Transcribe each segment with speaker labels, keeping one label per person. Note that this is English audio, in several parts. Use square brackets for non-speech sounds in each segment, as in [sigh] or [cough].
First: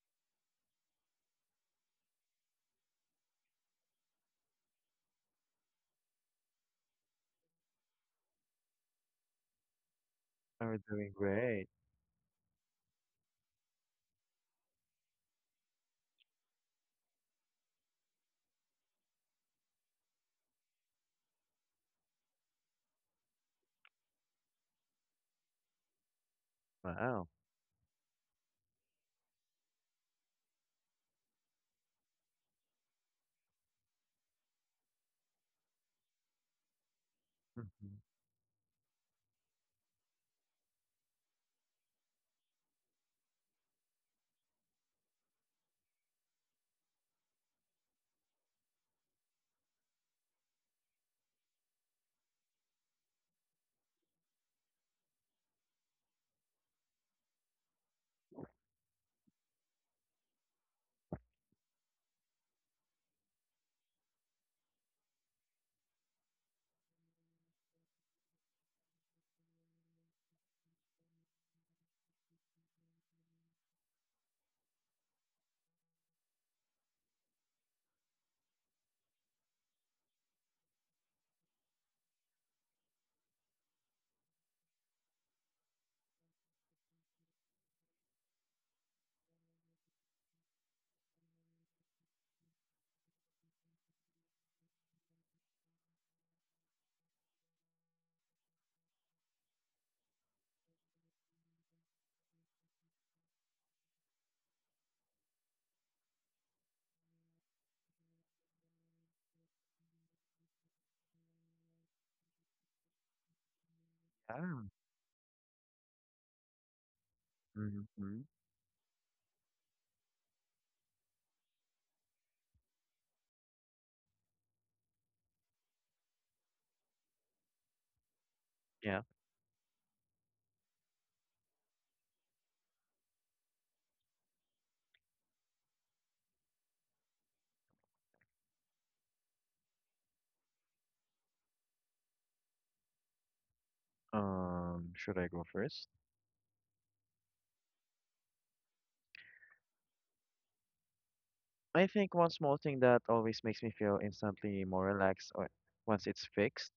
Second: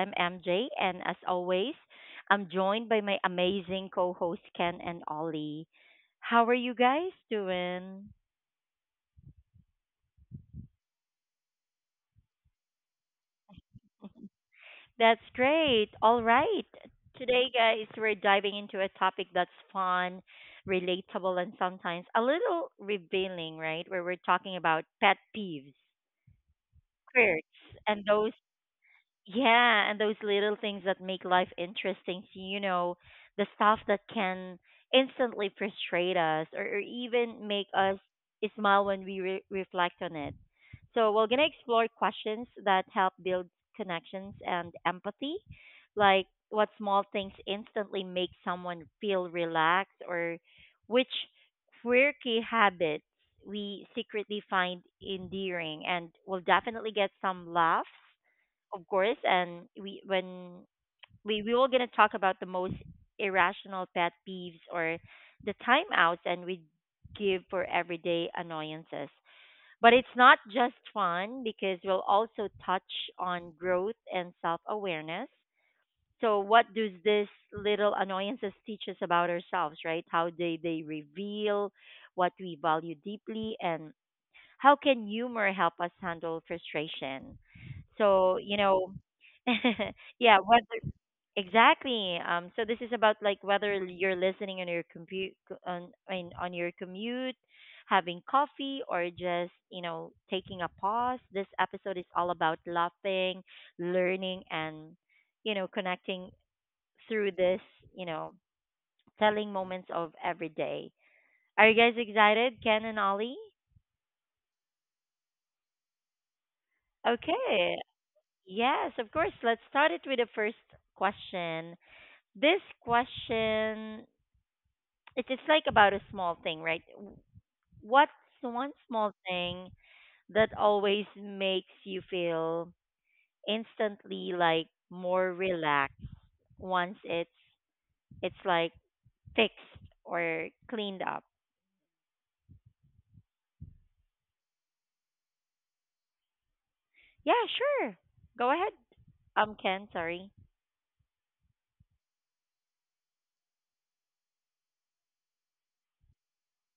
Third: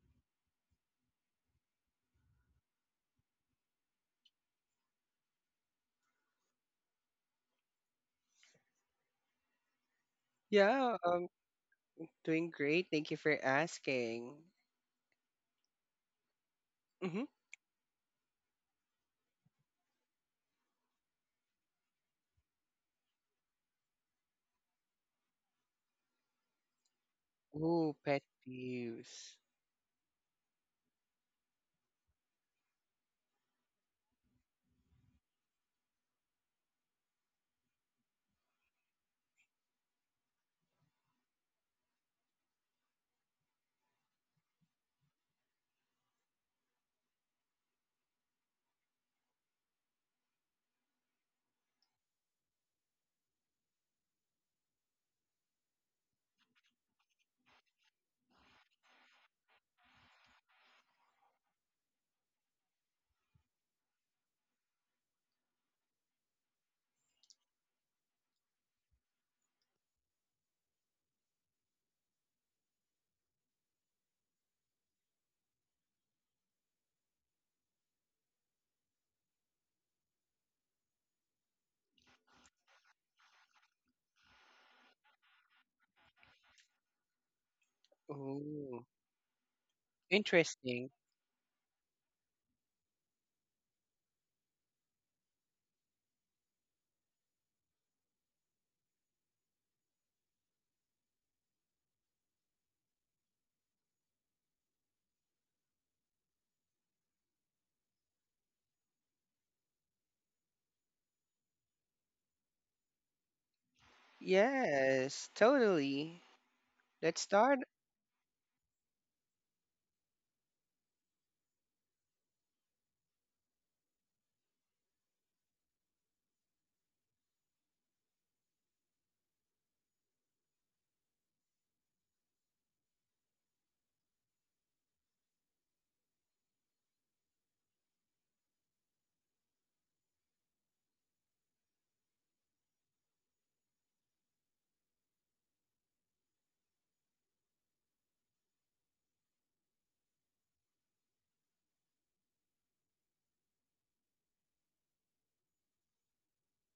Speaker 1: I'm MJ, and as always, I'm joined by my amazing co hosts Ken and Ollie. How are you guys doing?
Speaker 2: Are
Speaker 3: Yeah,
Speaker 2: doing great.
Speaker 3: doing great. Thank you for asking.
Speaker 1: That's great. All right.
Speaker 3: Mm-hmm.
Speaker 1: Today, guys, we're diving into a topic that's fun, relatable, and sometimes a little revealing, right? Where we're talking about pet peeves,
Speaker 2: Wow.
Speaker 1: quirks,
Speaker 3: Ooh,
Speaker 1: and
Speaker 3: pet
Speaker 1: those
Speaker 3: peeves.
Speaker 1: Yeah, and those little things that make life interesting. So, the stuff that can instantly frustrate us or even make us
Speaker 2: Mhm.
Speaker 1: smile when we reflect on it. So, we're going to explore questions that help build connections and empathy, like what small things instantly make someone feel relaxed or which quirky habits we secretly find endearing. And we'll definitely get some laughs of course, and we when we were gonna talk about the most irrational pet peeves or the timeouts and we give for everyday annoyances. But it's not just fun because we'll also touch on growth and self awareness. So what does this little annoyances teach us about ourselves, right? How they reveal what we value deeply and how can humor help us handle frustration? So,
Speaker 3: Ooh,
Speaker 1: [laughs] yeah,
Speaker 3: interesting.
Speaker 1: whether exactly. So this is about like whether you're listening on your compute on I mean, on your commute, having coffee, or just taking a pause. This episode is all about laughing, learning, and connecting through this you know telling moments of every day. Are you guys excited, Ken and Ollie?
Speaker 2: Yeah.
Speaker 3: Yes, totally. Let's start.
Speaker 1: Okay,
Speaker 2: Mhm.
Speaker 1: yes, of course. Let's start it with the first question. This question, it is like about a small thing, right? What's one
Speaker 2: Yeah.
Speaker 1: small thing that always makes you feel instantly like more relaxed once it's like fixed or cleaned up?
Speaker 2: Should I go first?
Speaker 1: Yeah, sure. Go ahead. Ken, sorry.
Speaker 2: I think one small thing that always makes me feel instantly more relaxed or once it's fixed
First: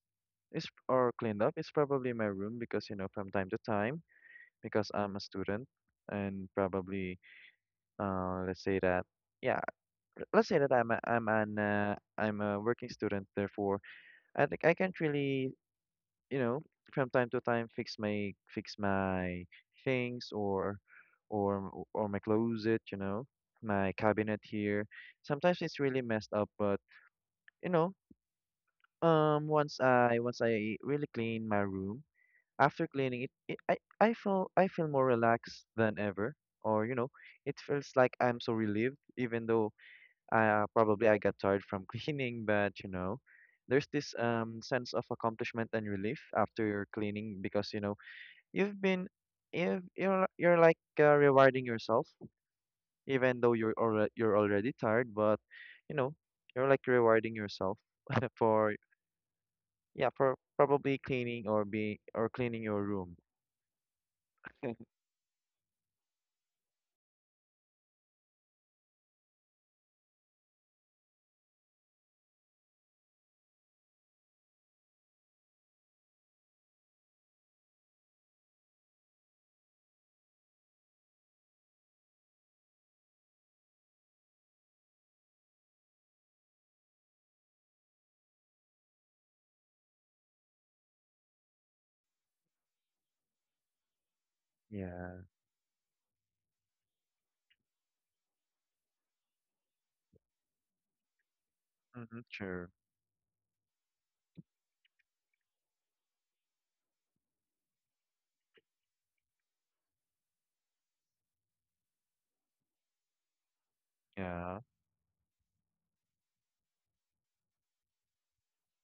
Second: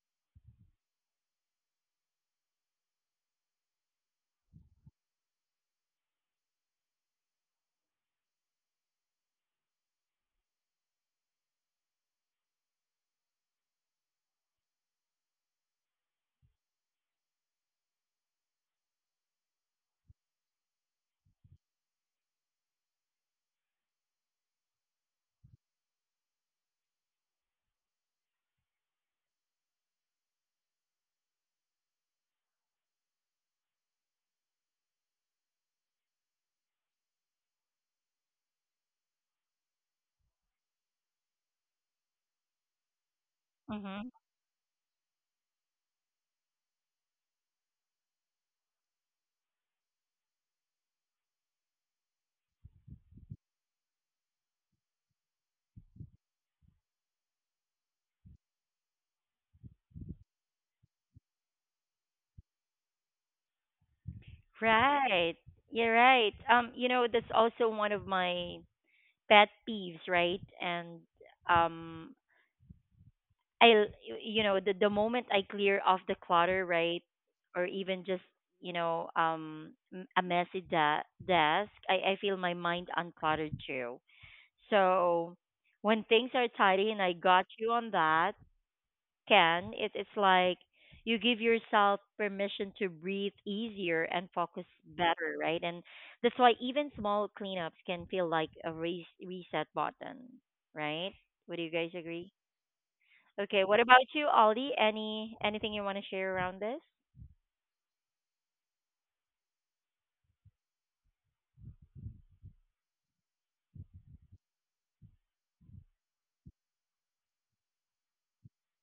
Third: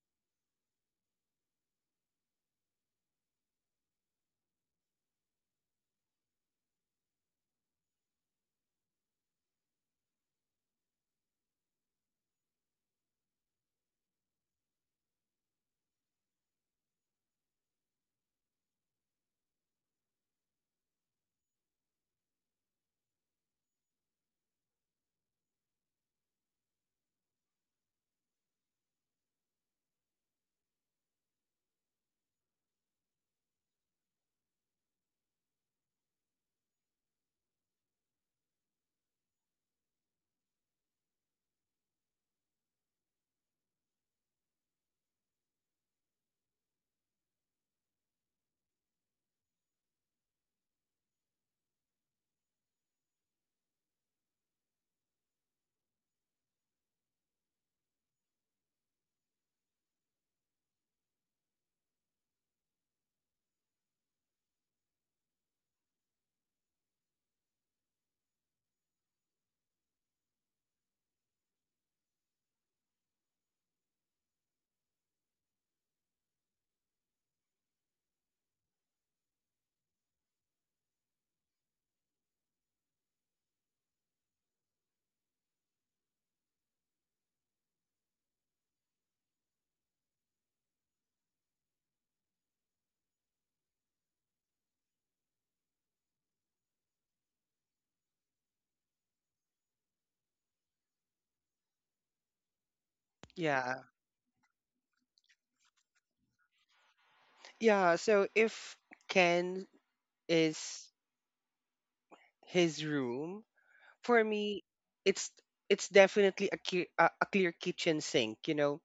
Speaker 2: is or cleaned up is probably my room because from time to time because I'm a student and probably let's say that yeah, let's say that I'm a working student, therefore I think I can't really, you know, from time to time fix my things or my closet, you know, my cabinet here. Sometimes it's really messed up, but you know, once I really clean my room, after cleaning it, I feel more relaxed than ever. Or you know, it feels like I'm so relieved, even though probably I got tired from [laughs] cleaning. But you know, there's
Speaker 1: Mm-hmm.
Speaker 2: this sense of accomplishment and relief after cleaning because you know you've been if you're like rewarding yourself even though you're already tired, but you know, you're like rewarding yourself [laughs] for yeah, for probably cleaning or be or cleaning your room.
Speaker 1: Right. You're right. That's also one of my pet peeves, right? And um, I, the moment I clear off the clutter, right, or even just a messy desk, I feel my mind uncluttered too. So when things are tidy, and I got you on that can, it's like you give yourself permission to breathe easier and focus
Speaker 2: Yeah.
Speaker 1: better, right? And that's why even small cleanups can feel like a reset button, right? Would you guys
Speaker 2: Mm-hmm,
Speaker 1: agree?
Speaker 2: sure.
Speaker 1: Okay,
Speaker 3: Yeah.
Speaker 1: what about you, Ollie? Anything you want to share around this?
Speaker 3: Yeah, so if Ken is his room, for
Speaker 2: Yeah.
Speaker 3: me, it's it's definitely a clear kitchen sink, you know.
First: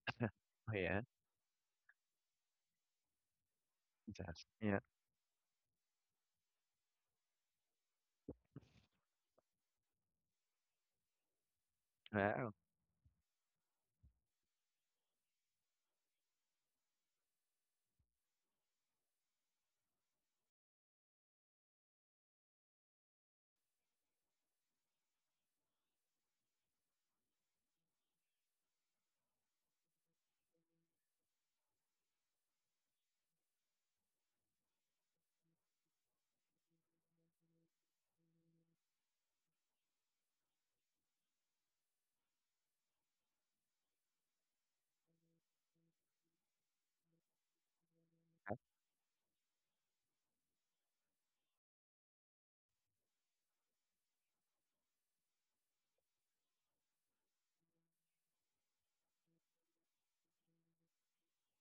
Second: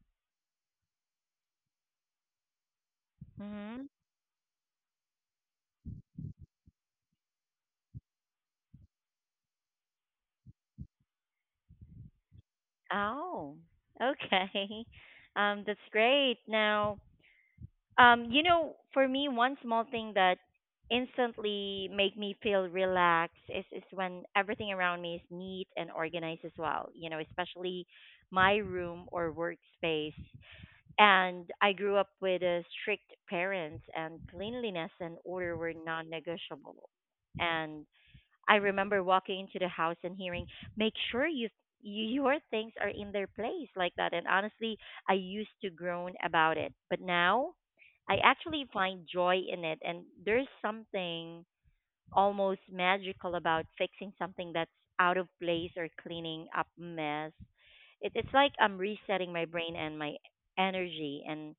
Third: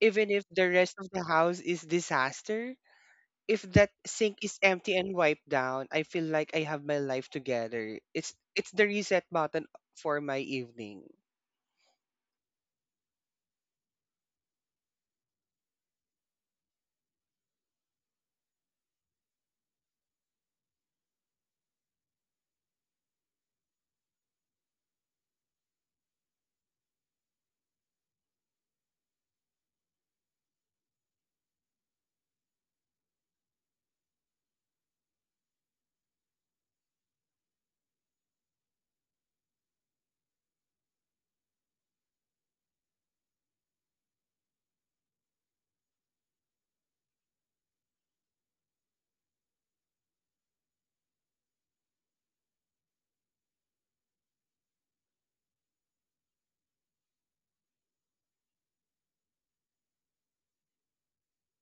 Speaker 3: Even if the
Speaker 2: Oh,
Speaker 3: rest
Speaker 2: yeah.
Speaker 3: of the house is disaster, if
Speaker 1: Mm-hmm.
Speaker 3: that sink
Speaker 2: That's
Speaker 3: is
Speaker 2: yeah.
Speaker 3: empty and wiped down, I feel like I have my life together. It's the reset button for my evening.
Speaker 2: Wow.
Speaker 1: Oh, okay. [laughs] That's great. Now, for me, one small thing that instantly make me feel relaxed is when everything around me is neat and organized as well, you know, especially my room or workspace. And I grew up with strict parents, and cleanliness and order were non negotiable. And I remember walking into the house and hearing, "Make sure you your things are in their place like that." And honestly, I used to groan about it, but now I actually find joy in it, and there's something almost magical about fixing something that's out of place or cleaning up mess. It's like I'm resetting my brain and my energy, and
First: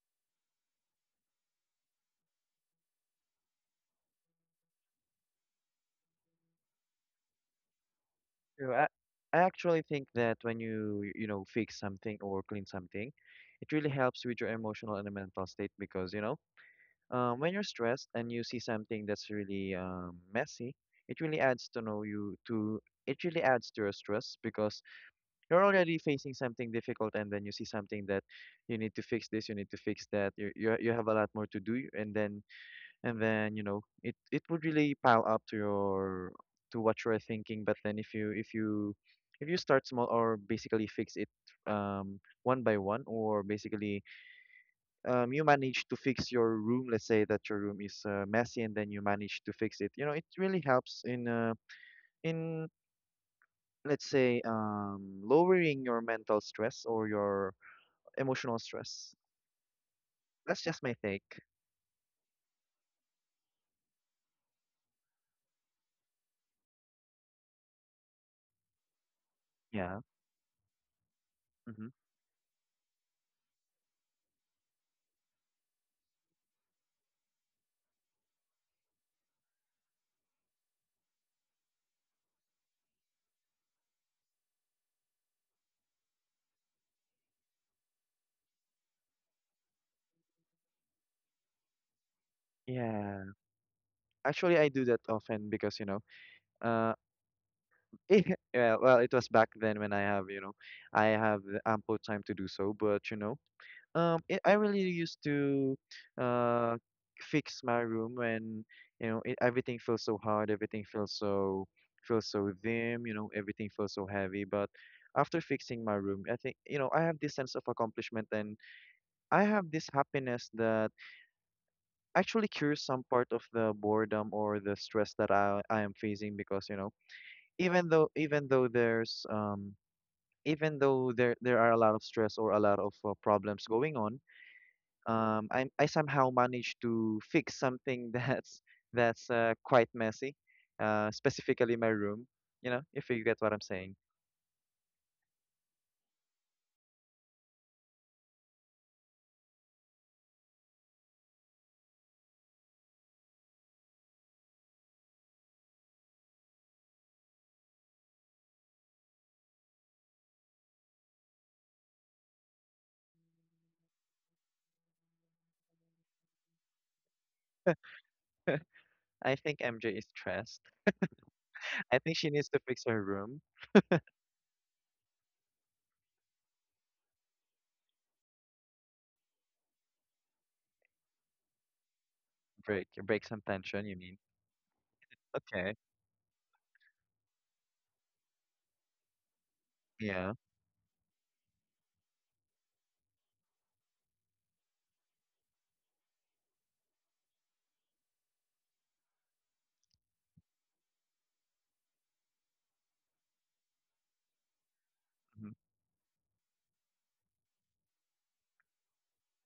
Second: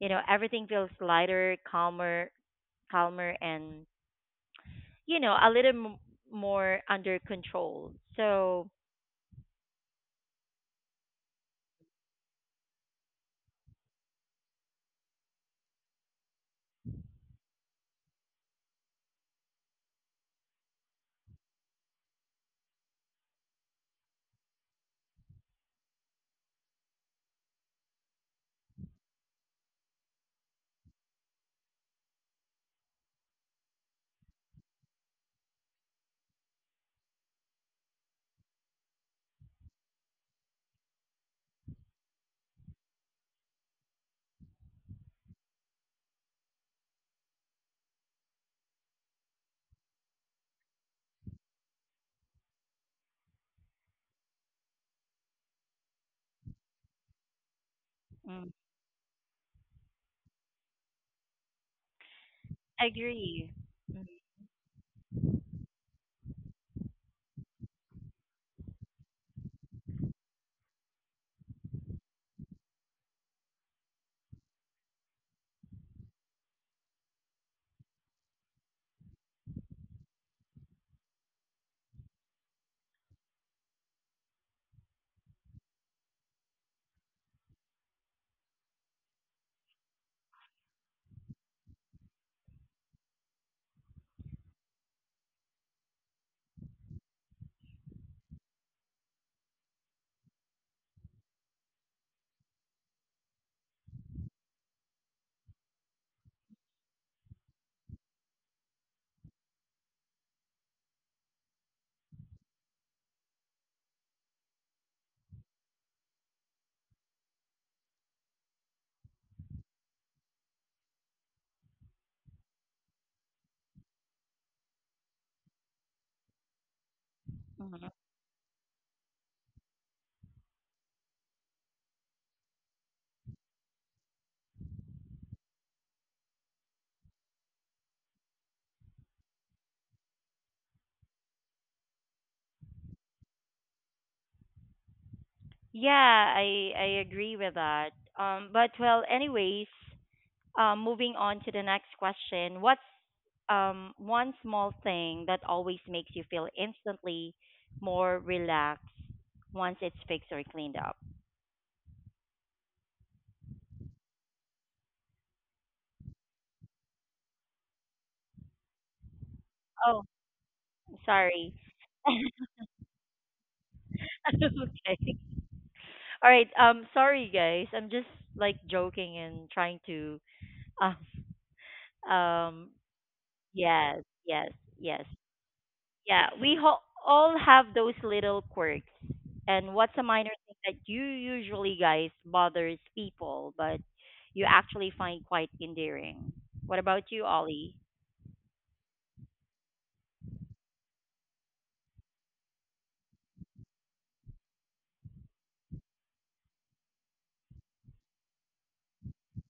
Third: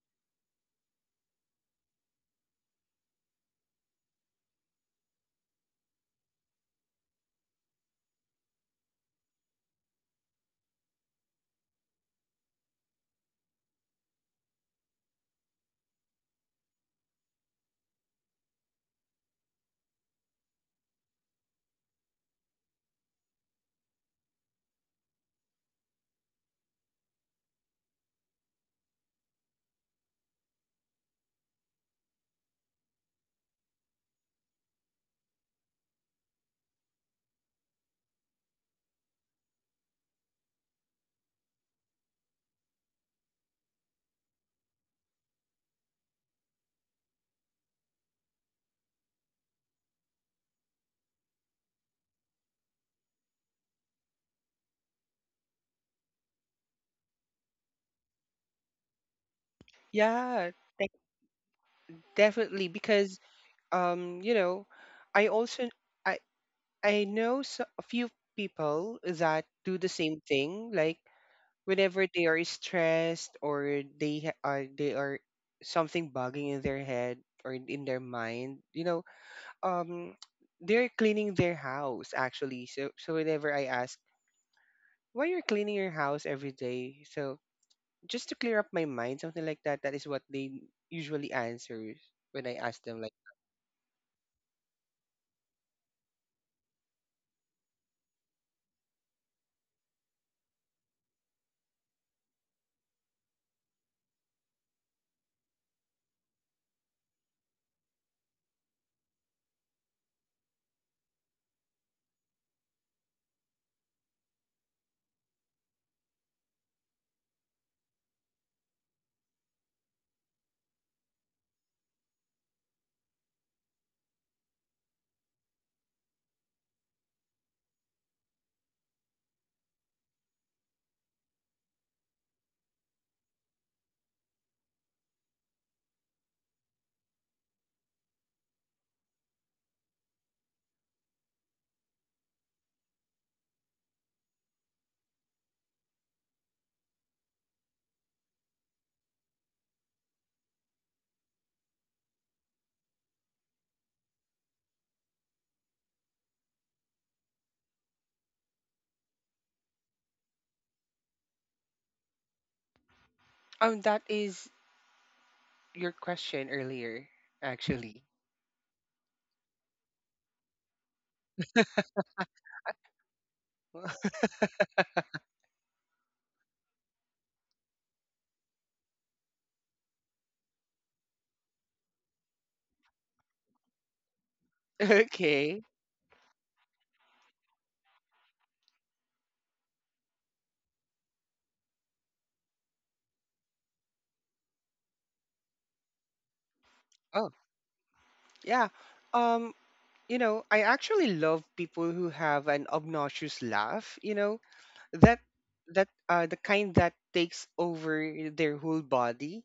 Speaker 1: everything feels lighter, calmer, and a little more under control. So,
Speaker 2: So I actually think that when you know fix something or clean something, it really helps with your emotional and mental state because you know, when you're stressed and you see something that's really messy, it really adds to know you to it really adds to your stress because you're already facing something difficult and then you see something that you need to fix this, you need to fix that. You have a lot more to do and then you know it it would really pile up to your to what you're thinking. But then if you start small or basically fix it, one by one, or basically, you manage to fix your room. Let's say that your room is messy, and then you manage to fix it. You know, it really helps in, in let's say, lowering your mental stress or your
Speaker 1: mm,
Speaker 2: emotional stress.
Speaker 3: Yeah,
Speaker 2: That's just
Speaker 3: de-
Speaker 2: my take.
Speaker 3: definitely, because
Speaker 1: agree. Mhm,
Speaker 3: um you know, I also I I know so, a few people that do
Speaker 2: Yeah.
Speaker 3: the same thing, like
Speaker 2: Hmm.
Speaker 3: whenever they are stressed or they are something bugging in their head or in their mind, um they're cleaning their house actually. So whenever I ask, while you're cleaning your house every day, so just to clear up my mind, something like that, that is what they usually answer when I ask them, like,
Speaker 2: Yeah. Actually, I do that often because you know, uh, [laughs] yeah. Well, it was back then when I have you know, I have ample time to do so. But you know, I really used to uh, fix my room when you know it, everything feels so hard, everything feels so dim, you know, everything feels so heavy. But after fixing my room, I think you know I have this sense of accomplishment and I have this happiness that actually cures some part of the boredom or the stress that I am facing because you know
Speaker 1: mhm.
Speaker 2: even though there's even though there are a lot of stress or a lot of problems going on, I somehow managed to fix something [laughs] that's quite messy, specifically my room. You know, if you get what I'm saying.
Speaker 1: Yeah, I agree with that. But well, anyways, moving on to the next question. What's one small thing that always makes you feel instantly more relaxed once it's fixed or cleaned up?
Speaker 3: that is your question earlier, actually.
Speaker 2: I think MJ
Speaker 1: Oh,
Speaker 2: is stressed.
Speaker 1: sorry.
Speaker 2: I think she needs to fix her room,
Speaker 3: [laughs]
Speaker 1: [laughs] okay. All right. Sorry guys. I'm just like joking and trying to um Um,
Speaker 2: break some tension. You
Speaker 1: yes,
Speaker 2: mean?
Speaker 1: yes, yes.
Speaker 3: Okay.
Speaker 2: Okay.
Speaker 1: Yeah, we all have those little quirks. And what's a minor
Speaker 2: Yeah.
Speaker 1: thing that you usually guys bothers people, but you actually find quite endearing? What about you,
Speaker 3: Oh,
Speaker 1: Ollie?
Speaker 3: yeah. Um, I actually love people who have an obnoxious laugh, you know, that
Speaker 2: Hmm.
Speaker 3: that the kind that takes over their whole body,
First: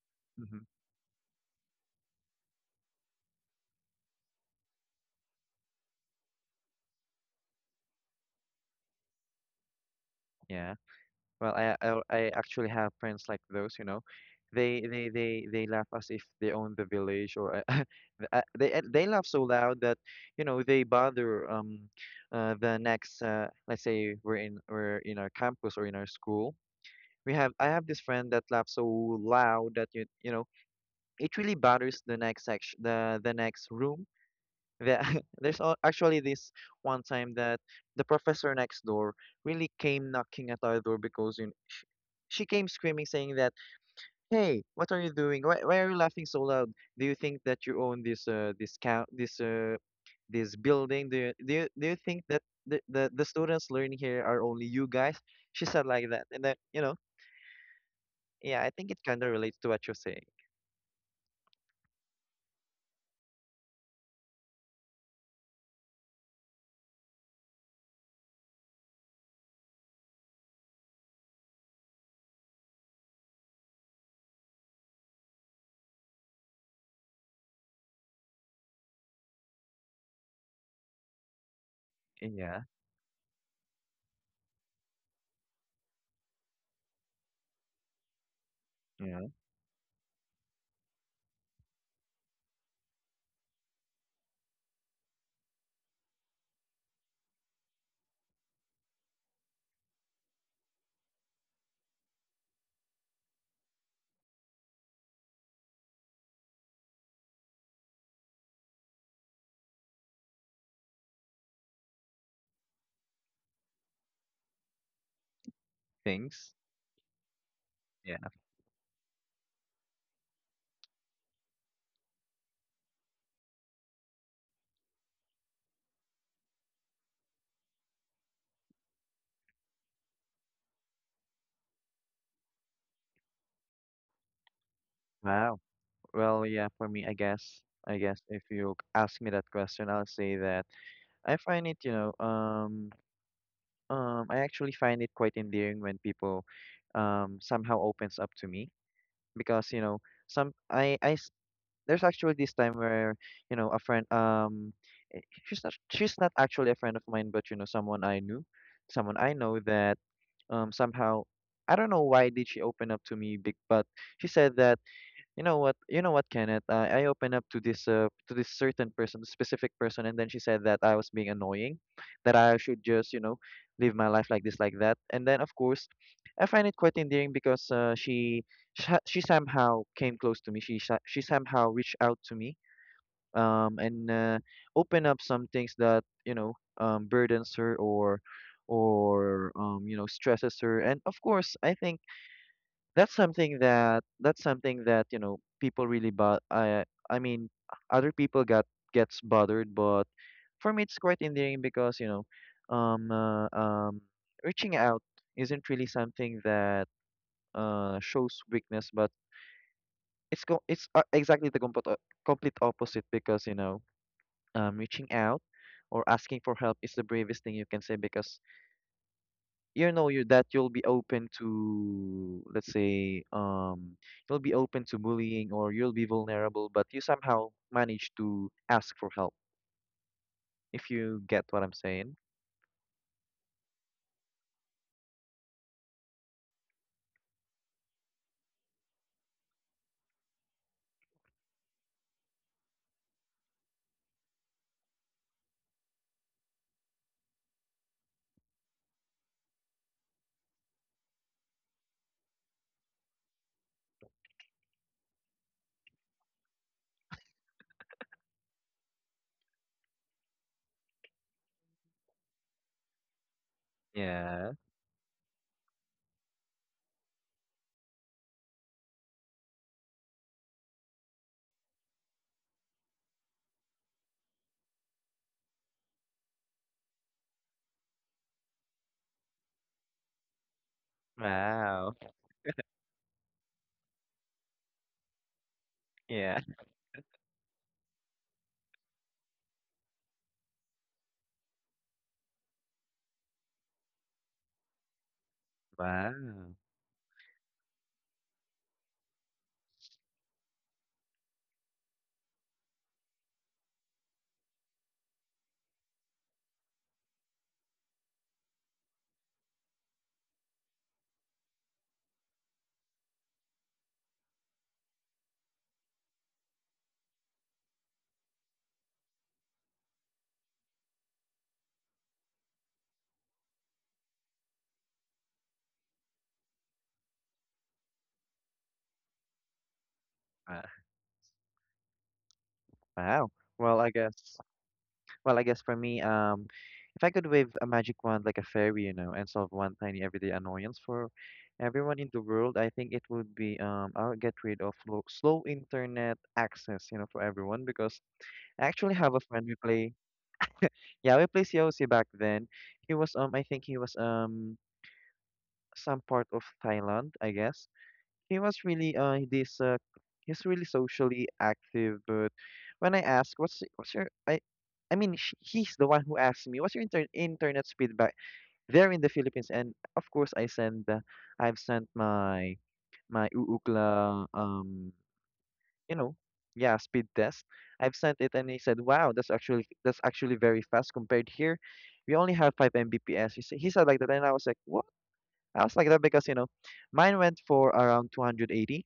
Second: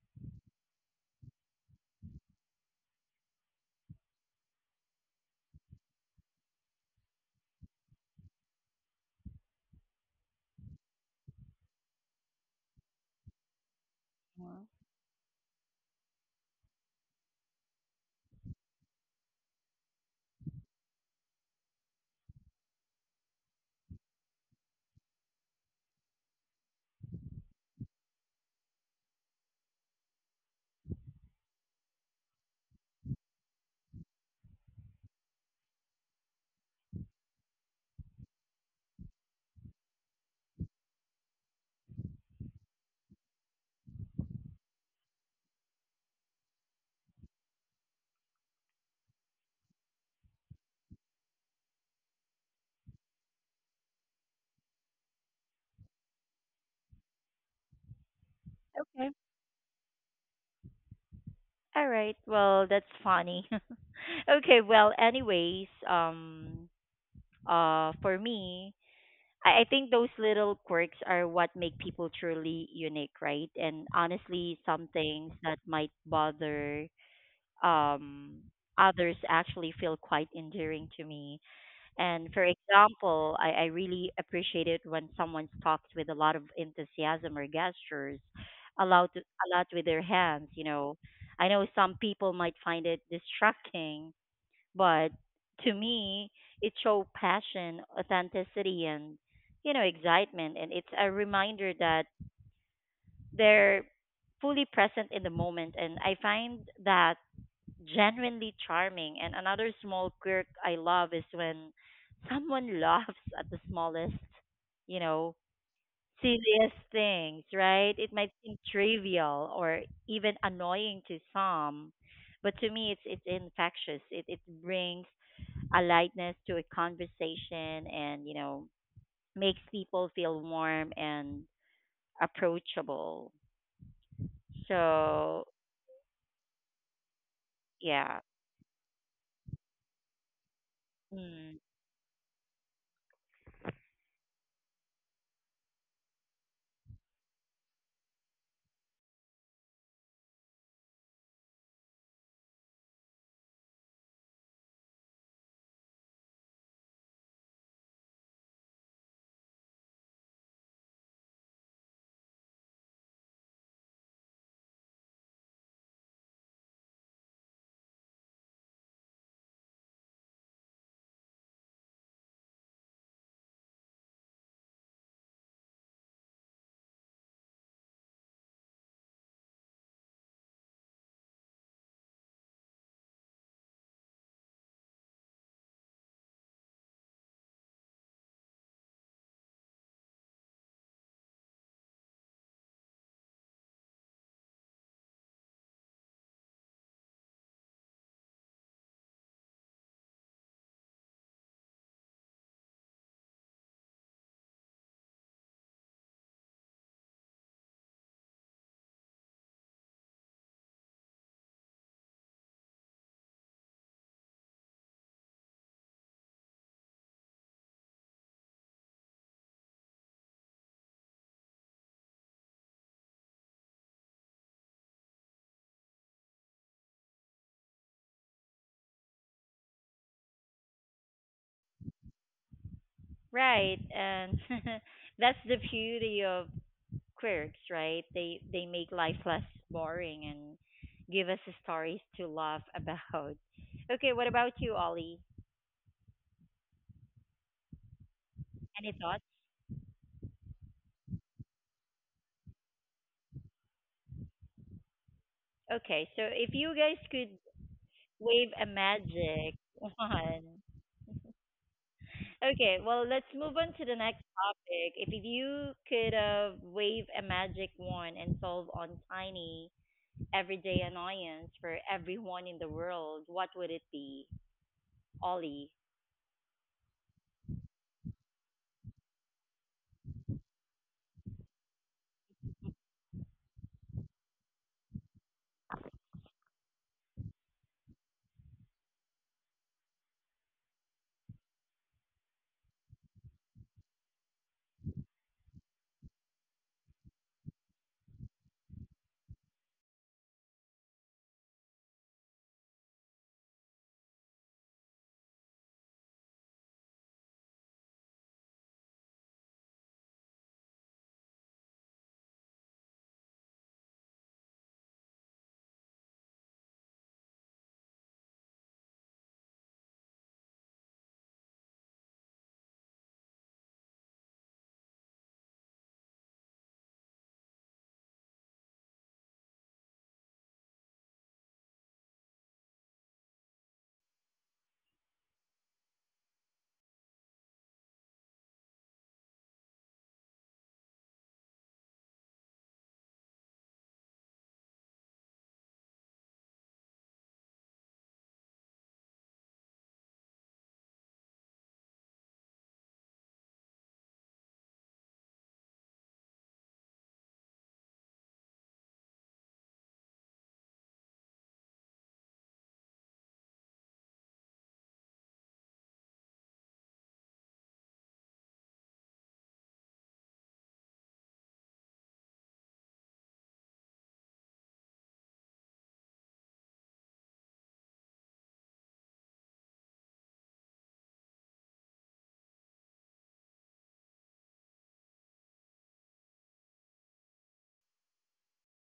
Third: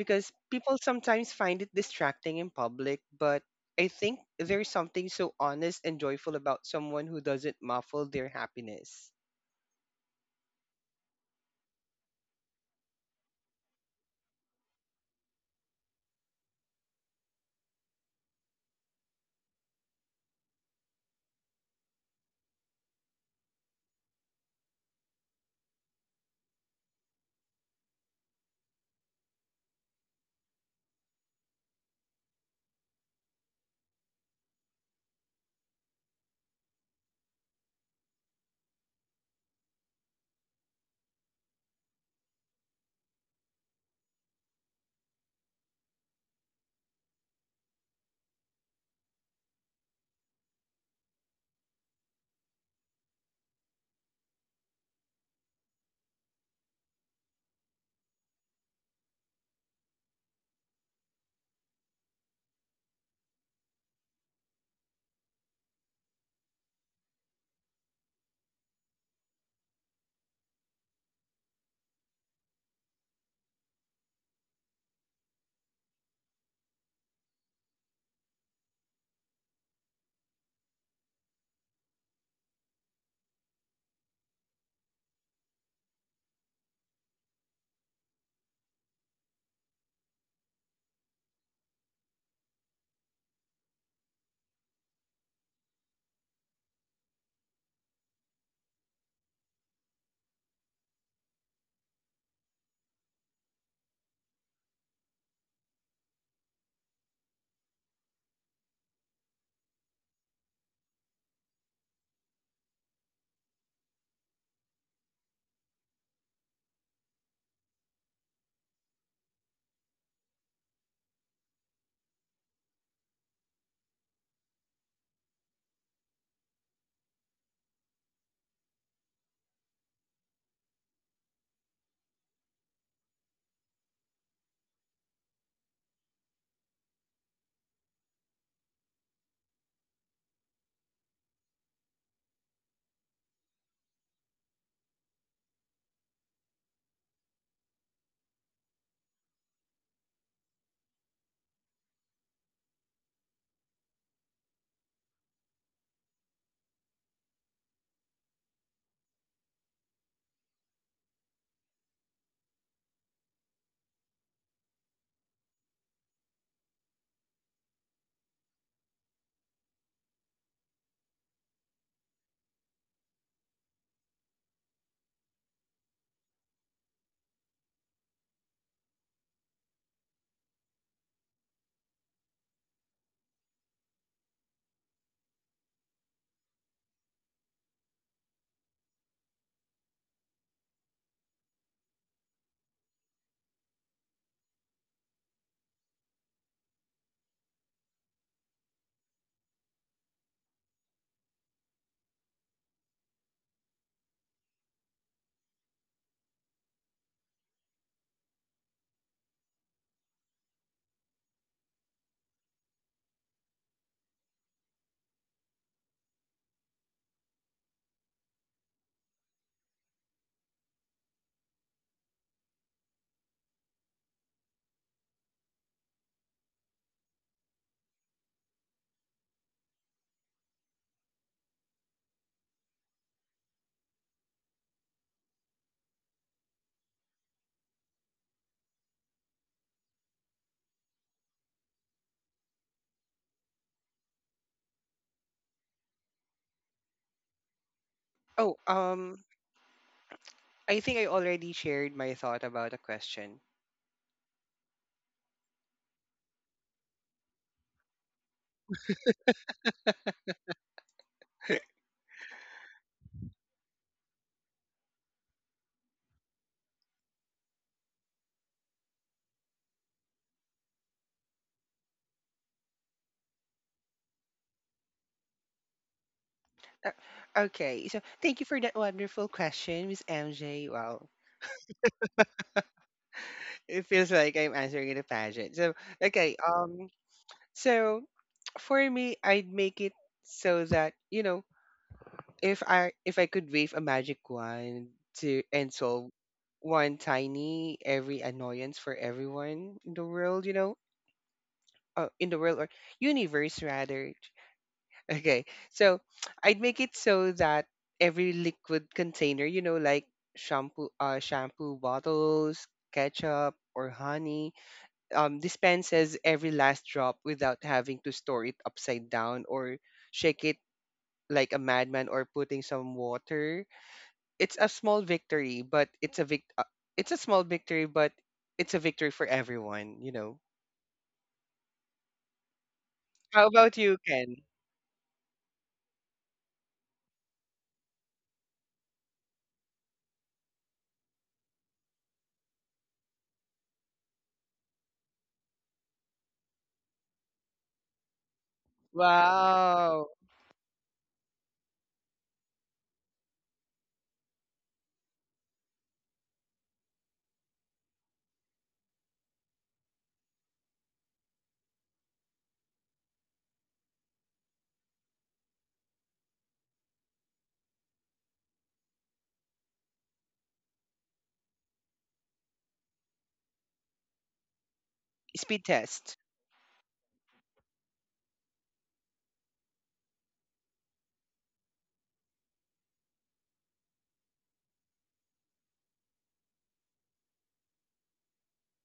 Speaker 3: because
Speaker 2: Hmm.
Speaker 3: people sometimes find it distracting in public, but I think there's something so honest and joyful about someone who doesn't muffle their happiness.
Speaker 2: Yeah. Well, I actually have friends like those, you know.
Speaker 1: Mhm.
Speaker 2: They laugh as if they own the village, or [laughs] they laugh so loud that, you know, they bother the next, let's say we're in our campus or in our school. We have I have this friend that laughs so loud that you know it really bothers the next section, the next room. the, [laughs] there's al- actually this one time that the professor next door really came knocking at our door because you sh she came screaming, saying that, "Hey, what are you doing? Why are you laughing so loud? Do you think that you own this this count this this building? Do you think that the students learning here are only you guys?" She said like that, and then you know yeah, I think it
Speaker 1: Okay.
Speaker 2: kind of relates to what you're saying.
Speaker 1: All right. Well, that's funny. [laughs] okay. Well, anyways, for me, I think those little quirks are what make people truly unique, right? And honestly, some things that might bother um, others actually feel quite endearing to me. And for
Speaker 2: Yeah,
Speaker 1: example, I really appreciate it when someone talks with a lot of enthusiasm or gestures,
Speaker 2: yeah,
Speaker 1: a lot with their hands. You know, I know some people might find it distracting, but to me, it shows passion, authenticity, and excitement, and it's a reminder that they're fully present in the moment. And I find that genuinely charming. And another small quirk I love is when someone [laughs] laughs at the smallest, you know,
Speaker 2: things.
Speaker 1: serious things, right? It
Speaker 2: Yeah.
Speaker 1: might seem trivial or even annoying to some, but to me, it's infectious. It brings a lightness to a conversation and, makes people feel warm and approachable. So,
Speaker 2: Wow. Well, yeah, for me, I guess
Speaker 1: yeah.
Speaker 2: if you ask me that question, I'll say that I
Speaker 1: Mm,
Speaker 2: find it, you know, I actually find it quite endearing when people, somehow opens up to me. Because you know some I s- there's actually this time where you know a friend, eh, she's not actually a friend of mine, but you know someone I knew, someone I know that somehow, I don't know why did she open up to me big, but she said that, you know what? You know what, Kenneth? I opened up to this certain person, specific person, and then she said that I was being annoying, that I should just, you know, live my life like this, like that. And then, of course, I find it quite endearing because she somehow came close to me. She somehow reached out to me, and opened up some things that you know burdens her or you know stresses her. And of course, I think that's something that you know people really, but I mean other people got gets bothered, but for me it's quite endearing because you know um uh, um reaching out isn't really something that shows weakness, but it's co- it's exactly the complete complete opposite, because you know reaching out or asking for help is the bravest thing you can say because you know you that you'll be open to, let's say you'll be open to bullying, or you'll be vulnerable, but you somehow manage to ask for help, if you get what I'm saying.
Speaker 1: right. And [laughs] that's the beauty of quirks, right? They make life less boring and give us stories to laugh [laughs] about. Okay, what about you, Ollie?
Speaker 3: Oh,
Speaker 1: Any thoughts?
Speaker 3: I think I already shared my thought about a question.
Speaker 1: Okay, so if you guys could wave a magic [laughs] wand. Okay, well, let's move on to the next
Speaker 2: Yeah.
Speaker 1: topic. If you could wave a magic wand and solve on tiny everyday annoyance for everyone in the world, what would it be? Ollie.
Speaker 3: Uh, Okay, so thank you for that wonderful question, Miss MJ. Wow,
Speaker 2: Wow.
Speaker 3: it feels like I'm answering in a pageant. So, okay,
Speaker 2: Yeah.
Speaker 3: so for me, I'd make it so that, you know, if I could wave a magic wand to and solve
Speaker 2: Wow.
Speaker 3: one tiny every annoyance for everyone in the world, in the world or universe rather. [laughs] Okay, so I'd make it so that every liquid container, you know, like shampoo, shampoo bottles, ketchup or honey, dispenses every last drop without having to store it upside down or shake it like a madman or putting some water. It's a small victory, but it's a small victory, but it's a victory for everyone, you know.
Speaker 2: Wow. Wow.
Speaker 3: How about
Speaker 2: well I
Speaker 3: you,
Speaker 2: guess
Speaker 3: Ken?
Speaker 2: Well, I guess for me, if I could wave a magic wand like a fairy, you know, and solve one tiny everyday annoyance for everyone in the world, I think it would be I'll get rid of slow internet access, you know, for everyone because I actually have a friend we play.
Speaker 3: Wow.
Speaker 2: Yeah, we play COC back then. He was I think he was some part of Thailand, I guess. He was really this he's really socially active, but when I asked what's your I mean sh he's the one who asked me what's your internet speed back there in the Philippines, and of course I send, I've sent my Uukla
Speaker 3: Speed
Speaker 2: you know,
Speaker 3: test.
Speaker 2: yeah, speed test. I've sent it, and he said wow, that's actually very fast compared here, we only have 5 mbps he said like that, and I was like what, I was like that because you know mine went for around 280,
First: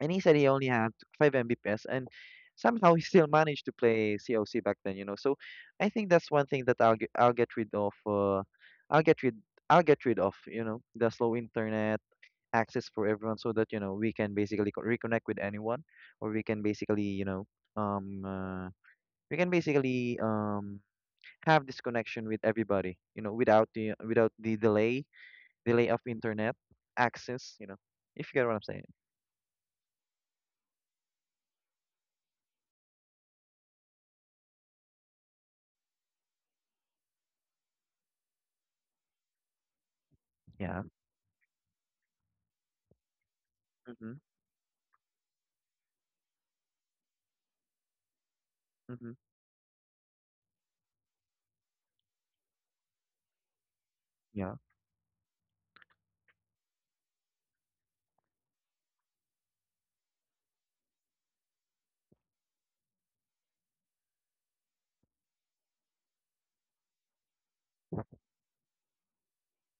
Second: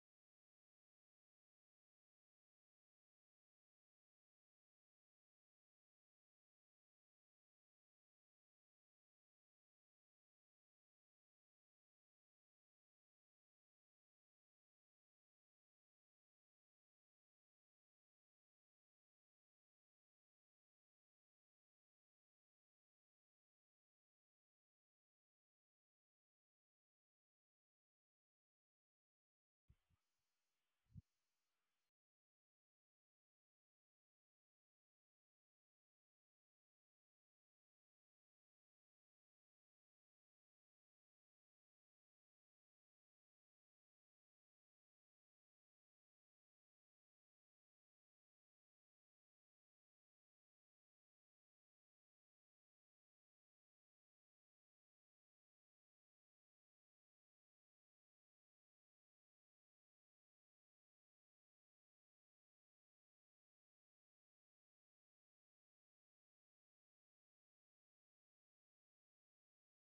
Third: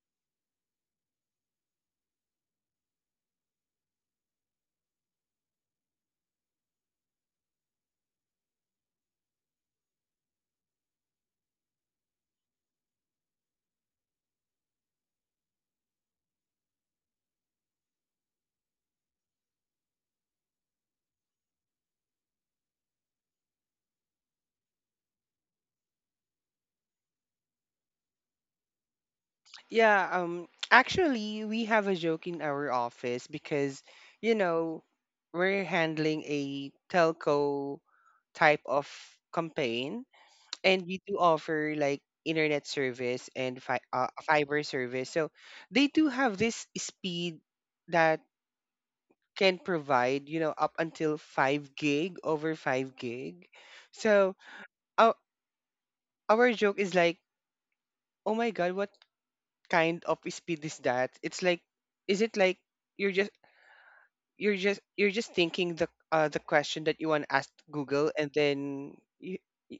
Speaker 2: and he said he only had 5 Mbps, and somehow [laughs] he still managed to play COC back then, you know. So I think that's one thing that I'll get rid of. I'll get rid I'll get rid of, you know, the slow internet access for everyone, so that you know we can basically reconnect with anyone, or we can basically, you know, um, uh, we can basically have this connection with everybody, you know, without the delay of internet access, you know. If you get what I'm saying.
Speaker 3: Yeah, actually we have a joke in our office because, you know, we're handling a telco type of campaign,
Speaker 2: Yeah.
Speaker 3: and we do offer like internet service and fi- uh,
Speaker 2: Mhm.
Speaker 3: fiber service. So they do have this speed that
Speaker 2: Mhm.
Speaker 3: can provide, you know, up until 5 gig, over 5 gig. So
Speaker 2: Yeah.
Speaker 3: our, our joke is like, oh my god, what kind of speed is that? It's like, is it like you're just you're just thinking the question that you want to ask Google, and then y-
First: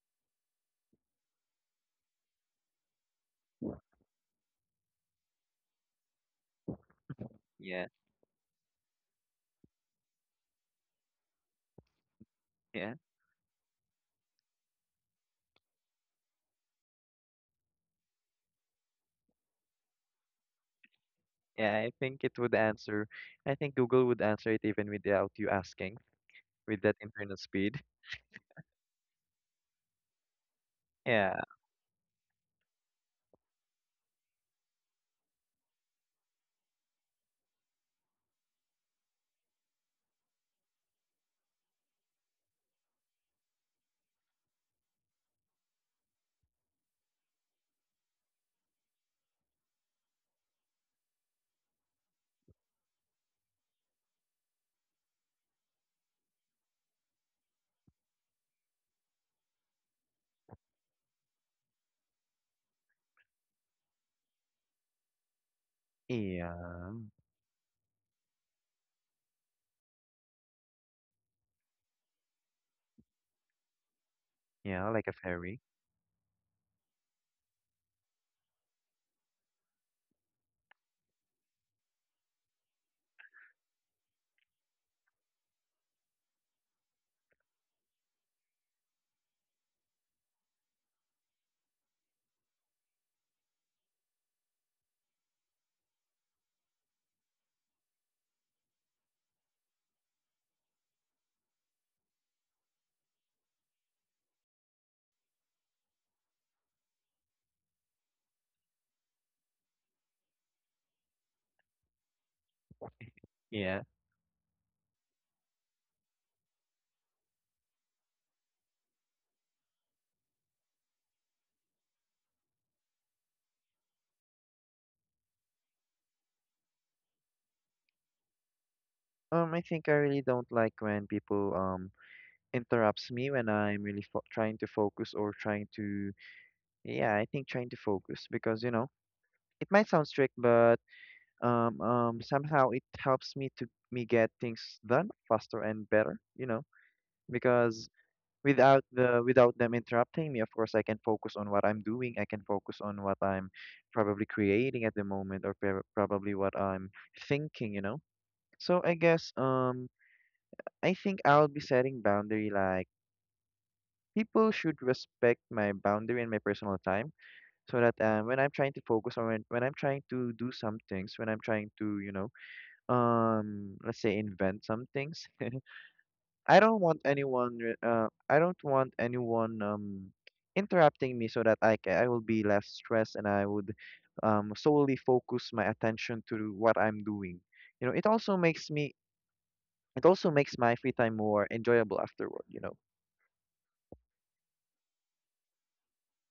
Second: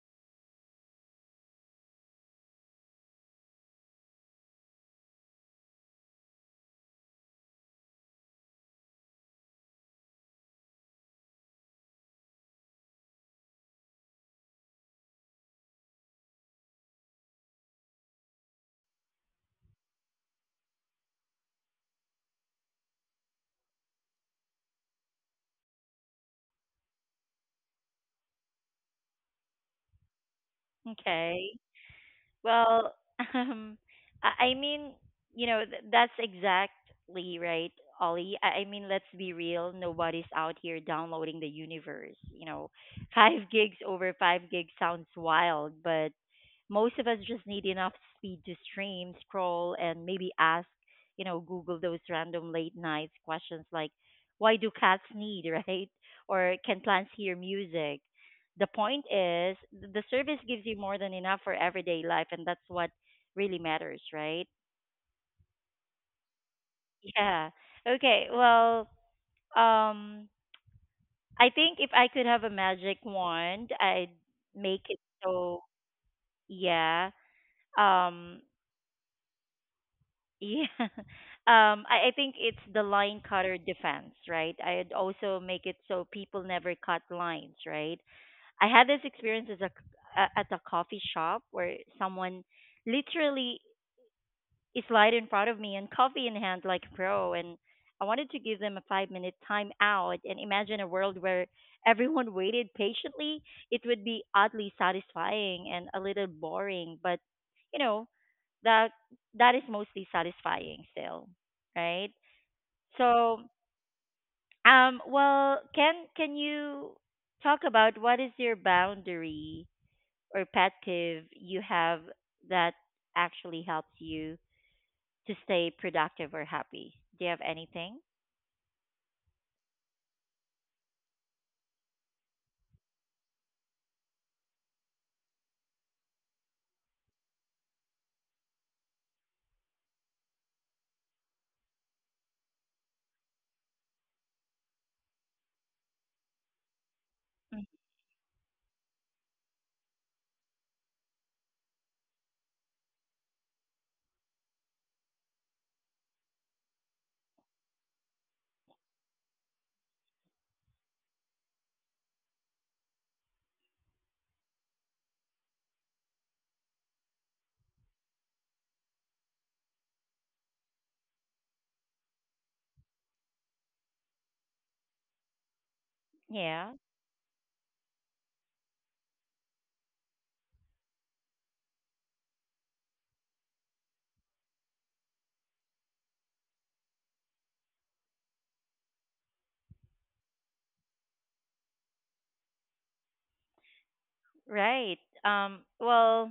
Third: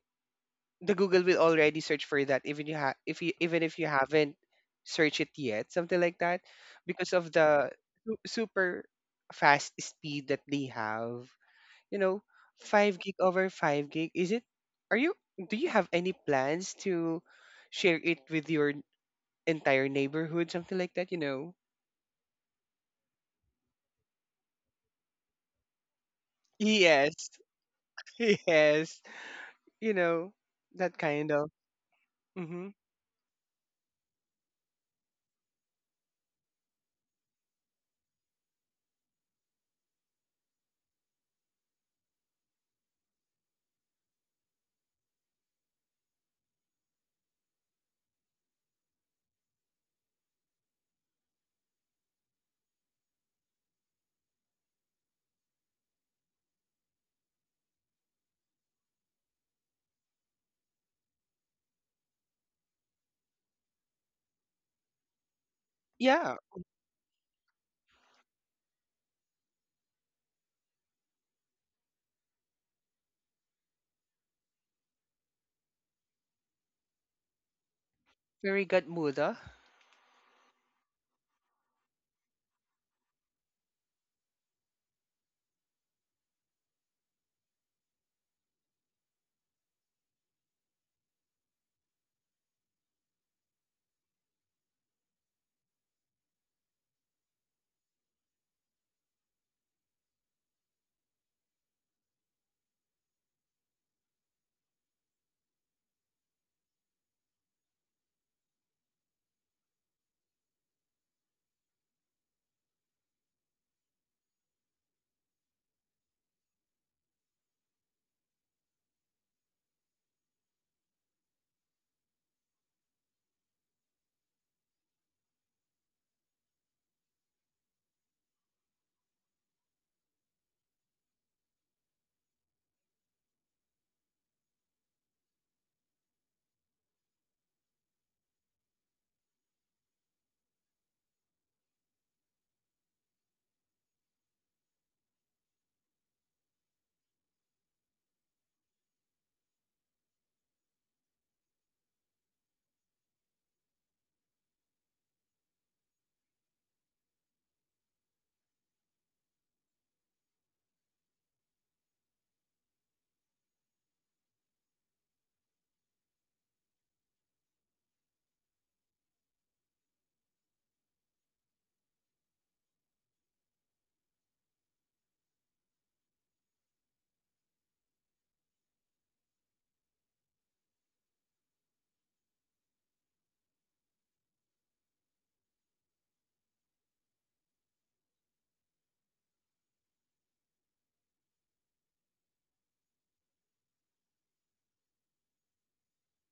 Speaker 3: the Google will already search for that even if you haven't searched it yet, something like that, because of the
Speaker 2: Yeah,
Speaker 3: super fast speed that they have, you know. Five
Speaker 2: yeah,
Speaker 3: gig over five gig. Is it? Are you? Do you have any plans to share it with your entire neighborhood, something like that? You know.
Speaker 2: yeah. I think it would answer. I think Google would answer it even without you asking, with that
Speaker 3: Yes.
Speaker 2: internet speed. [laughs]
Speaker 3: [laughs] Yes. You know that kind
Speaker 2: Yeah,
Speaker 3: of.
Speaker 1: Okay.
Speaker 3: Hmm.
Speaker 1: Well, [laughs] um, I I mean, that's exactly right, Ollie. I mean, let's be real. Nobody's out here downloading the universe. [laughs] 5 gigs over 5 gigs sounds wild, but most of us just need enough speed to stream, scroll, and maybe ask, Google those random late nights questions like, why do cats need, [laughs] right? Or can plants hear music? The point is the service gives you more than enough for everyday life, and that's what really matters, right?
Speaker 3: Yeah.
Speaker 2: yeah,
Speaker 1: [laughs] Yeah, okay, well, um I think if I could have a magic wand, I'd make
Speaker 2: yeah,
Speaker 1: it
Speaker 2: like a fairy.
Speaker 1: so. Yeah, um
Speaker 3: Very good muda.
Speaker 1: yeah. [laughs] I think it's the line cutter defense, right? I'd also make it so people never cut lines, right? I had this experience as a, c- a- at a coffee shop where someone literally slide in front of me and coffee in hand like a pro. And I wanted to give them a 5-minute time out and imagine a world where everyone [laughs] waited patiently. It would be oddly satisfying and a little boring, but you know, that that is mostly satisfying still, right? So,
Speaker 2: Yeah.
Speaker 1: well, can you talk about what is your boundary or pet peeve you have that actually helps you to stay productive or happy. Do you have anything?
Speaker 2: I think I really don't like when people interrupts me when I'm really fo trying to focus or trying to. Yeah, I think trying to focus because you know it might sound strict, but somehow it helps me get things done faster and better. You know because without the without them interrupting me, of course I can focus on what I'm doing, I can focus on what I'm probably creating at the moment, or probably what I'm thinking, you know. So I guess I think I'll be setting boundary like people should respect my boundary and my personal time, so that when I'm trying to when I'm trying to do some things, when I'm trying to you know, let's say invent some things. [laughs] I
Speaker 1: Yeah,
Speaker 2: don't want anyone I don't want anyone interrupting me, so that I will be less stressed, and I would solely focus my attention to what I'm doing. You know, it also makes me it also makes my free time more enjoyable afterward,
Speaker 1: right. Well,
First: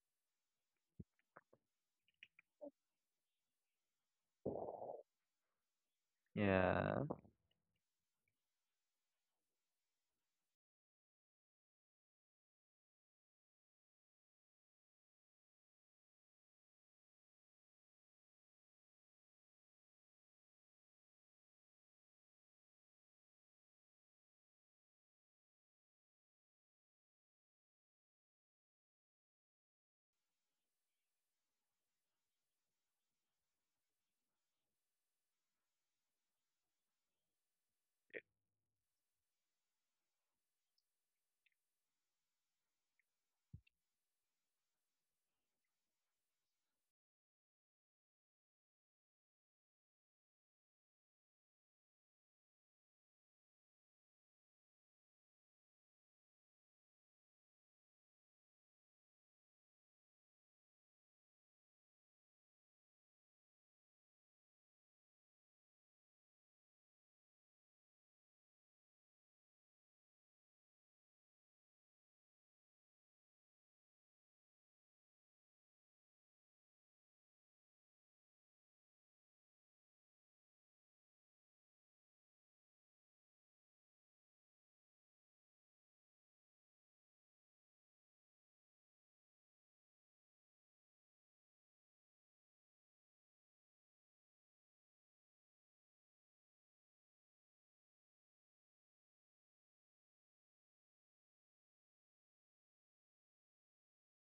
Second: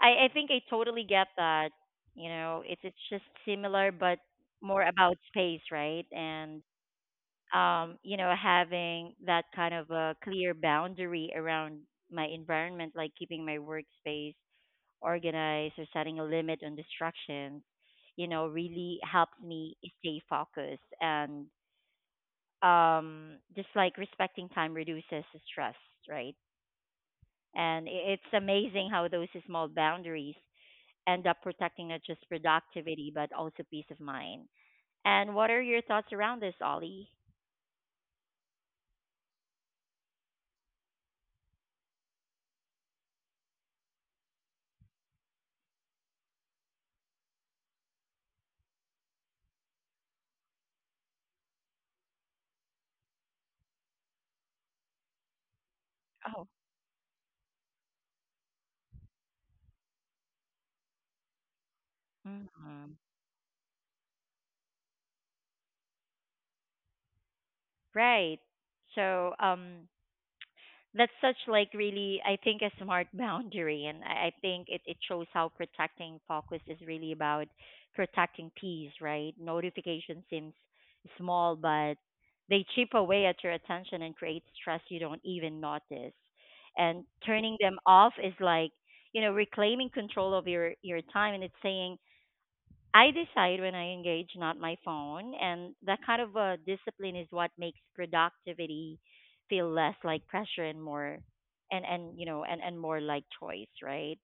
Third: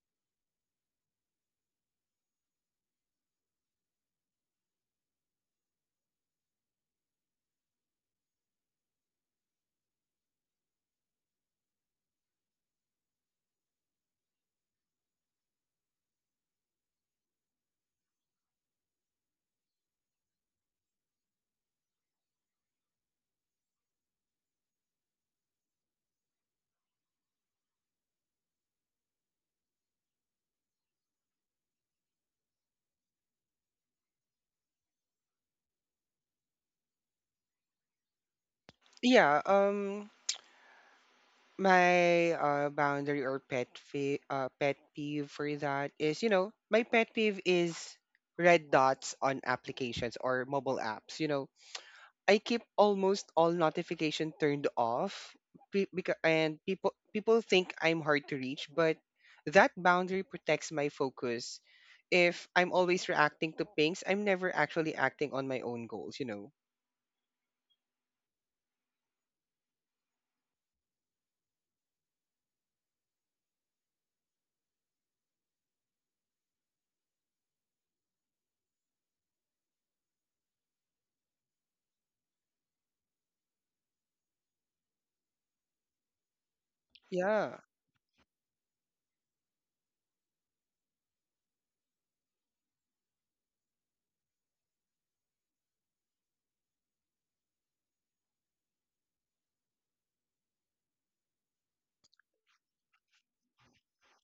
Speaker 1: I think I totally get that. You know, it's just similar but more about space, right? And
Speaker 2: Yeah. [laughs]
Speaker 1: having that kind of a clear boundary around my environment, like keeping my workspace organized or setting a limit on distractions, really helps me stay focused and just like respecting time reduces stress, right? And it's amazing how those small boundaries end up protecting not just productivity but also peace of mind. And what are your thoughts around this, Ollie?
Speaker 3: Yeah. My boundary or pet peeve for that is, my pet peeve is red dots on applications or mobile apps. You know, I keep almost all notification turned off,
Speaker 1: Oh,
Speaker 3: and people think I'm hard to reach, but that boundary protects my focus. If I'm
Speaker 1: mhm.
Speaker 3: always reacting to pings, I'm never actually acting on my own goals, you know.
Speaker 1: Right. So, that's such like really I think a smart [laughs] boundary, and I think it shows how protecting focus is really about protecting peace, right? Notification seems small but they chip away at your attention and create stress you don't even notice. And turning
Speaker 3: Yeah.
Speaker 1: them off is like, reclaiming control of your, time, and it's saying, I decide when I engage, not my phone. And that kind of discipline is what makes productivity feel less like pressure and more, and more like choice, right?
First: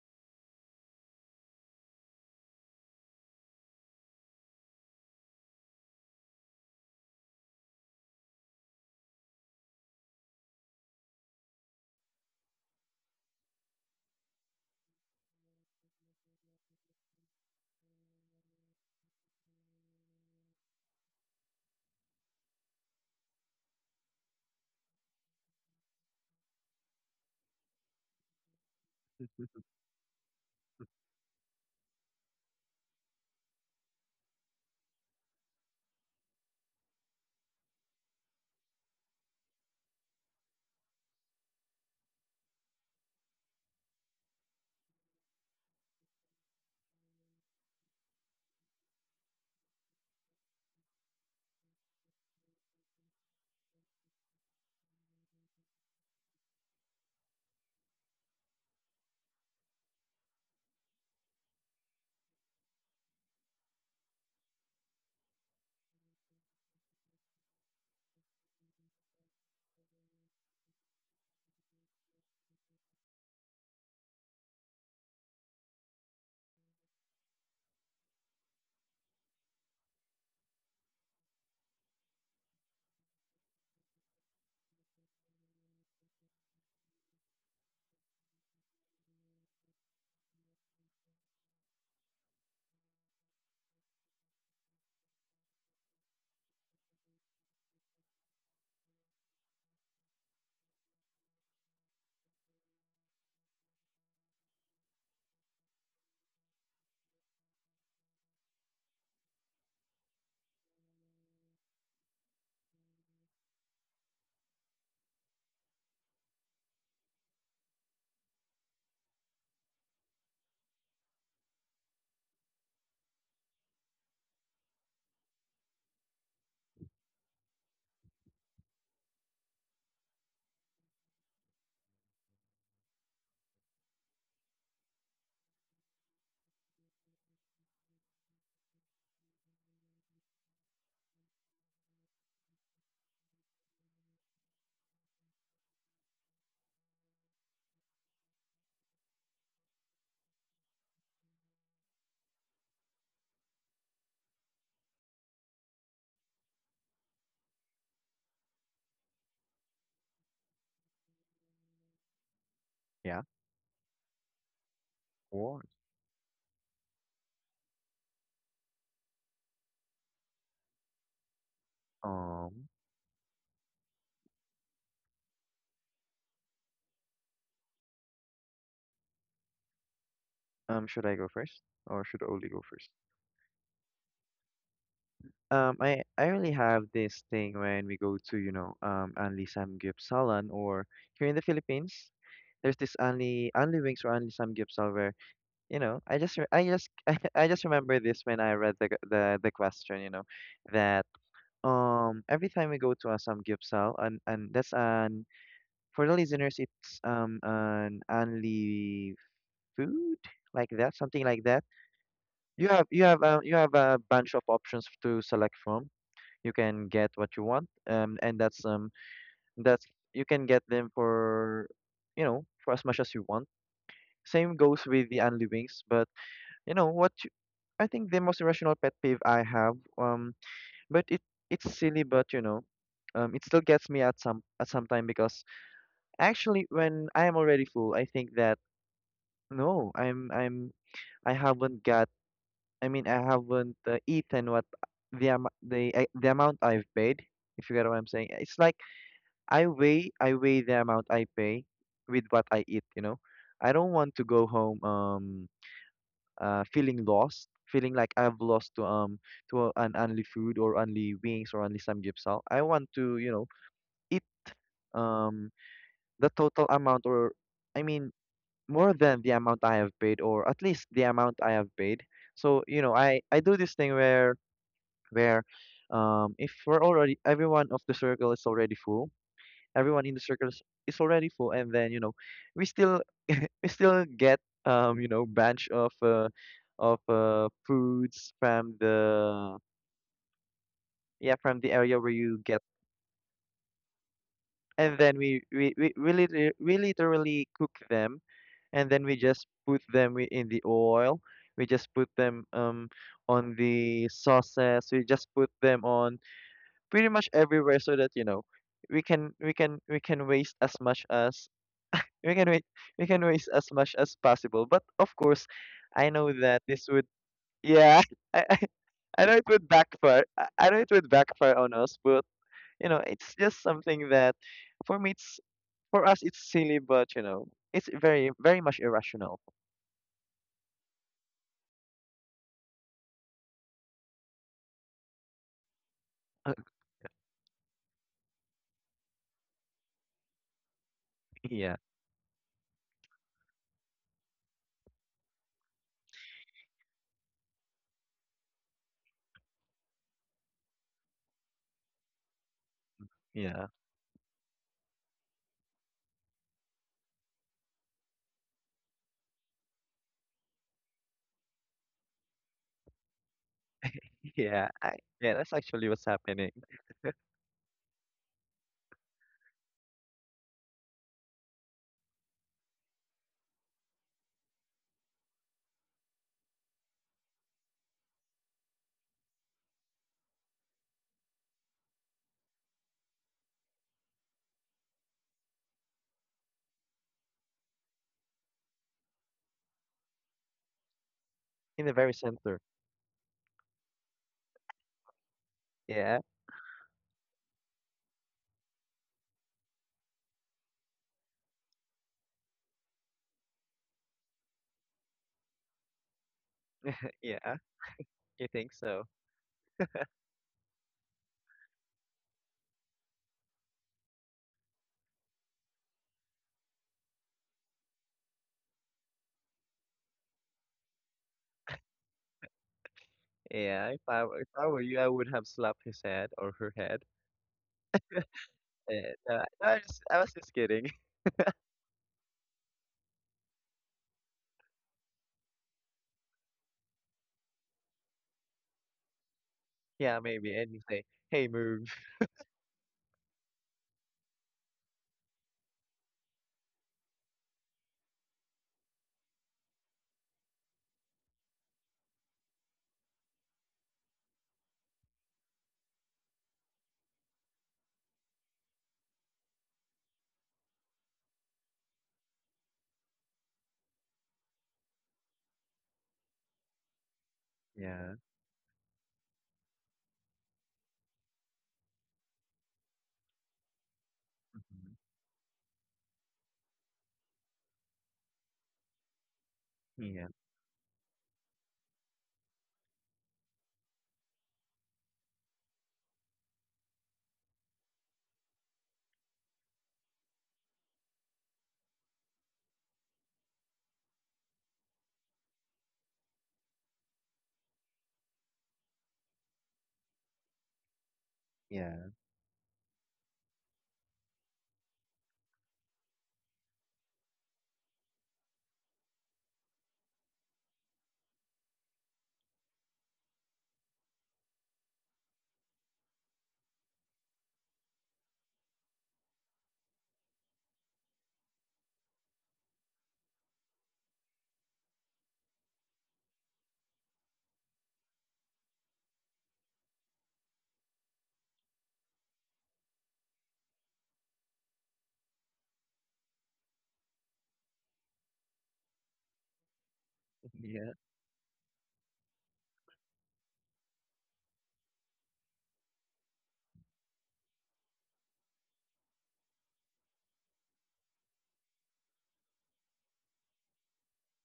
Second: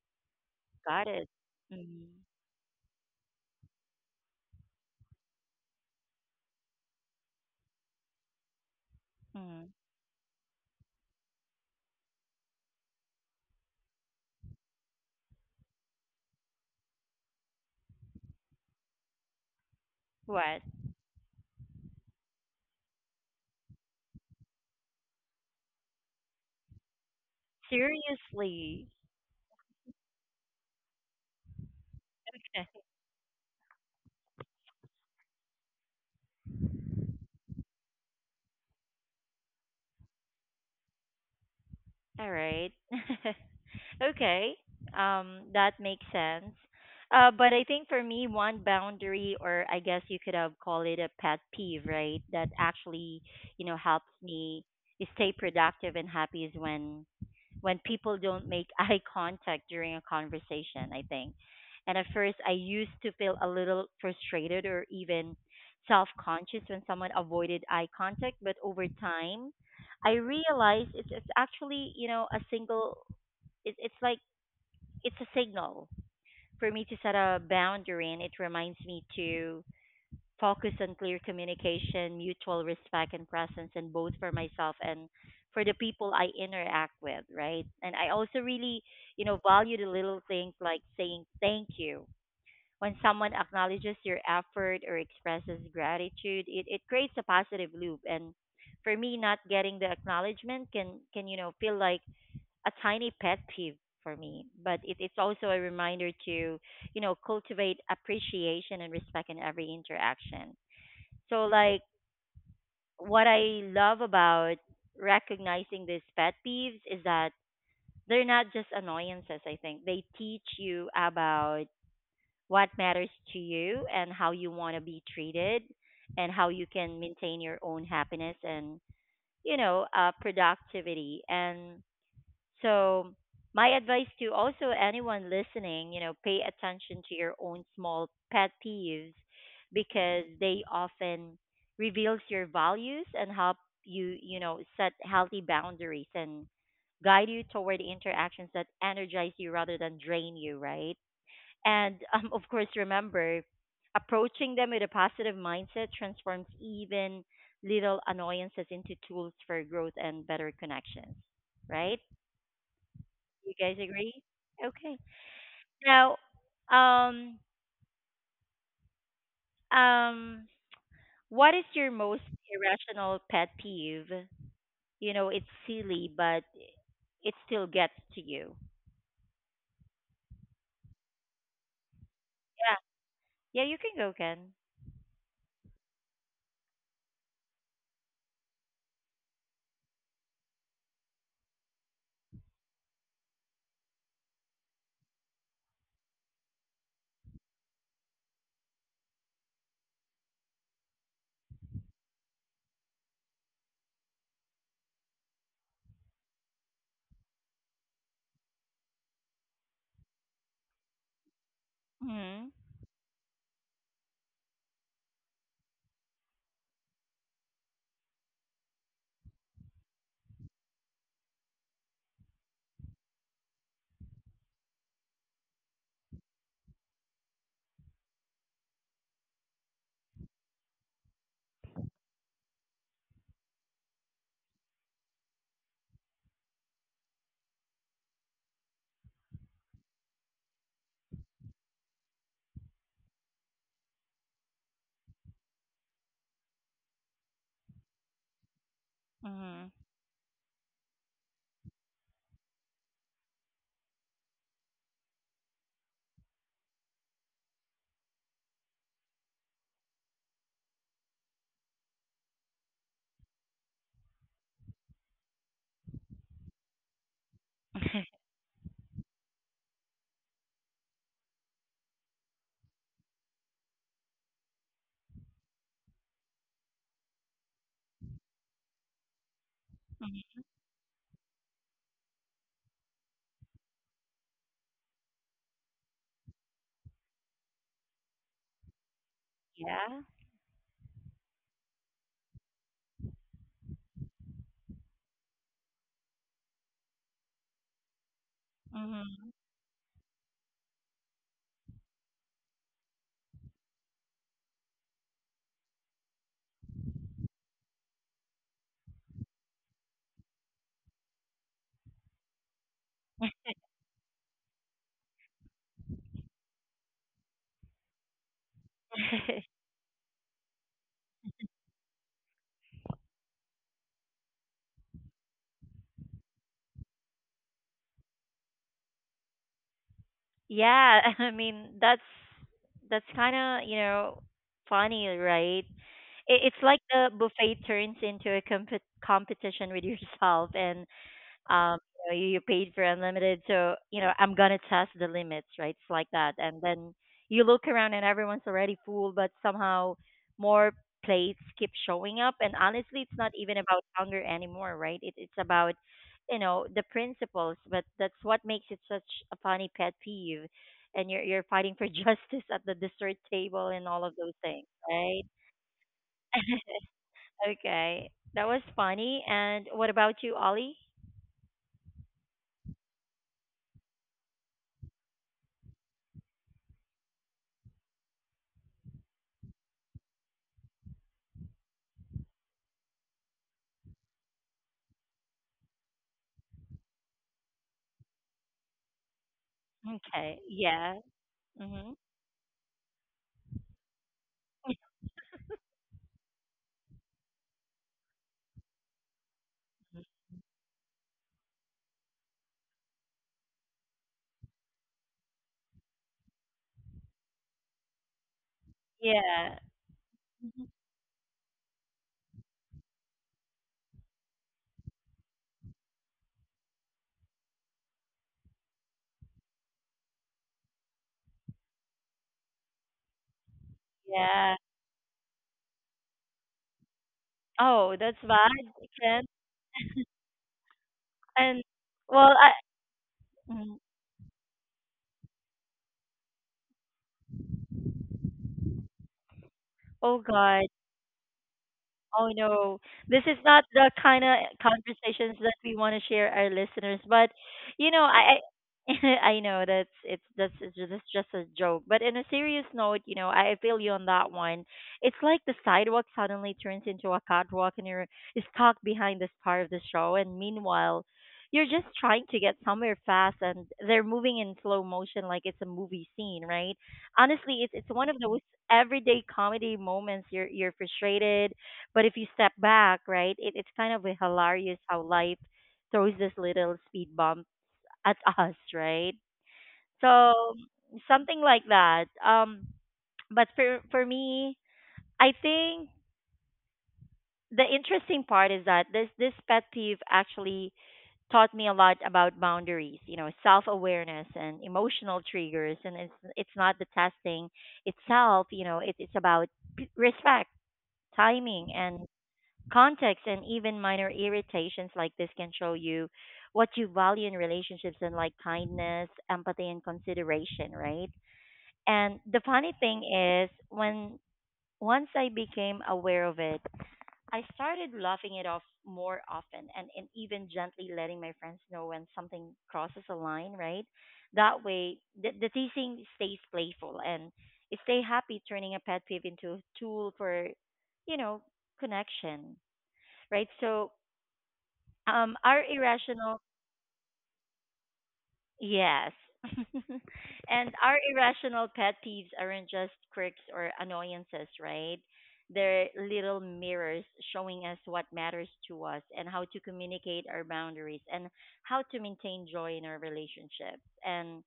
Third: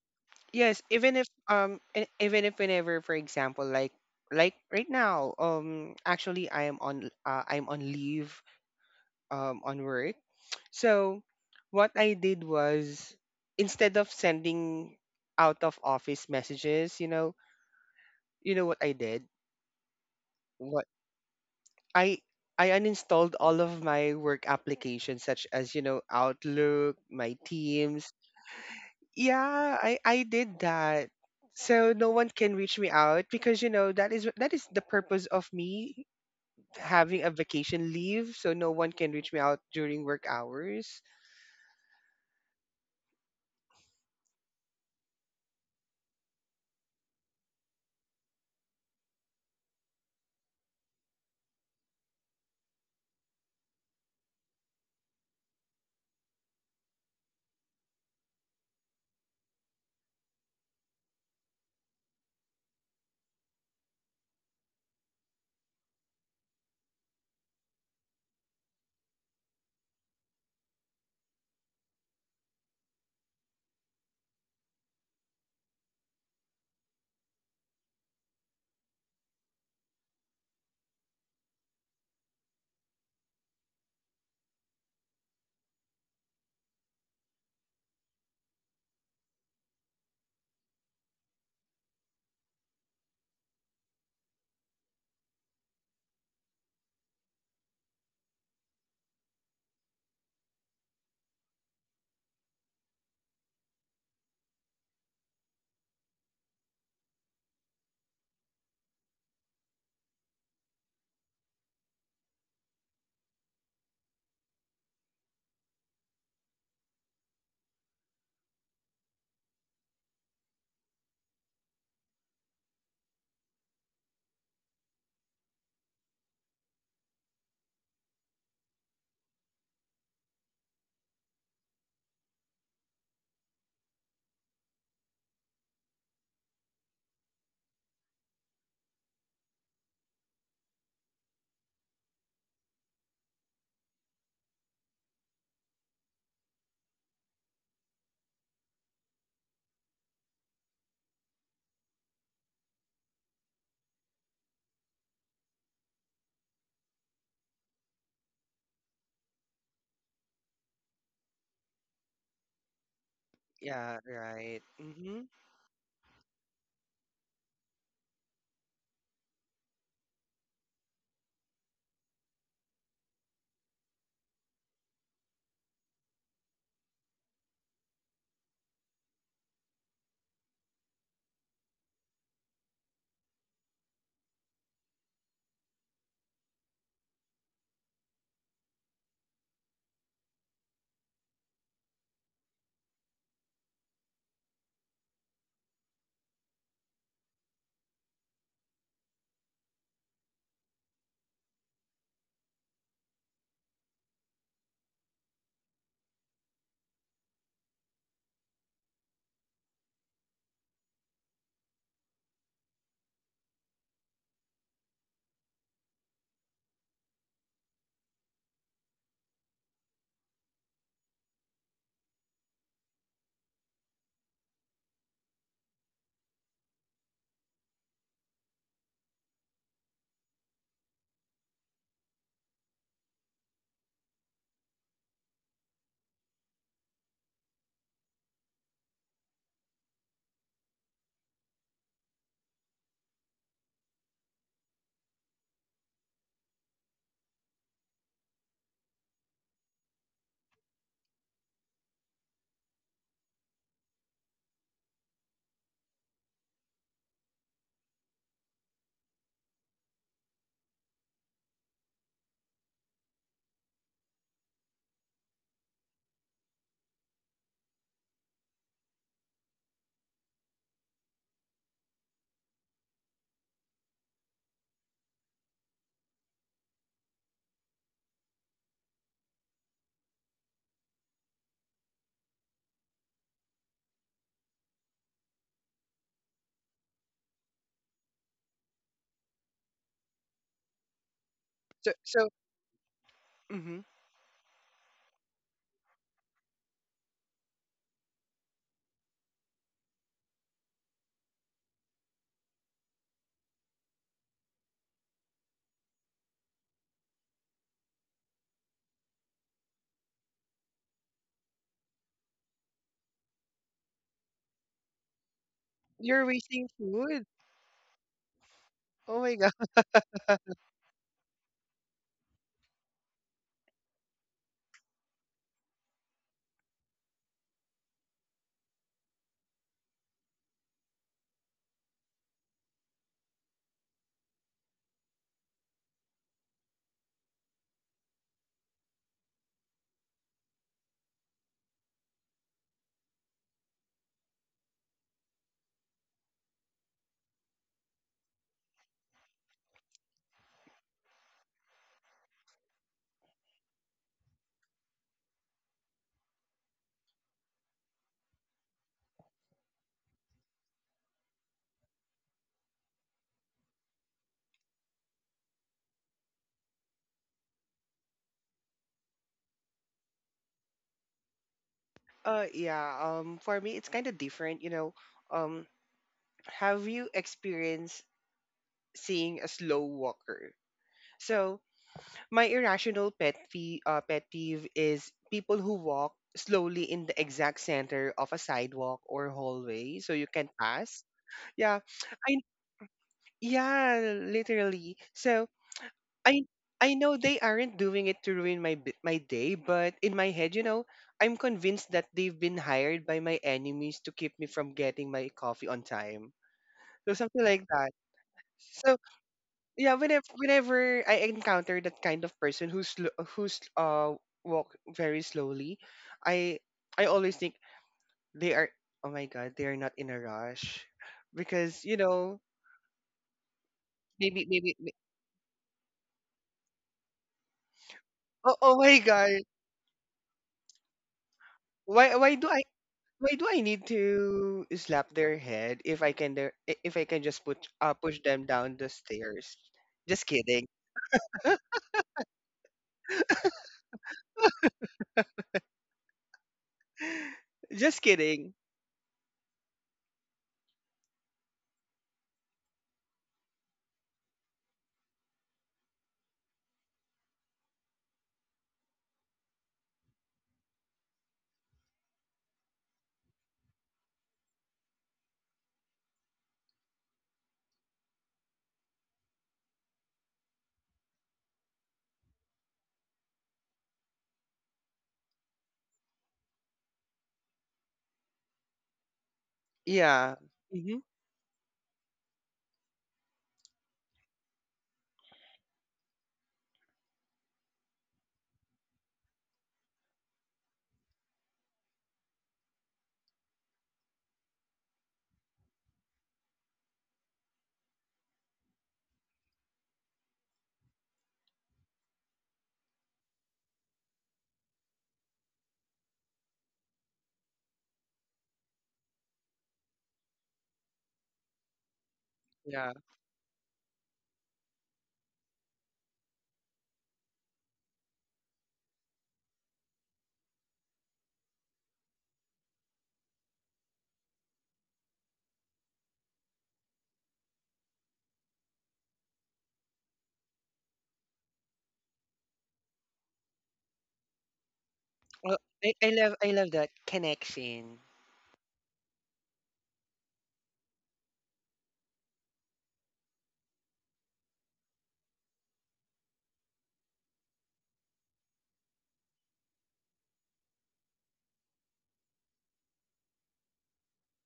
Speaker 3: Yes,
Speaker 1: Got
Speaker 3: even
Speaker 1: it.
Speaker 3: if
Speaker 1: Mm-hmm.
Speaker 3: whenever, for example, like right now, actually I'm on leave,
Speaker 1: Mm-hmm.
Speaker 3: on work. So what I did was, instead of sending out of office messages, you know what I did?
Speaker 1: What?
Speaker 3: What I I uninstalled all of my work applications, such as, Outlook, my Teams.
Speaker 1: Seriously.
Speaker 2: Mhm.
Speaker 3: Yeah, I did that. So no one can reach me
Speaker 1: [laughs]
Speaker 3: out, because that is the purpose of me having a vacation leave, so no one can reach me out during work hours.
Speaker 1: All right. [laughs] Okay, that makes sense. But I think for me, one boundary, or I guess you could have called it a pet peeve, right? That actually, helps me stay productive and happy is when people don't make [laughs] eye contact during a conversation, I think. And at first, I used to feel a little frustrated or even self conscious when someone avoided eye contact. But over time, I realized it's actually, a single, it's like, it's a signal for me to set a boundary. And it reminds me to focus on clear communication, mutual respect and presence, and both for myself and for the people I interact with, right? And I also really, value the little things like saying thank you. When someone acknowledges your effort or expresses gratitude, it creates a positive loop. And for me, not getting the acknowledgement can, feel like a tiny pet peeve for me. But it's also a reminder to, cultivate appreciation and respect in every interaction so like what I love about recognizing these pet peeves is that they're not just annoyances, I think. They teach you about what matters to you and how you want to be treated, and how you can maintain your own happiness and productivity. So, my advice to also anyone listening, pay attention to your own small pet peeves because they often reveals your values and help you, set healthy boundaries and guide you toward interactions that energize you rather than drain you, right? And [laughs] of course, remember approaching them with a positive mindset transforms even little annoyances into tools for growth and better connections, right?
Speaker 2: Yeah, of
Speaker 1: You guys
Speaker 3: Yeah,
Speaker 1: agree?
Speaker 3: right.
Speaker 1: Okay.
Speaker 3: Mhm.
Speaker 2: course.
Speaker 1: Now, um, um, what is your most
Speaker 2: Um,
Speaker 1: irrational pet peeve? You know, it's silly, but it still gets to you.
Speaker 2: should I go first or should Oli go
Speaker 1: Yeah.
Speaker 2: first?
Speaker 1: Yeah, you can go, Ken.
Speaker 2: I really have this thing when we go to, you know, Anli Samgyupsalan or here in the Philippines. There's this only only wings or only Sam gipsal where I just I just [laughs] I just remember this when I read the the question that every time we go to a some gipsal and that's an, for the listeners it's an only food, like that, something like that.
Speaker 1: Mhm.
Speaker 2: You have you have a bunch of options to select from. You can get what you want, and that's you can get them for for as much as you want. Same goes with the unliving's, but you know what? I think the most irrational pet peeve I have, but it it's silly, but it still gets me at some time because actually when I am already full, I think that no, I'm, I haven't got. I mean, I haven't eaten what the am the amount I've paid. If you get what I'm saying, it's like
Speaker 1: Mhm.
Speaker 2: I weigh the amount I pay with what I eat. You know, I don't want to go home. Feeling lost, feeling like I've lost to an only food or only wings or only samgyeopsal. I want to, you know, eat um the total amount, or I mean,
Speaker 1: [laughs]
Speaker 2: more than the amount I have paid, or at least the amount I have paid. So you know, I do this thing where if we're already everyone of the circle is already full, everyone in the circle is already full and then you know we still [laughs] we still get you know, bunch of foods from the,
Speaker 1: yeah.
Speaker 2: yeah, from the
Speaker 3: So
Speaker 2: area where
Speaker 3: so
Speaker 2: you get.
Speaker 3: mhm.
Speaker 2: And then we literally cook them, and then we
Speaker 1: Mhm.
Speaker 2: just put them in the oil, we just put them on the sauces, we just put them on pretty much everywhere, so that you know we can waste as much as we can wait we can waste as much as possible. But of course, I
Speaker 3: You're
Speaker 2: know that
Speaker 3: wasting
Speaker 2: this would,
Speaker 3: food.
Speaker 2: yeah, [laughs] i i,
Speaker 3: Oh
Speaker 2: I know
Speaker 3: my
Speaker 2: it
Speaker 3: god.
Speaker 1: [laughs]
Speaker 2: would
Speaker 3: [laughs]
Speaker 2: backfire. I know it would backfire on us, but you know, it's just something that for me it's for us it's silly, but you know, it's very very much irrational. [laughs]
Speaker 1: yeah, [laughs] I mean that's kind of, you know, funny, right? It's like the buffet turns into a competition with yourself, and
Speaker 2: Yeah.
Speaker 1: um you know, you paid for unlimited, so you know I'm gonna test the limits, right? It's like that. And then you look around and everyone's already full, but somehow more plates keep showing up, and honestly it's not even
Speaker 2: yeah
Speaker 1: about hunger anymore, right? It's about, you know, the principles. But that's what makes it such a funny pet peeve, and you're fighting for [laughs] justice at the dessert table and all of those things,
Speaker 2: yeah I,
Speaker 1: right?
Speaker 2: yeah, that's actually what's happening.
Speaker 1: [laughs] Okay, that was funny. And what about you, ollie?
Speaker 3: Yeah, for me it's kind of different, you know. Um have you experienced seeing a slow walker? So, my irrational pet peeve is people who walk slowly in the exact center of a sidewalk or hallway so you
Speaker 1: Okay,
Speaker 3: can
Speaker 1: yeah.
Speaker 3: pass.
Speaker 2: In
Speaker 3: Yeah.
Speaker 2: the
Speaker 1: Mhm.
Speaker 2: very
Speaker 3: I
Speaker 2: center.
Speaker 3: Yeah, literally. So,
Speaker 2: Yeah.
Speaker 3: I I know they aren't doing it to ruin my day, but in my head, you know, I'm convinced that they've been hired by my enemies to keep me from getting my coffee on time. So something
Speaker 2: Yeah,
Speaker 3: like that.
Speaker 2: you think
Speaker 3: So
Speaker 2: so?
Speaker 1: Yeah.
Speaker 3: yeah, whenever
Speaker 1: Mhm.
Speaker 3: whenever I encounter that kind of person who's walk very slowly, I I always think they are. Oh my god, they are not in a rush, because,
Speaker 2: Yeah, if
Speaker 3: maybe
Speaker 1: Yeah.
Speaker 2: I
Speaker 3: maybe,
Speaker 2: were
Speaker 3: may-
Speaker 2: you, I would have slapped his head or her head.
Speaker 1: Oh, that's bad.
Speaker 3: Oh my
Speaker 1: Ken.
Speaker 3: god,
Speaker 2: No, I was just kidding.
Speaker 1: And
Speaker 3: why
Speaker 1: well,
Speaker 3: why
Speaker 1: I.
Speaker 3: do Why do I
Speaker 1: mhm.
Speaker 3: need to slap their head? If I can just push them down the stairs?
Speaker 2: Yeah,
Speaker 1: Oh
Speaker 3: Just
Speaker 2: maybe.
Speaker 1: God.
Speaker 3: kidding.
Speaker 2: And you say, "Hey, move."
Speaker 1: Oh no, this is not the kind of conversations that we want to share our listeners. But
Speaker 3: [laughs]
Speaker 1: you know,
Speaker 3: Just kidding.
Speaker 1: I [laughs] I know that's it's just a joke. But in a serious note, you know, I feel you on that one. It's like the sidewalk suddenly turns into a catwalk, and you're stuck behind the star of the show, and meanwhile you're just trying to get somewhere fast, and they're moving in slow motion like it's a movie scene, right? Honestly, it's one
Speaker 2: Yeah.
Speaker 1: of those everyday comedy moments. You're frustrated, but if you step back, right, it's kind of hilarious
Speaker 2: Mhm.
Speaker 1: how life throws this little speed bump at [laughs] us, right?
Speaker 2: Yeah,
Speaker 1: So
Speaker 3: Yeah. Hmm.
Speaker 1: something like that. But for me, I think the interesting part is that this pet peeve actually taught me a lot about boundaries, you know, self awareness and emotional triggers, and it's not the testing itself, you know, it's about respect, timing,
Speaker 2: yeah.
Speaker 1: and context. And even minor irritations like this can show you what you value in relationships, and like kindness, empathy, and consideration, right? And the funny
Speaker 3: Yeah.
Speaker 1: thing is, when once I became aware of it, I started laughing it off more often, and even gently letting my friends know when something crosses a line, right? That way, the teasing stays playful and stay happy, turning a pet peeve into a tool for, you know, connection, right? So um,
Speaker 3: Well,
Speaker 1: our
Speaker 3: I, I love
Speaker 1: irrational,
Speaker 3: I love that connection.
Speaker 1: yes. [laughs] And
Speaker 2: Yeah.
Speaker 1: our irrational pet peeves aren't just quirks or annoyances, right? They're little mirrors showing us what matters to us and how to communicate our boundaries and how to maintain joy in our relationships. And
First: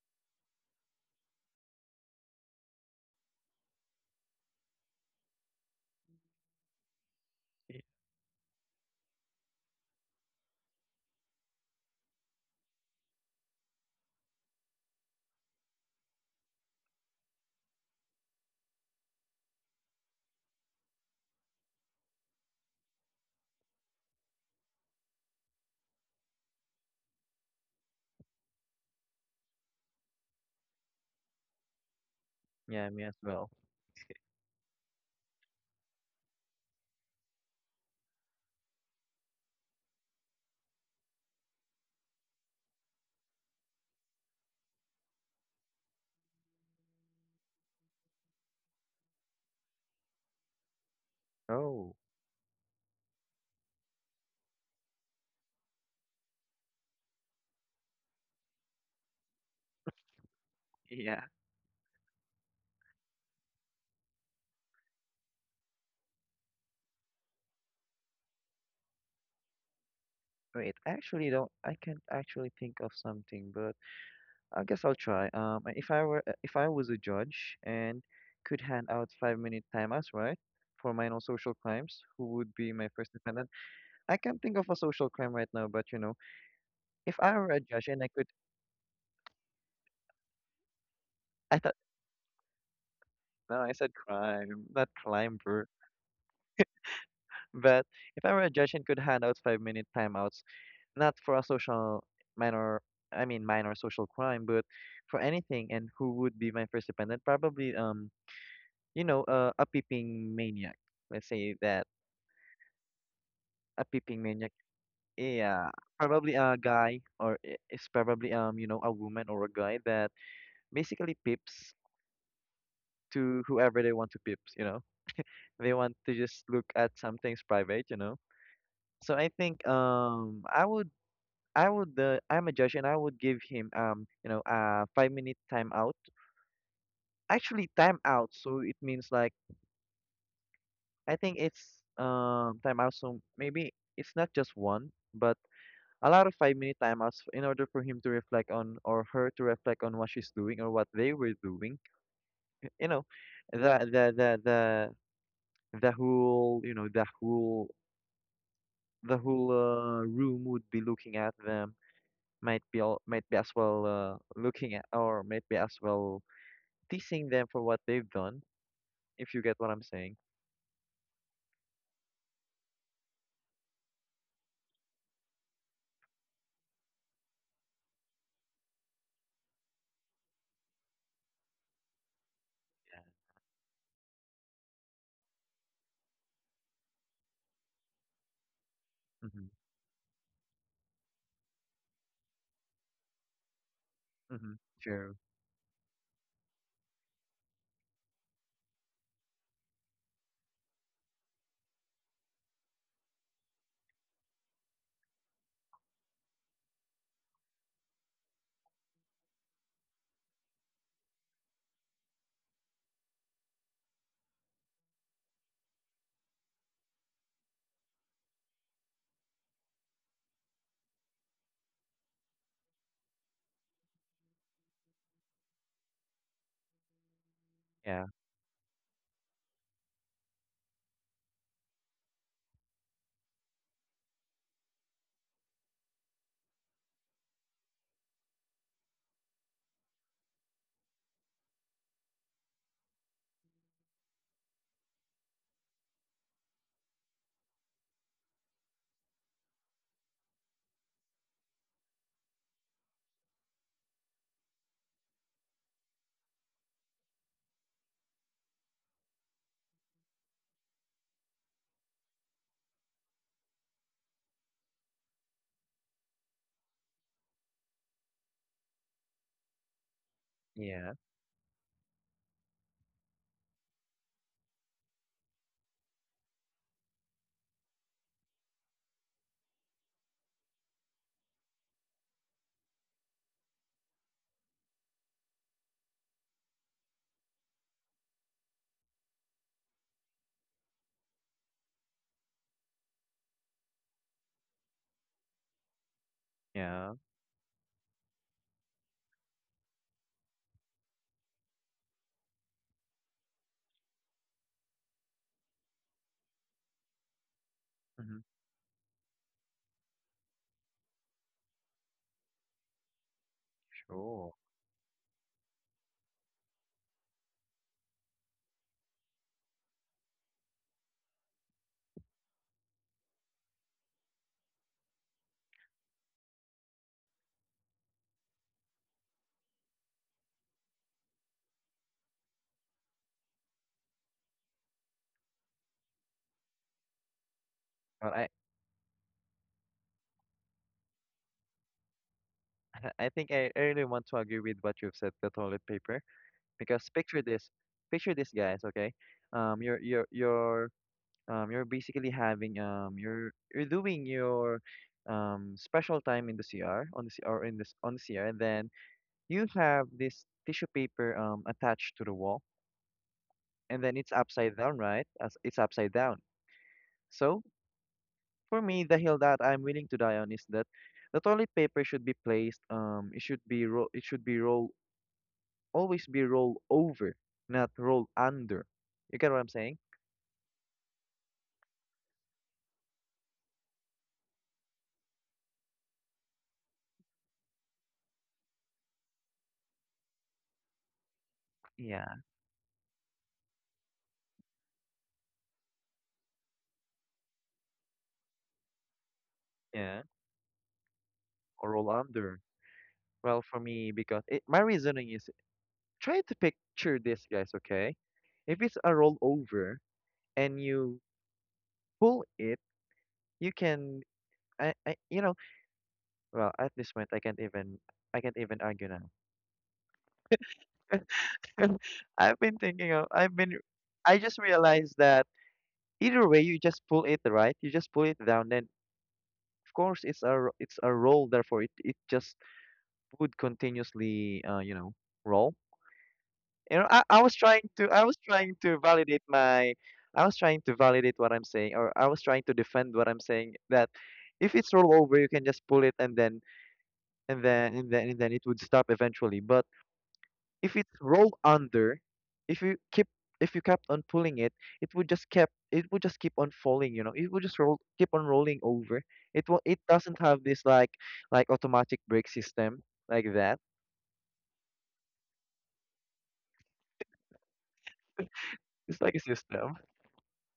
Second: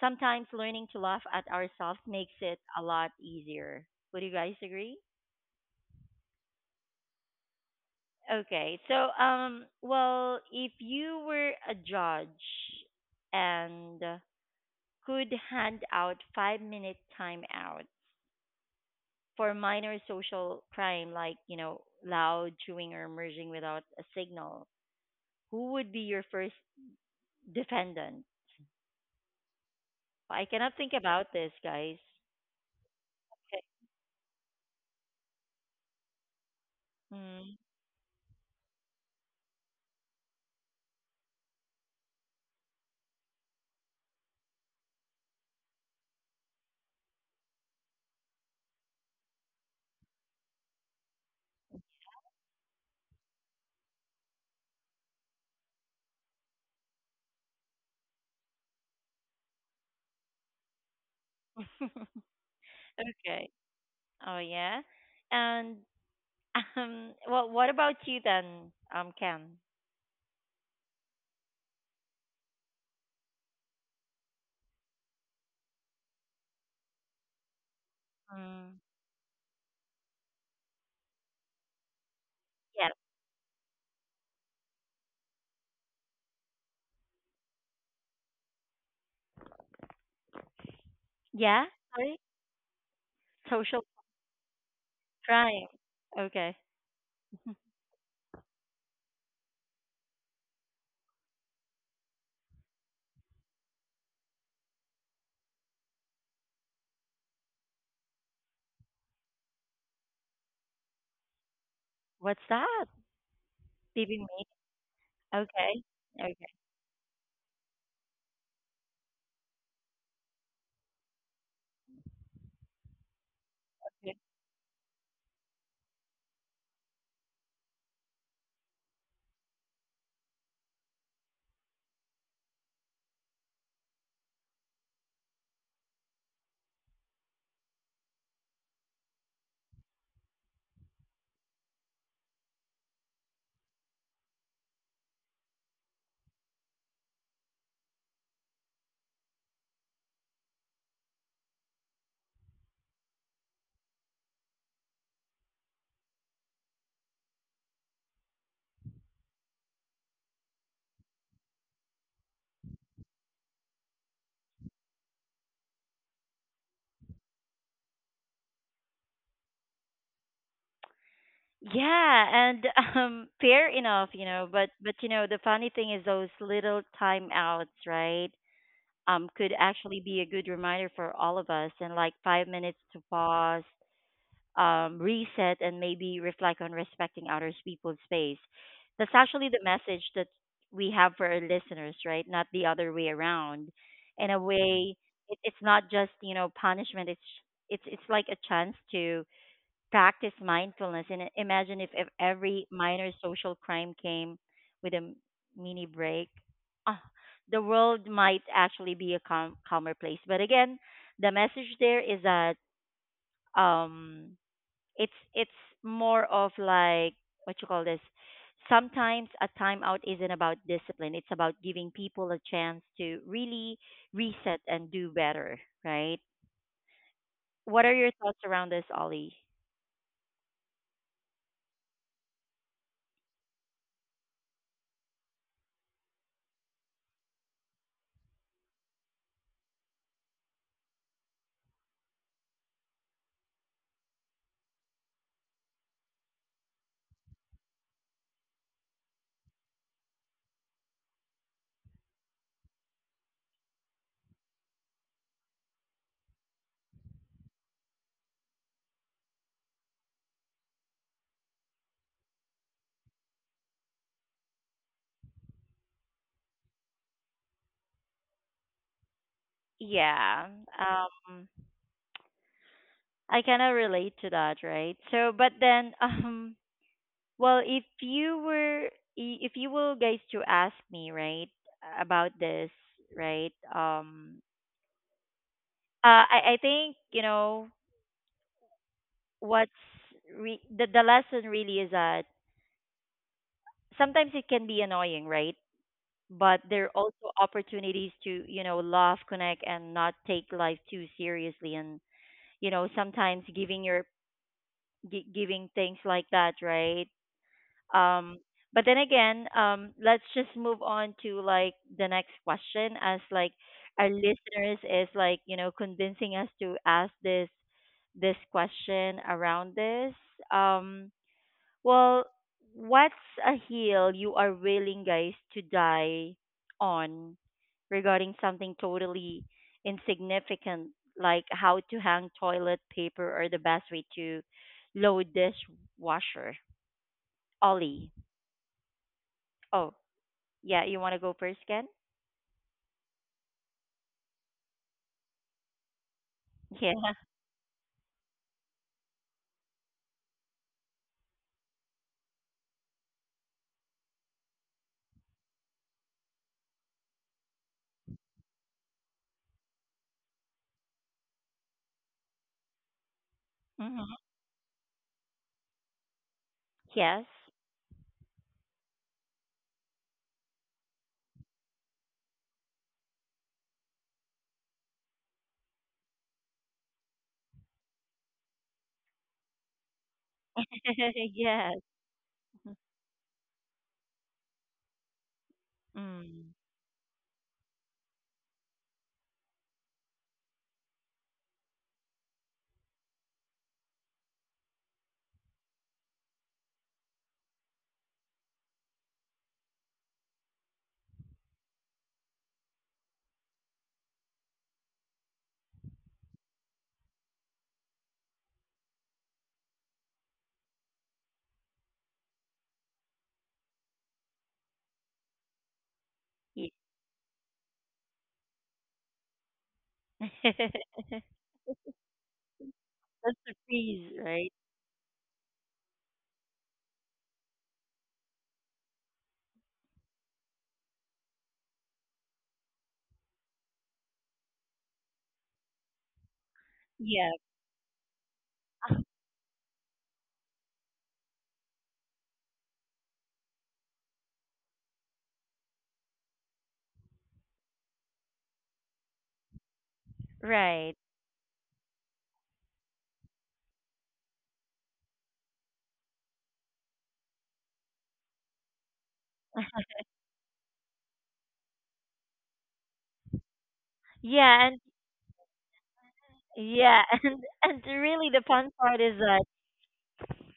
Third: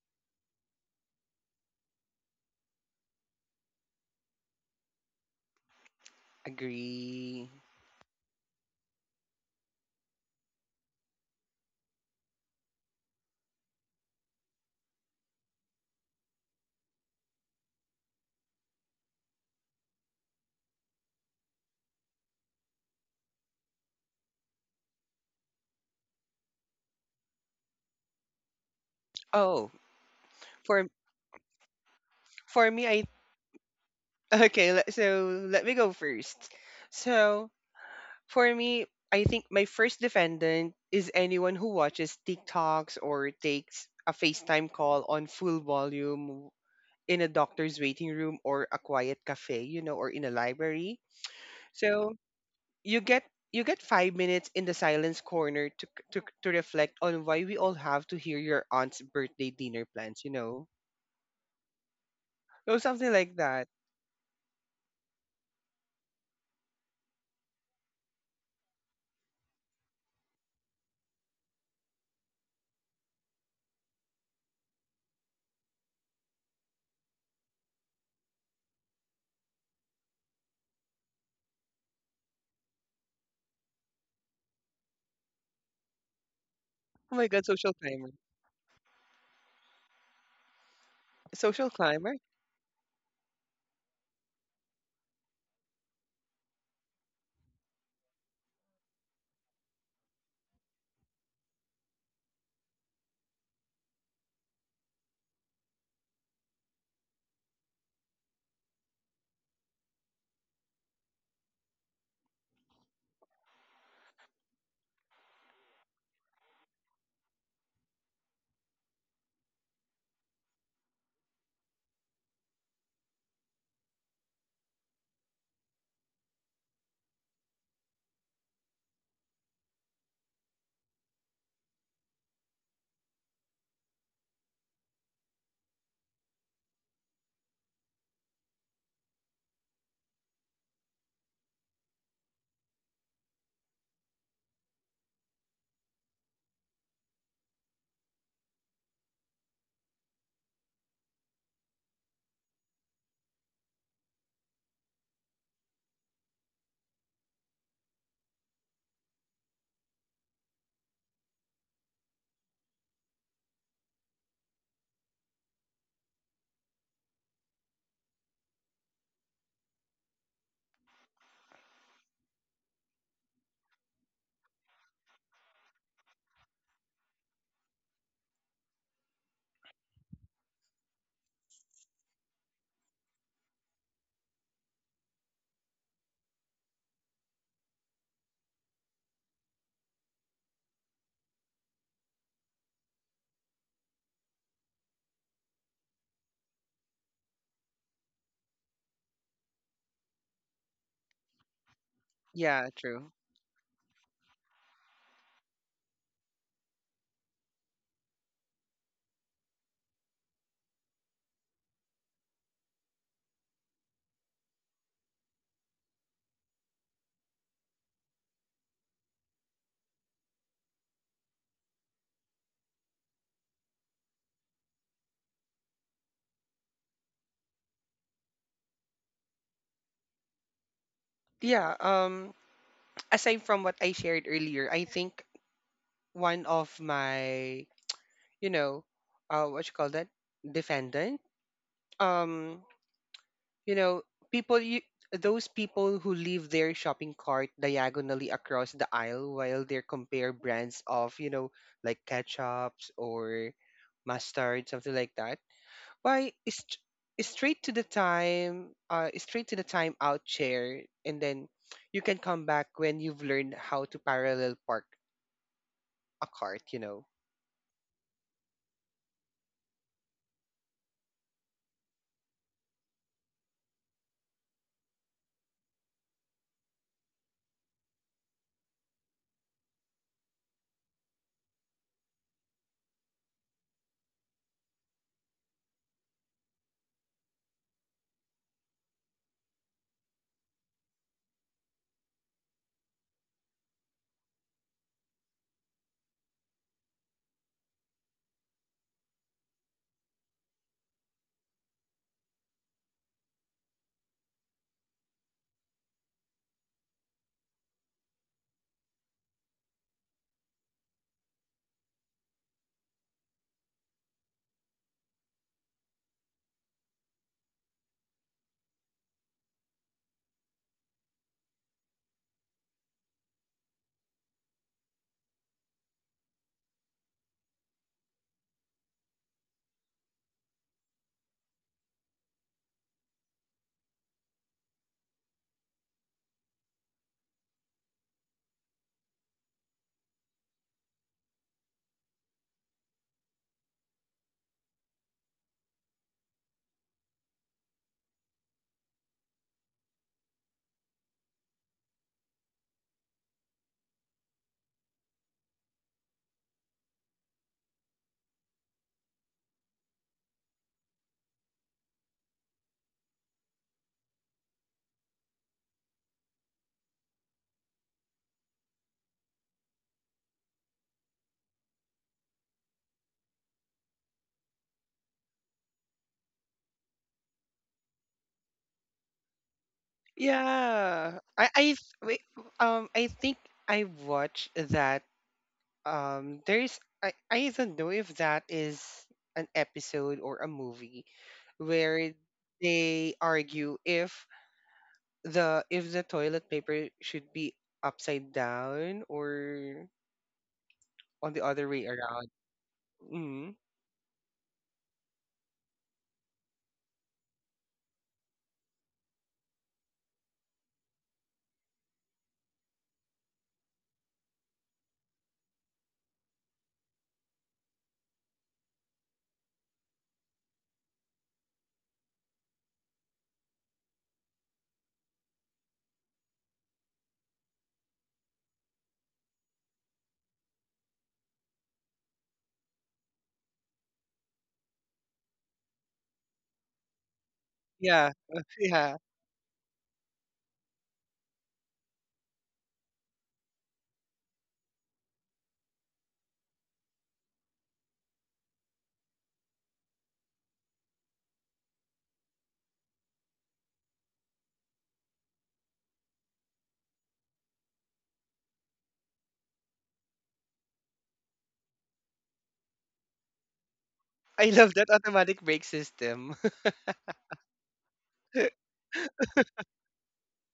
Speaker 1: sometimes learning to laugh at ourselves makes it a lot easier. Would you guys agree?
Speaker 3: Agree.
Speaker 2: y-
Speaker 1: Okay, so well, if you were a judge and could hand out five-minute timeouts for minor social crime like, you know, loud chewing or merging without a signal, who would be your first defendant?
Speaker 3: Oh,
Speaker 1: I cannot
Speaker 3: for
Speaker 1: think about this, guys.
Speaker 3: for me,
Speaker 2: Yeah,
Speaker 3: I
Speaker 2: me as well.
Speaker 3: [laughs] okay. So let me go first. So
Speaker 1: Mm.
Speaker 3: for me, I think my first defendant is anyone who watches TikToks or takes a FaceTime call on full volume in a doctor's waiting room or a quiet cafe, you know, or in a library.
Speaker 2: Oh.
Speaker 3: So you get you get 5 minutes in the silence corner to reflect on why we all have to hear your aunt's birthday dinner plans, you know,
Speaker 2: Yeah.
Speaker 1: [laughs]
Speaker 3: or something like
Speaker 1: okay.
Speaker 3: that.
Speaker 1: Oh yeah. And well what about you then, Ken?
Speaker 2: Wait. I actually don't. I can't actually think of something, but I guess I'll try. If I were, if I was a judge and could
Speaker 1: Mm.
Speaker 2: hand out five-minute timeouts, right, for minor social crimes, who would be
Speaker 1: Yeah.
Speaker 2: my first defendant? I can't think of a social crime right now, but you know, if
Speaker 3: Oh my
Speaker 2: I
Speaker 3: god,
Speaker 2: were a
Speaker 3: social
Speaker 2: judge and I
Speaker 3: climber,
Speaker 2: could, [laughs] I
Speaker 1: Yeah?
Speaker 3: social
Speaker 2: thought,
Speaker 1: Sorry?
Speaker 3: climber.
Speaker 2: no, I
Speaker 1: Social
Speaker 2: said crime, not
Speaker 1: crime.
Speaker 2: climber.
Speaker 1: Okay. [laughs]
Speaker 2: But if I were a judge and could hand out 5-minute timeouts, not for a social minor, I mean minor social crime, but for anything, and who would be my first defendant? Probably, you know, a peeping maniac. Let's say that,
Speaker 1: What's that?
Speaker 2: a
Speaker 1: Peeping
Speaker 2: peeping
Speaker 1: me?
Speaker 2: maniac. Yeah,
Speaker 1: Okay.
Speaker 2: probably
Speaker 1: Okay.
Speaker 2: a guy, or it's probably you know, a woman or a guy that basically peeps to whoever they want
Speaker 1: Yeah.
Speaker 2: to peeps. You know, they want to just look at something's private. You know, so I think I would, I'm a judge and I would give him, you know, a 5-minute timeout. Actually timeout, so it means like, I think it's timeout. So maybe it's not just one, but a lot of 5-minute timeouts in order for him to reflect on, or her to reflect on what she's doing or what they were doing. You know, the the the the the whole you know the whole room would be looking at them. Might be all, might be as well looking at, or might be as well teasing them for what they've done, if you get what I'm saying.
Speaker 1: Yeah, and [laughs] fair enough, you know. But you know, the funny thing is those little timeouts, right? Could actually be a good reminder for all of us, and like five minutes to pause, reset, and maybe reflect on respecting other people's space. That's
Speaker 2: Mm-hmm.
Speaker 1: actually the message that we have for our listeners, right? Not the other way around. In a
Speaker 2: Mm-hmm.
Speaker 1: way,
Speaker 2: True.
Speaker 1: it's not just, you know, punishment. It's like a chance to practice mindfulness. And imagine if, every
Speaker 3: Yeah,
Speaker 1: minor
Speaker 3: true.
Speaker 1: social crime came with a mini break. Ah, the world might actually be a calmer place. But again, the message there is that um it's more of like, what you call this, sometimes a timeout isn't about discipline, it's about giving people a chance to really reset and do better, right? What are
Speaker 2: Yeah.
Speaker 1: your thoughts around this, ollie?
Speaker 3: Yeah. Aside from what I shared earlier, I think one of my, you know, what you call that, defendant. Um. You know, people you those people who leave their shopping cart diagonally across the aisle while they compare brands of, like ketchups or mustard, something like that. Why is straight to the time out chair, and then you can come back when you've learned how to parallel park a cart, you know.
Speaker 1: Yeah.
Speaker 2: Yeah.
Speaker 1: Um, I kind of relate to that, right? So, but then, [laughs] well, if you were guys to ask me, right, about this, right, I think, you know, what's the lesson really is that sometimes it can be annoying, right? But there are
Speaker 2: Yeah.
Speaker 1: also opportunities to, you know, laugh, connect, and not take life too seriously. And, you know, sometimes giving things like that, right?
Speaker 2: Mm-hmm.
Speaker 1: Um, but then again, let's just move on to like the next question, as like our
Speaker 2: Sure.
Speaker 1: listeners is like, you know, convincing us to ask this question around this. Um, well, what's a hill you are willing, guys, to die on regarding something totally insignificant, like how to hang toilet paper or the best way to load dishwasher? Ollie.
Speaker 2: Well, I
Speaker 1: Oh, yeah, you want to go first, Ken?
Speaker 2: [laughs] I think I really want to agree with what you've said, the toilet paper, because
Speaker 1: Yeah.
Speaker 2: picture this, guys. Okay, um, you're you're you're you're basically having, you're doing your special time in the CR, on the C, or in this on the CR, and then you have this tissue paper attached to the wall, and then it's
Speaker 1: hmm
Speaker 2: upside down, right? As it's upside down.
Speaker 1: Yes.
Speaker 2: So for me, the hill that I'm willing to die on is that the toilet paper should be placed. It should be it should be roll, always be roll over, not roll under. You get what I'm saying?
Speaker 3: Yeah,
Speaker 1: [laughs] yes.
Speaker 3: wait, I think I watched that. um
Speaker 1: Mm.
Speaker 3: there is I, I don't know if that is an episode or a movie where
Speaker 2: Yeah.
Speaker 3: they argue if the toilet paper should be upside down or
Speaker 2: Yeah,
Speaker 3: on the other
Speaker 2: or
Speaker 3: way
Speaker 2: roll
Speaker 3: around.
Speaker 2: under. Well,
Speaker 3: Hmm.
Speaker 2: for me, because it, my reasoning is, try to picture this, guys. Okay, if it's a roll over and you pull it, you can. I, you know, well,
Speaker 1: Yeah.
Speaker 2: at this point, I can't even argue now.
Speaker 1: [laughs]
Speaker 2: [laughs] I've been thinking of, I've
Speaker 1: That's a
Speaker 2: been,
Speaker 1: freeze,
Speaker 2: I just
Speaker 1: right?
Speaker 2: realized that either way, you just pull it, right? You just pull it down. Then, of course, it's a, it's a roll. Therefore, it just would continuously, you know, roll. You know, I
Speaker 1: Yeah.
Speaker 2: was trying to, I
Speaker 3: Yeah,
Speaker 2: was
Speaker 3: [laughs]
Speaker 2: trying to
Speaker 3: yeah.
Speaker 2: validate my, I was trying to validate what I'm saying, or I was trying to defend what I'm saying, that if it's roll over, you can just pull it, and then, and then it would stop eventually. But if it
Speaker 1: Right.
Speaker 2: rolled under, if you keep if you kept on pulling it, it would just kept it would just keep on falling, you know. It would just roll keep on rolling over. It doesn't have this like automatic brake system like that.
Speaker 3: I
Speaker 1: Yeah,
Speaker 3: love
Speaker 1: and
Speaker 3: that automatic brake system.
Speaker 1: yeah, [laughs] and really the fun
Speaker 2: It's
Speaker 1: part
Speaker 2: like
Speaker 1: is
Speaker 2: a
Speaker 1: that
Speaker 2: system.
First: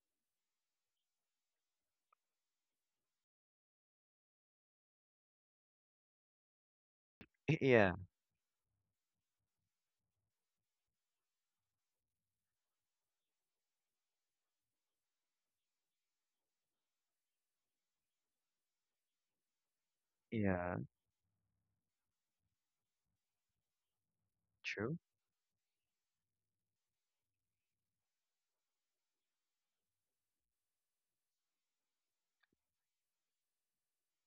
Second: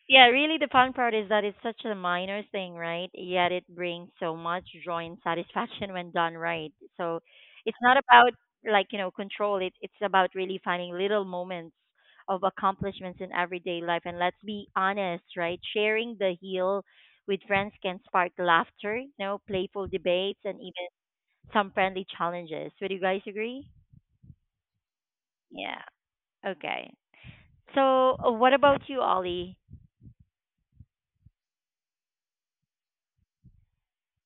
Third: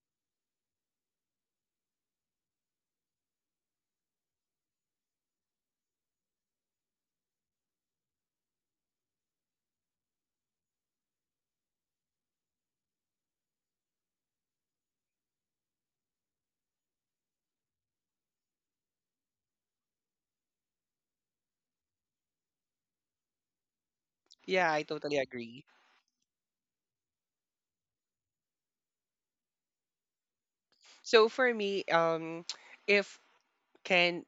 Speaker 1: yeah, really, the fun part is that it's such a minor thing, right? Yet it brings so much joy and satisfaction when done right. So
Speaker 2: [laughs]
Speaker 1: it's
Speaker 2: Yeah.
Speaker 1: not about like, you know, control. It's about really finding little moments of accomplishments in everyday life. And let's be honest, right? Sharing the heel with friends can spark laughter, you know, playful debates, and
Speaker 2: Yeah.
Speaker 1: even some friendly challenges. Would you guys agree?
Speaker 3: [laughs] Yeah, I
Speaker 2: True.
Speaker 3: totally agree.
Speaker 1: Yeah. Okay. So what about you, Ollie?
Speaker 3: So for me, [tsk] if Ken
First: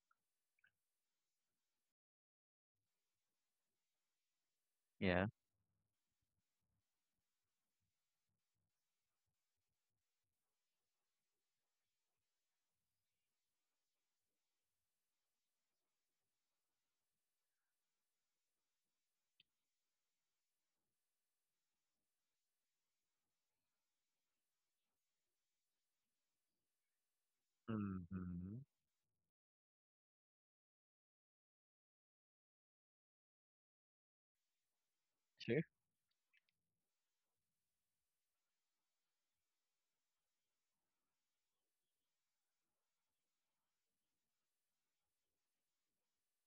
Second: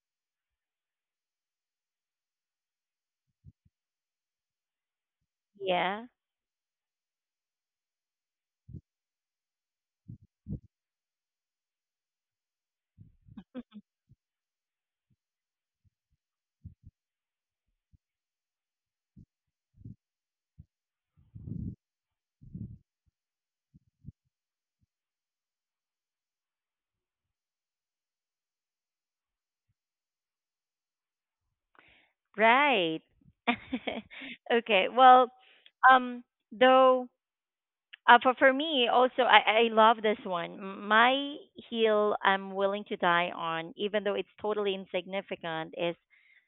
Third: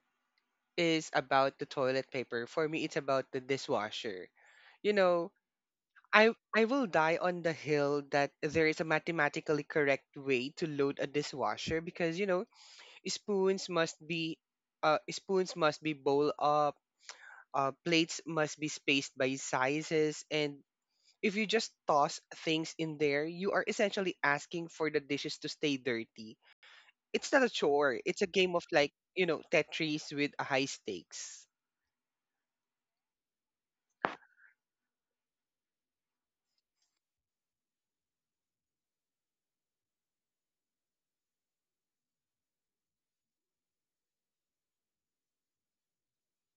Speaker 3: is about the toilet paper, for me it's about the dishwasher. You
Speaker 2: Yeah.
Speaker 3: know,
Speaker 1: Yeah.
Speaker 3: I will die on the hill that there is a mathematically correct way to load a dishwasher, because, spoons must be spoons must be bowl up, plates must be spaced by sizes, and if you just toss things in there, you are essentially asking for the dishes to stay dirty. It's not a chore. It's a game of,
Speaker 2: Mm-hmm.
Speaker 3: like, Tetris with high stakes.
Speaker 1: Right. [laughs] okay. Well,
Speaker 2: True.
Speaker 1: um, though, for me also, I love this one. M- My heel, I'm willing to die on, even though it's totally insignificant, is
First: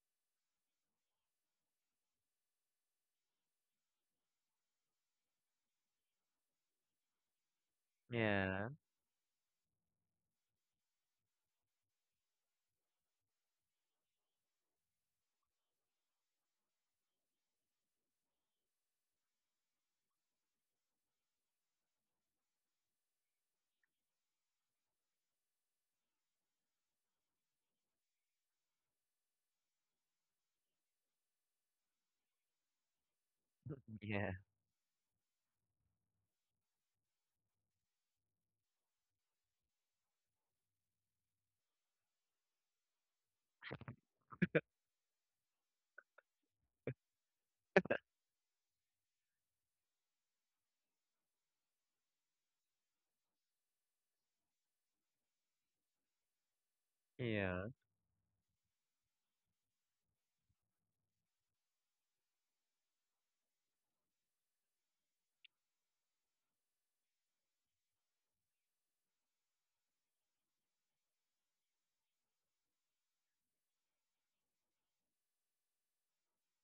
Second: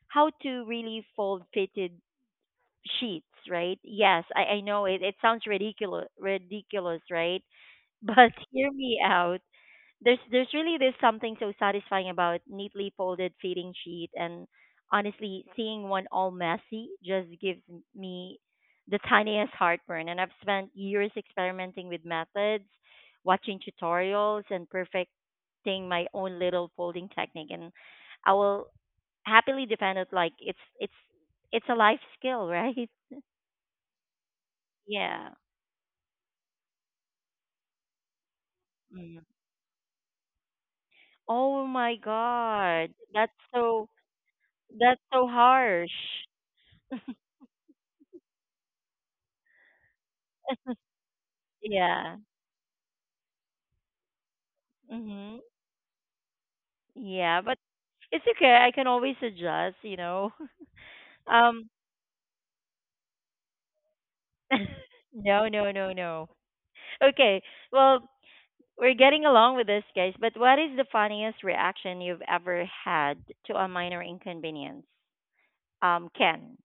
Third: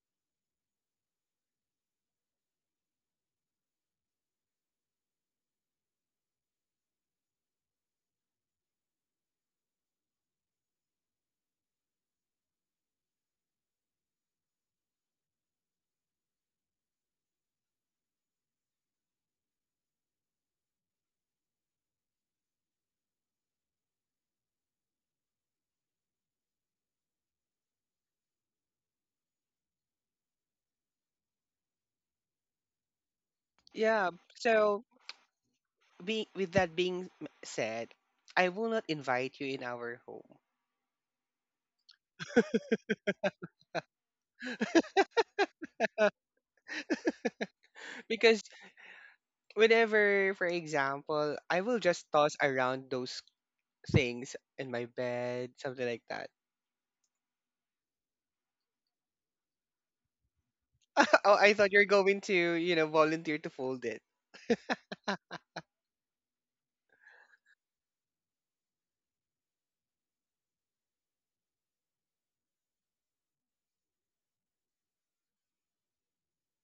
Speaker 1: how to really fold fitted sheets. Right? Yes, I know it. It sounds ridiculous, right? [laughs] But
Speaker 2: Yeah.
Speaker 1: hear me out. There's really this something so satisfying about neatly folded feeding sheet, and honestly seeing one all messy just gives me the tiniest heartburn. And I've spent years experimenting with methods, watching tutorials and perfecting my own little folding technique, and I will happily defend it like it's a life skill, [laughs] right?
Speaker 3: Yeah.
Speaker 2: Yeah.
Speaker 3: So,
Speaker 1: Yeah.
Speaker 3: with that being said, I will not
Speaker 1: Mhm.
Speaker 3: invite you in our home,
Speaker 1: Oh my god, that's so harsh.
Speaker 3: because whenever, for example, I will just
Speaker 1: Yeah.
Speaker 3: toss around those things in my
Speaker 1: Mhm.
Speaker 3: bed, something like that.
Speaker 1: Yeah, but
Speaker 2: Yeah.
Speaker 1: it's okay. I can always adjust, you know. [laughs]
Speaker 3: [laughs] Oh, I
Speaker 1: Um
Speaker 3: thought you're going to, volunteer to fold it.
Speaker 1: [laughs] no, no. Okay. Well, we're getting along with this, guys, but what is the funniest reaction you've ever had to a minor inconvenience? Ken.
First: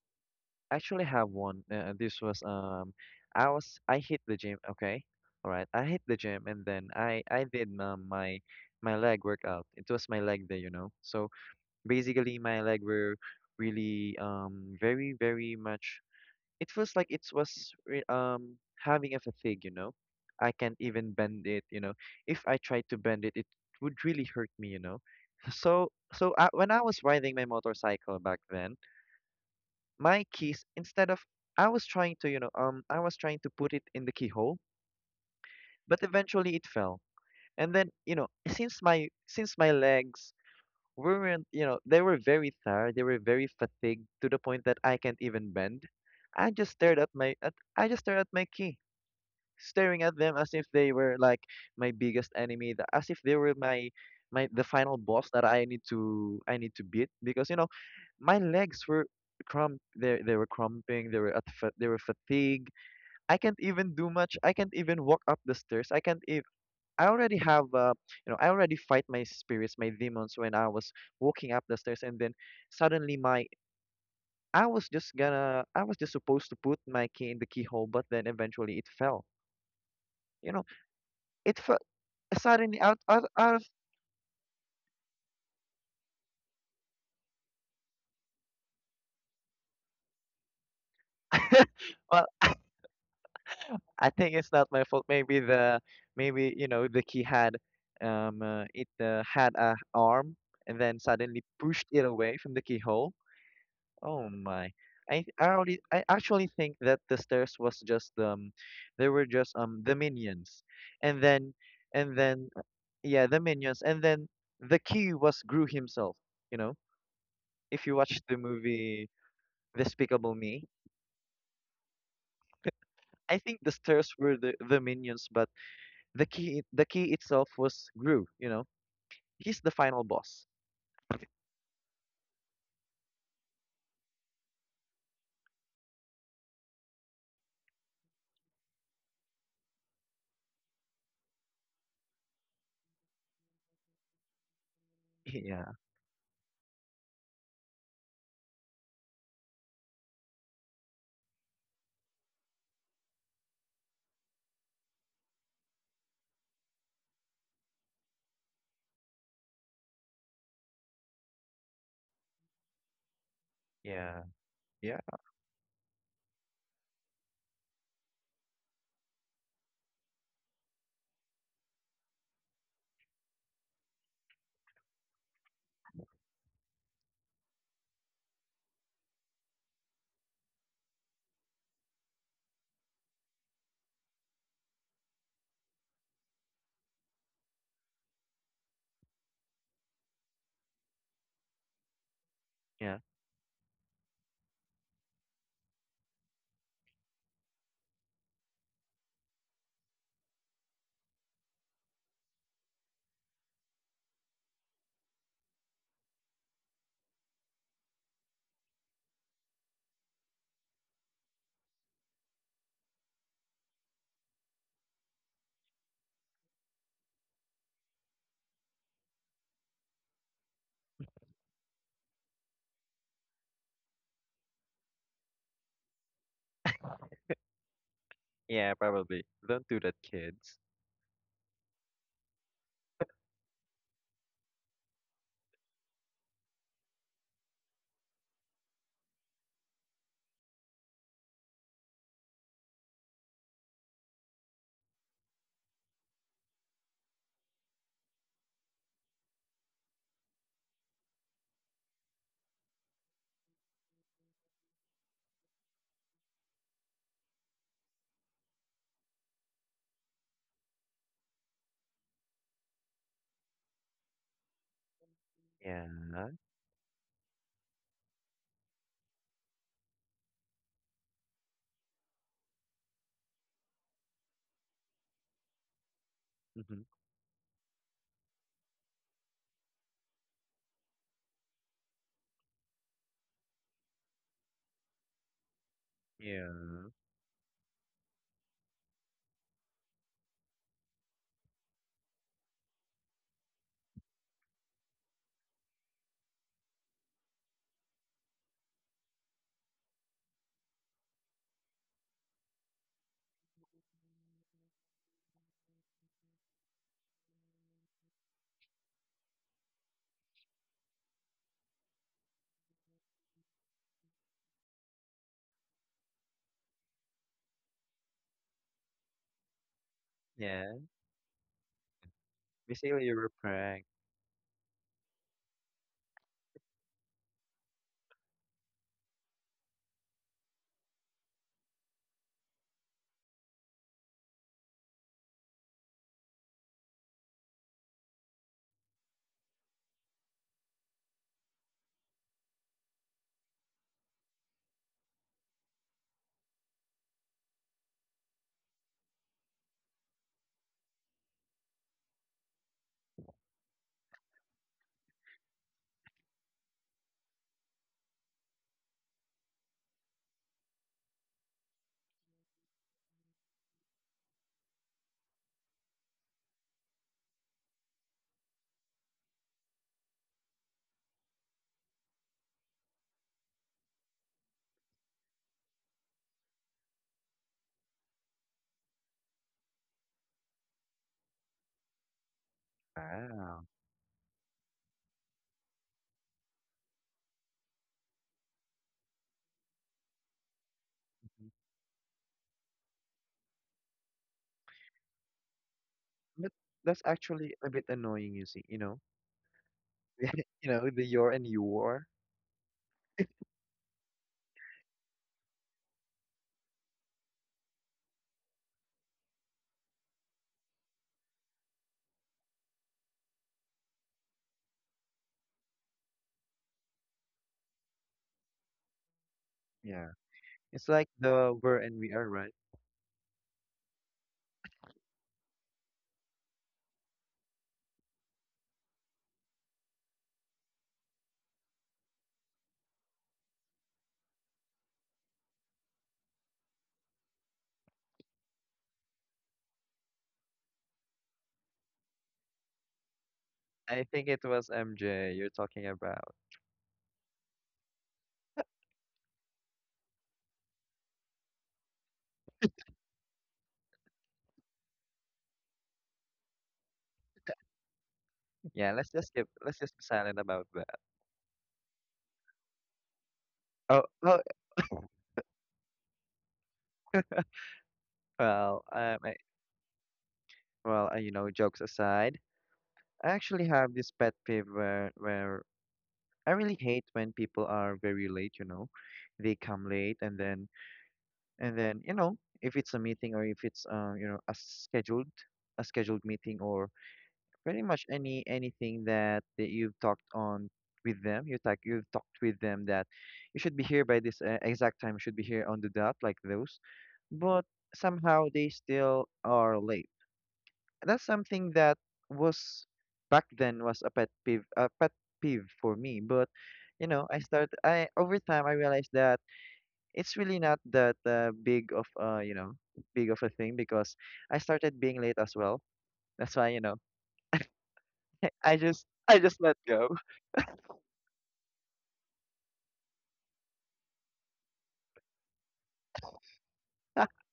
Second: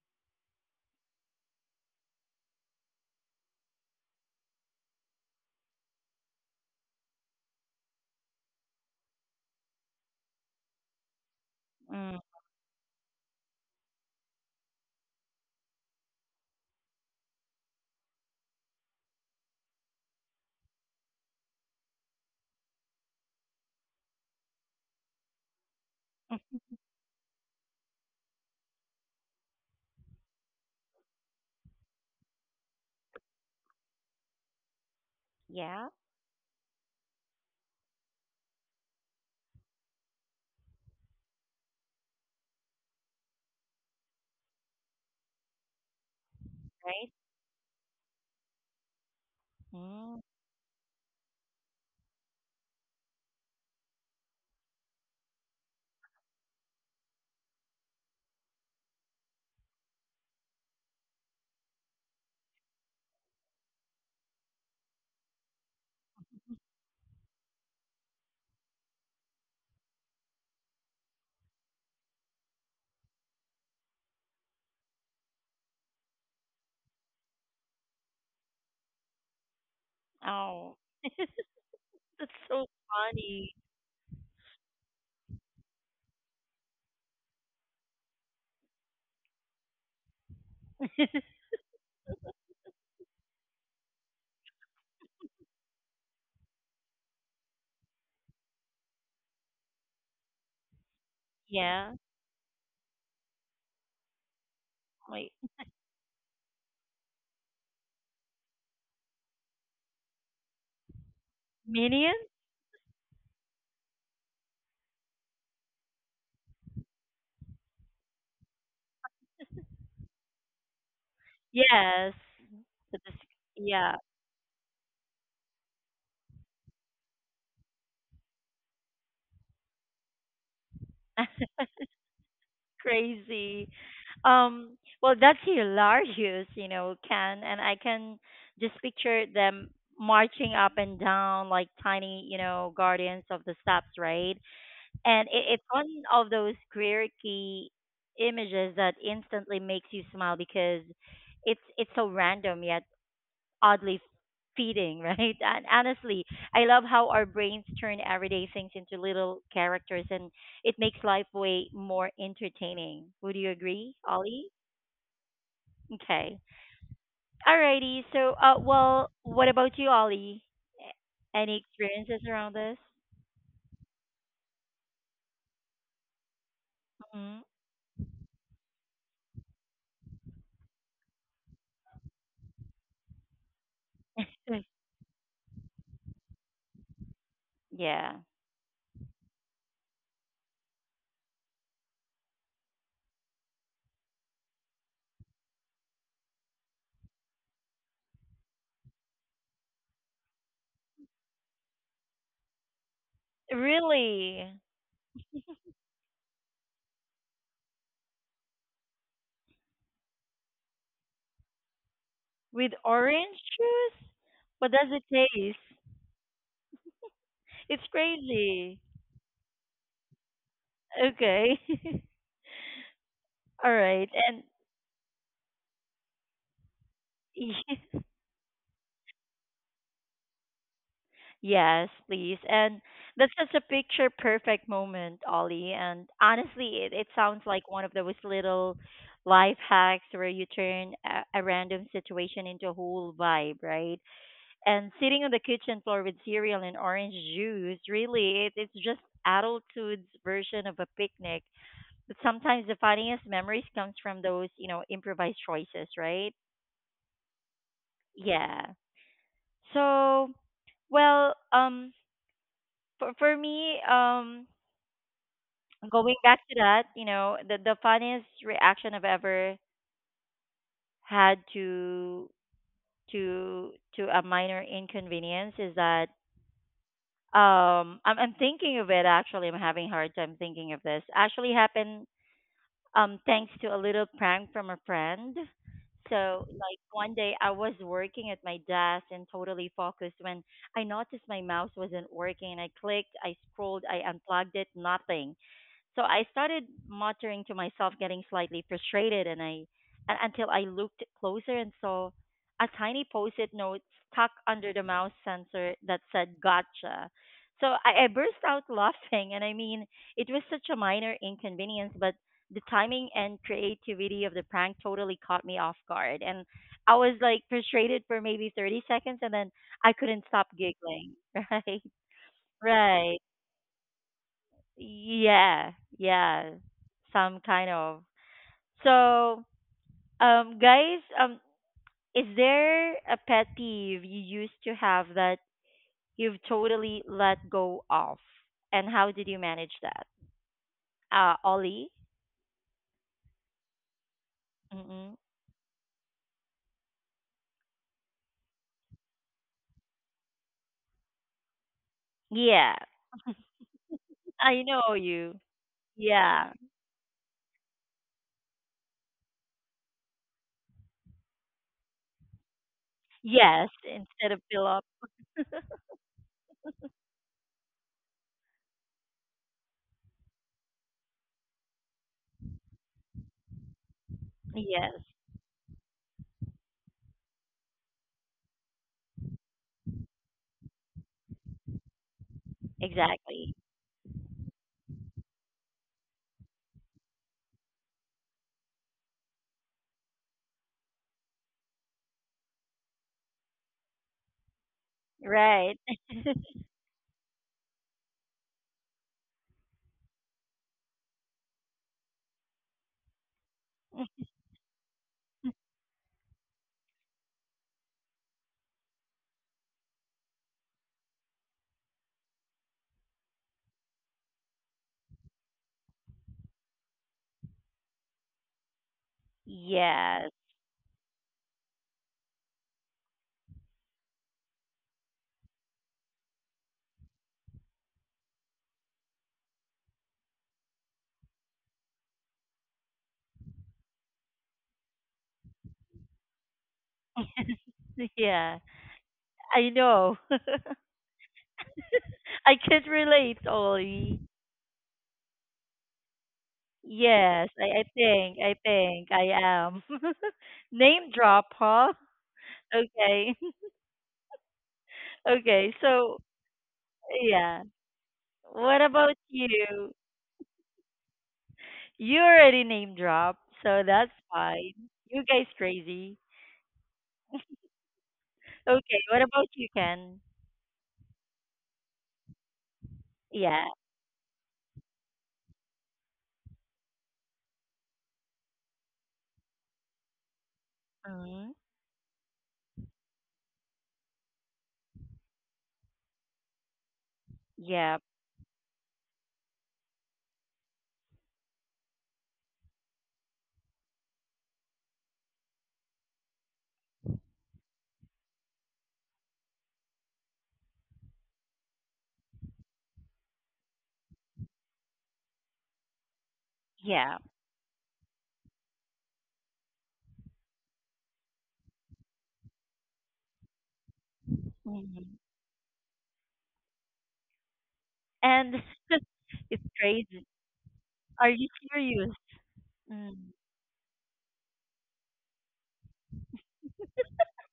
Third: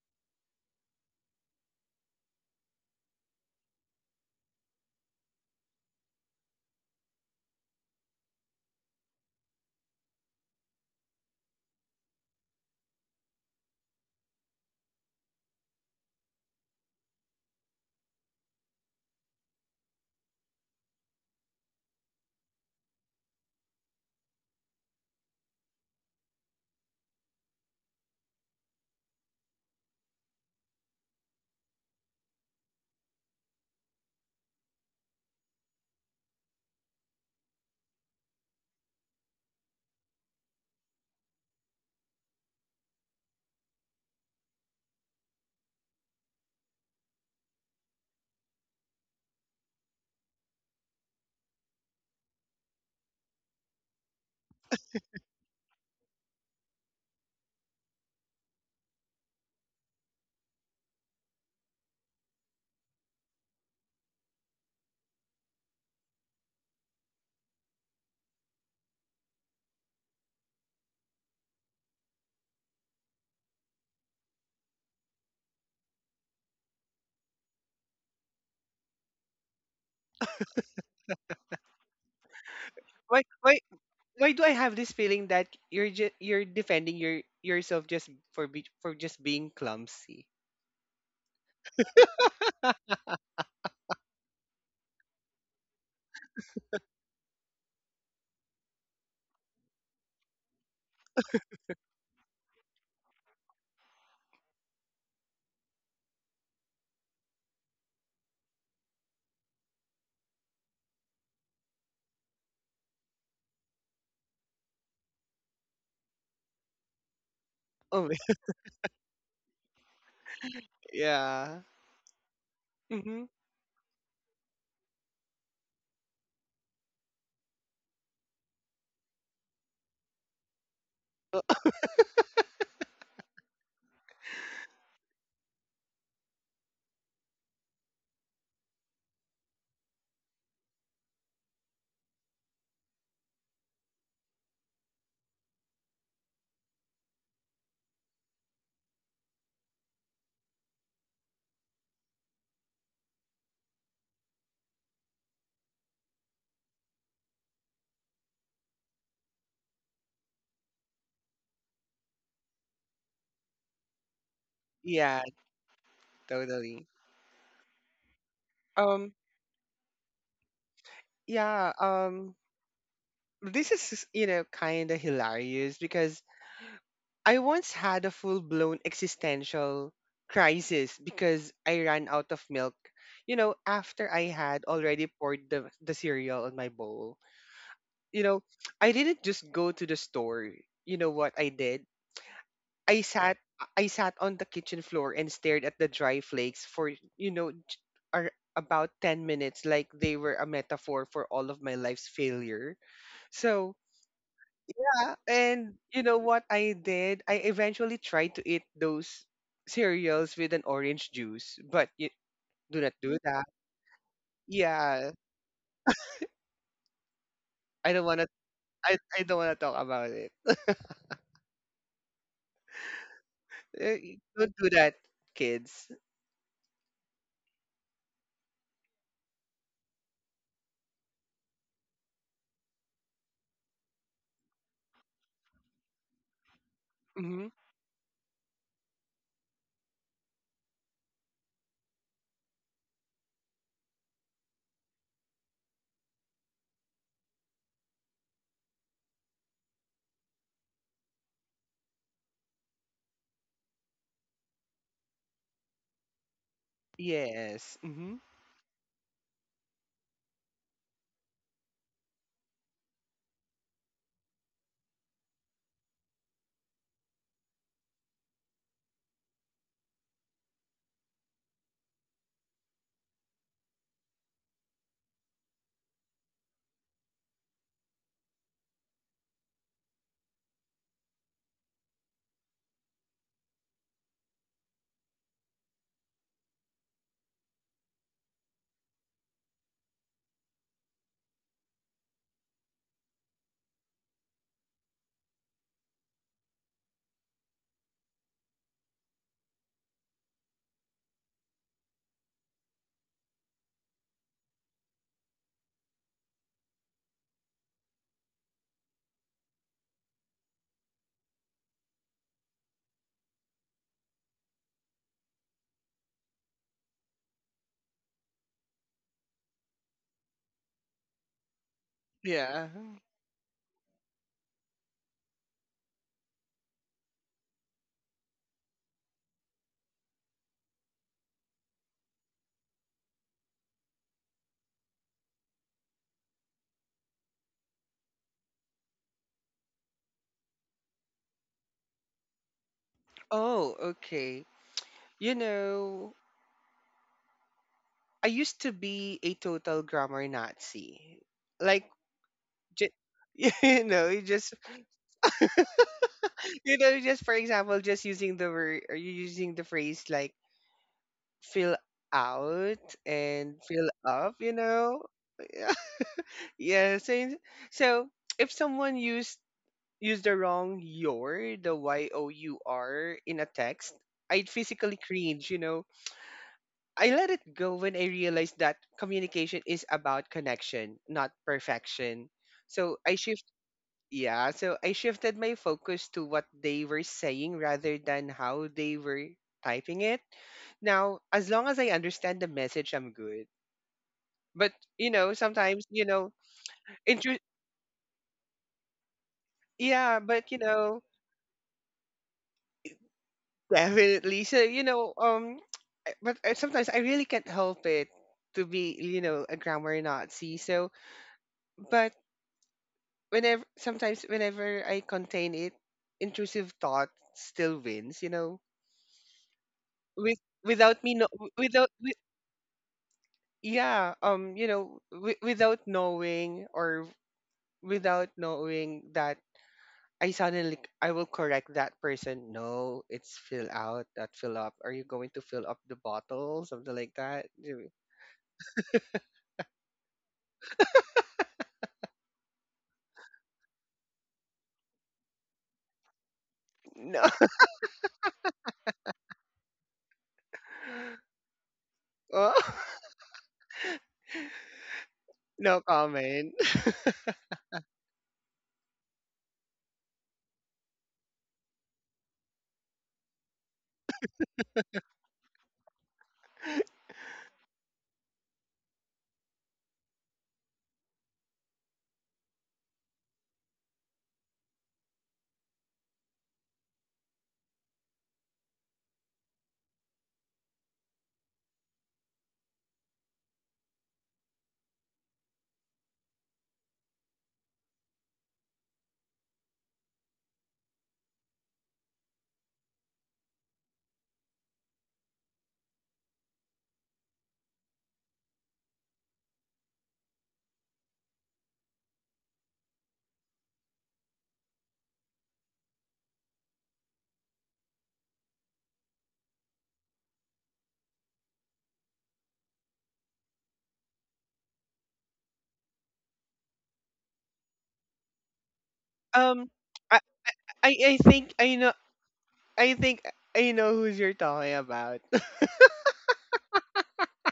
Speaker 2: Actually have one. This was I was, I hit the gym. Okay, all right. I hit the gym and then I did my my leg workout. It was my leg day, you know. So
Speaker 1: Mm,
Speaker 2: basically, my leg were really very very much. It feels like it was re having a fatigue, you know. I can't even bend it, you know. If I tried to bend it, it would really hurt me, you know. So so I, when I was riding my motorcycle back then, my keys, instead of, I was trying to, you know, I was trying to put it in the keyhole,
Speaker 1: yeah,
Speaker 2: but eventually it fell. And then, you know, since my legs weren't, you know, they were very tired, they were very fatigued, to the point that I can't even bend. I just stared at
Speaker 1: right?
Speaker 2: my, at I just stared at my key, staring at
Speaker 1: Mm,
Speaker 2: them as if they were like my biggest enemy, as if they were my the final boss that I need to beat, because you know my legs were crump they were crumping, they were at they were fatigued. I can't even do much, I can't even walk up the stairs, I can't even, I already have you know, I already fight my spirits, my demons, when I was walking up the stairs, and then suddenly my, I was just supposed to put my key in the keyhole, but then eventually it fell, you know.
Speaker 1: oh. [laughs]
Speaker 2: it fe-
Speaker 1: That's so
Speaker 2: Suddenly,
Speaker 3: Why,
Speaker 2: out
Speaker 1: funny.
Speaker 3: why,
Speaker 2: of,
Speaker 3: why do I have this feeling that you're defending yourself just for just being clumsy?
Speaker 1: [laughs]
Speaker 2: [laughs] well, I think it's not my fault. Maybe the, maybe you know the key had it had a arm and then suddenly pushed
Speaker 1: yeah.
Speaker 2: it away from the keyhole. Oh my.
Speaker 1: Wait.
Speaker 2: I already, I actually think that the stairs was just they were just the minions, and then, and
Speaker 1: Minion?
Speaker 2: then uh, yeah, the minions, and then the key was Gru himself, you know, if you
Speaker 3: Oh,
Speaker 2: watch the movie Despicable Me.
Speaker 3: [laughs] yeah.
Speaker 1: Yes. But this—
Speaker 3: Mm-hmm.
Speaker 2: I think the
Speaker 1: Yeah.
Speaker 2: stairs were the minions, but the key, the key itself was Gru, you know. He's the final boss.
Speaker 1: [laughs] crazy. Um, well, that's
Speaker 2: [laughs]
Speaker 1: hilarious, you know, Ken. And I can just picture them marching up and down like tiny, you know, guardians of the steps, right? And it's
Speaker 2: Yeah.
Speaker 1: one of those quirky images that instantly makes you smile because it's so random yet oddly feeding, [laughs] right? And honestly, I love how our brains turn everyday things into little characters, and it makes life way more entertaining. Would you agree,
Speaker 2: Yeah.
Speaker 1: Ollie?
Speaker 2: Yeah,
Speaker 3: Yeah,
Speaker 1: Okay.
Speaker 3: totally.
Speaker 1: Alrighty. So,
Speaker 3: Um,
Speaker 1: well, what about you, Ollie? A- Any
Speaker 3: yeah.
Speaker 1: experiences around this?
Speaker 3: This is, kind of hilarious, because I
Speaker 1: Hmm
Speaker 3: once had a full-blown existential crisis because I ran out of milk, after I had already poured the cereal on my bowl. You
Speaker 1: Yeah.
Speaker 3: know, I didn't just go to the store. You know what I did?
Speaker 2: yeah.
Speaker 3: I sat I sat on the kitchen floor and stared at the dry flakes for, about 10 minutes, like they were a metaphor for all of my life's failure. So,
Speaker 1: Really?
Speaker 3: yeah. And you know what I did? I eventually tried to eat those cereals with an orange juice, but you
Speaker 1: With
Speaker 3: do not do
Speaker 1: orange
Speaker 3: that.
Speaker 1: juice? What does it
Speaker 3: Yeah,
Speaker 1: taste? It's
Speaker 3: I don't want to.
Speaker 1: crazy.
Speaker 3: I don't want to talk about it.
Speaker 1: Okay. [laughs] All right.
Speaker 3: Don't do that, kids.
Speaker 1: And [laughs]
Speaker 2: Yeah, probably. Don't do that, kids.
Speaker 1: yes, please. And that's such a picture perfect moment, Ollie. And honestly, it sounds
Speaker 3: Hmm.
Speaker 1: like one of those little life hacks where you turn a random situation into a whole vibe, right? And sitting on the kitchen floor with cereal and orange juice, really, it's just adulthood's version of a picnic. But sometimes the funniest memories comes from those, you know, improvised choices, right?
Speaker 3: Yes. Hmm.
Speaker 1: Yeah. So, well, for me, going
Speaker 2: Yeah.
Speaker 1: back to that, you know, the funniest reaction I've ever had to a minor inconvenience is that
Speaker 2: Hmm.
Speaker 1: I'm thinking of it actually. I'm having a hard time thinking of this. Actually happened thanks to a little prank from a friend. So like
Speaker 2: Yeah.
Speaker 1: one day I was working at my desk and totally focused when I noticed my mouse wasn't working. I clicked, I scrolled, I unplugged it, nothing. So I started muttering to myself, getting slightly frustrated, and until I looked closer and saw a tiny post-it note stuck under the mouse sensor that said "Gotcha." So I burst out [laughs] laughing, and it was such a minor inconvenience, but the timing and creativity of the prank totally caught me off guard, and I was like frustrated for maybe 30 seconds, and then I couldn't stop
Speaker 2: Yeah.
Speaker 1: giggling. [laughs]
Speaker 3: Yeah.
Speaker 2: We say
Speaker 1: Right,
Speaker 2: you
Speaker 1: right.
Speaker 2: were pranked.
Speaker 1: Yeah, yeah, some kind of. So, guys, is there a pet peeve you used to have that you've totally let go of, and how did you manage that? Ollie.
Speaker 3: Oh, okay.
Speaker 1: Mm-mm.
Speaker 3: You know, I used to be a total grammar Nazi. Like,
Speaker 1: Yeah,
Speaker 3: j [laughs] you know, you just
Speaker 1: I know you. Yeah.
Speaker 3: you know, just for example, just using the word, or you using the phrase like fill out and
Speaker 1: Yes,
Speaker 3: fill
Speaker 1: instead
Speaker 3: up,
Speaker 1: of
Speaker 3: you
Speaker 1: fill up.
Speaker 3: know? [laughs] Yeah, so, if someone used the wrong your, the your in a text, I'd physically
Speaker 1: Yes,
Speaker 3: cringe. I let it go when I realized that communication is about connection, not perfection. So I shift
Speaker 1: exactly.
Speaker 2: Wow.
Speaker 3: yeah, so I shifted my focus to what they were saying rather than how they were typing it. Now,
Speaker 2: Mhm.
Speaker 3: as long as I understand the message, I'm good. But, you know,
Speaker 1: Right.
Speaker 3: sometimes you
Speaker 1: [laughs]
Speaker 3: know,
Speaker 2: But that's
Speaker 3: intro.
Speaker 2: actually a bit annoying, you see, you know?
Speaker 3: Yeah,
Speaker 2: [laughs]
Speaker 3: but, you
Speaker 2: You know,
Speaker 3: know,
Speaker 2: the your and your.
Speaker 3: definitely. So, but I, sometimes I really can't help it to be, a grammar Nazi. So, but whenever I contain it, intrusive thought still wins. You know,
Speaker 2: Yeah.
Speaker 1: Yes.
Speaker 3: with
Speaker 2: It's
Speaker 3: without
Speaker 2: like
Speaker 3: me no
Speaker 2: the Were
Speaker 3: without
Speaker 2: and We
Speaker 3: with,
Speaker 2: Are, right?
Speaker 3: yeah, without knowing that I, suddenly, I will correct that person. No, it's fill out, not fill up. Are you going to fill up the bottle? Something like that.
Speaker 1: [laughs] Yeah, I know. [laughs] I can relate,
Speaker 2: I
Speaker 1: Ollie.
Speaker 2: think it was MJ you're talking about.
Speaker 3: No. [laughs]
Speaker 1: Yes, I think I am. [laughs] Name drop, huh?
Speaker 3: Oh, [laughs]
Speaker 1: Okay. [laughs] Okay,
Speaker 3: no
Speaker 1: so
Speaker 3: comment.
Speaker 1: yeah. What
Speaker 2: Yeah, let's
Speaker 1: about
Speaker 2: just keep, let's
Speaker 1: you?
Speaker 2: just be silent about that.
Speaker 1: You already name drop, so
Speaker 2: Oh,
Speaker 1: that's
Speaker 2: oh.
Speaker 1: fine.
Speaker 2: [coughs]
Speaker 1: You guys crazy.
Speaker 2: [laughs] well,
Speaker 1: Okay,
Speaker 2: um,
Speaker 1: what
Speaker 2: I,
Speaker 1: about you, Ken?
Speaker 2: well, you know, jokes aside, I
Speaker 1: Yeah.
Speaker 2: actually have this pet peeve where, I really hate when people are very late. You know, they come late, and then,
Speaker 1: Mm-hmm.
Speaker 2: and then you know, if it's a meeting or if it's you know, a scheduled meeting, or pretty
Speaker 1: Yeah.
Speaker 2: much any, anything that, that you've talked on with them, you've talked with them, that you should be here by this exact time, you should be here on the dot, like those. But somehow they still are late. That's something that was, back then was a pet peeve, for me. But you
Speaker 1: Yeah.
Speaker 2: know, I start I over time I realized that it's really not that big of you know, big of a thing, because I started
Speaker 1: hmm
Speaker 2: being late as well. That's why you know,
Speaker 1: And [laughs]
Speaker 2: I just
Speaker 1: it's
Speaker 3: Um
Speaker 2: let go.
Speaker 3: I,
Speaker 1: crazy.
Speaker 3: I I
Speaker 1: Are you
Speaker 3: think I know
Speaker 1: serious?
Speaker 3: I
Speaker 1: Mm.
Speaker 3: think I know who's you're talking about.
Speaker 2: [laughs]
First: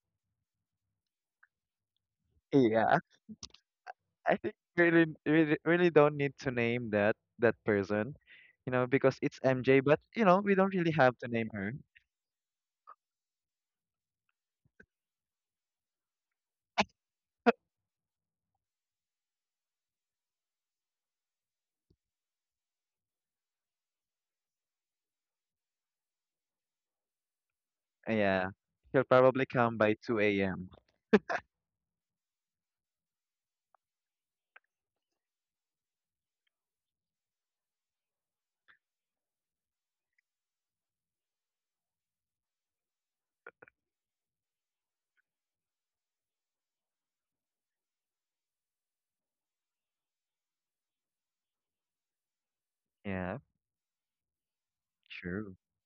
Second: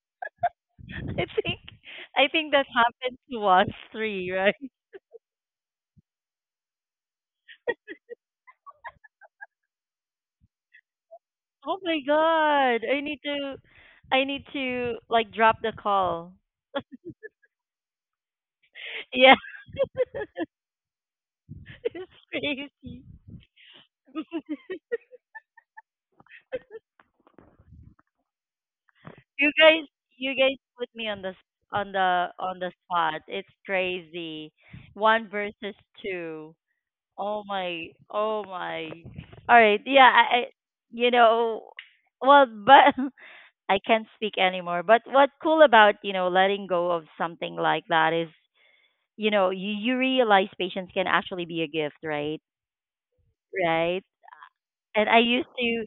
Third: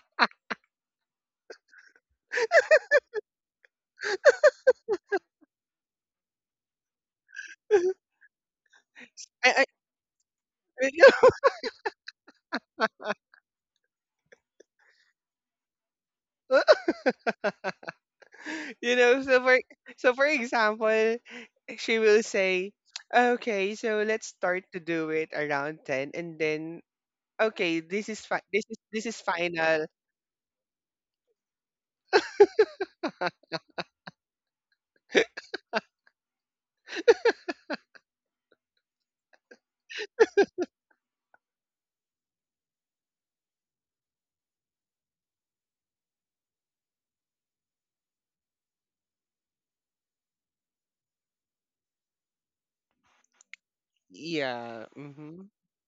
Speaker 1: [laughs] I think I think that
Speaker 2: Yeah,
Speaker 1: happened to us three,
Speaker 2: I
Speaker 1: right?
Speaker 2: think really, really, really don't need to name that that
Speaker 3: [laughs]
Speaker 2: person, you know, because it's
Speaker 3: I
Speaker 2: MJ. But you know, we don't really have to
Speaker 3: [laughs]
Speaker 2: name her.
Speaker 1: Oh my god. I need to like drop the call.
Speaker 3: you
Speaker 1: [laughs]
Speaker 3: know,
Speaker 1: Yeah.
Speaker 3: so for so for example,
Speaker 1: [laughs]
Speaker 3: she
Speaker 1: It's
Speaker 3: will say,
Speaker 1: crazy.
Speaker 3: "Okay, so let's start to do it around 10, and then, okay, this is fi-
Speaker 2: Yeah,
Speaker 3: this is
Speaker 2: she'll
Speaker 3: this is
Speaker 2: probably
Speaker 1: You
Speaker 2: come
Speaker 3: final."
Speaker 1: guys
Speaker 2: by two
Speaker 1: you guys
Speaker 2: a.m.
Speaker 1: put me on the on the spot. It's crazy. One versus two. Oh my oh my. All right. Yeah, I you know well but [laughs] I can't speak anymore. But what's cool about, you know, letting go of something like that is you know, you realize patience can actually be a gift, right?
Speaker 2: Yeah,
Speaker 1: Right?
Speaker 3: Yeah.
Speaker 1: And I
Speaker 3: Mm-hmm.
Speaker 1: used
Speaker 2: true.
Speaker 1: to,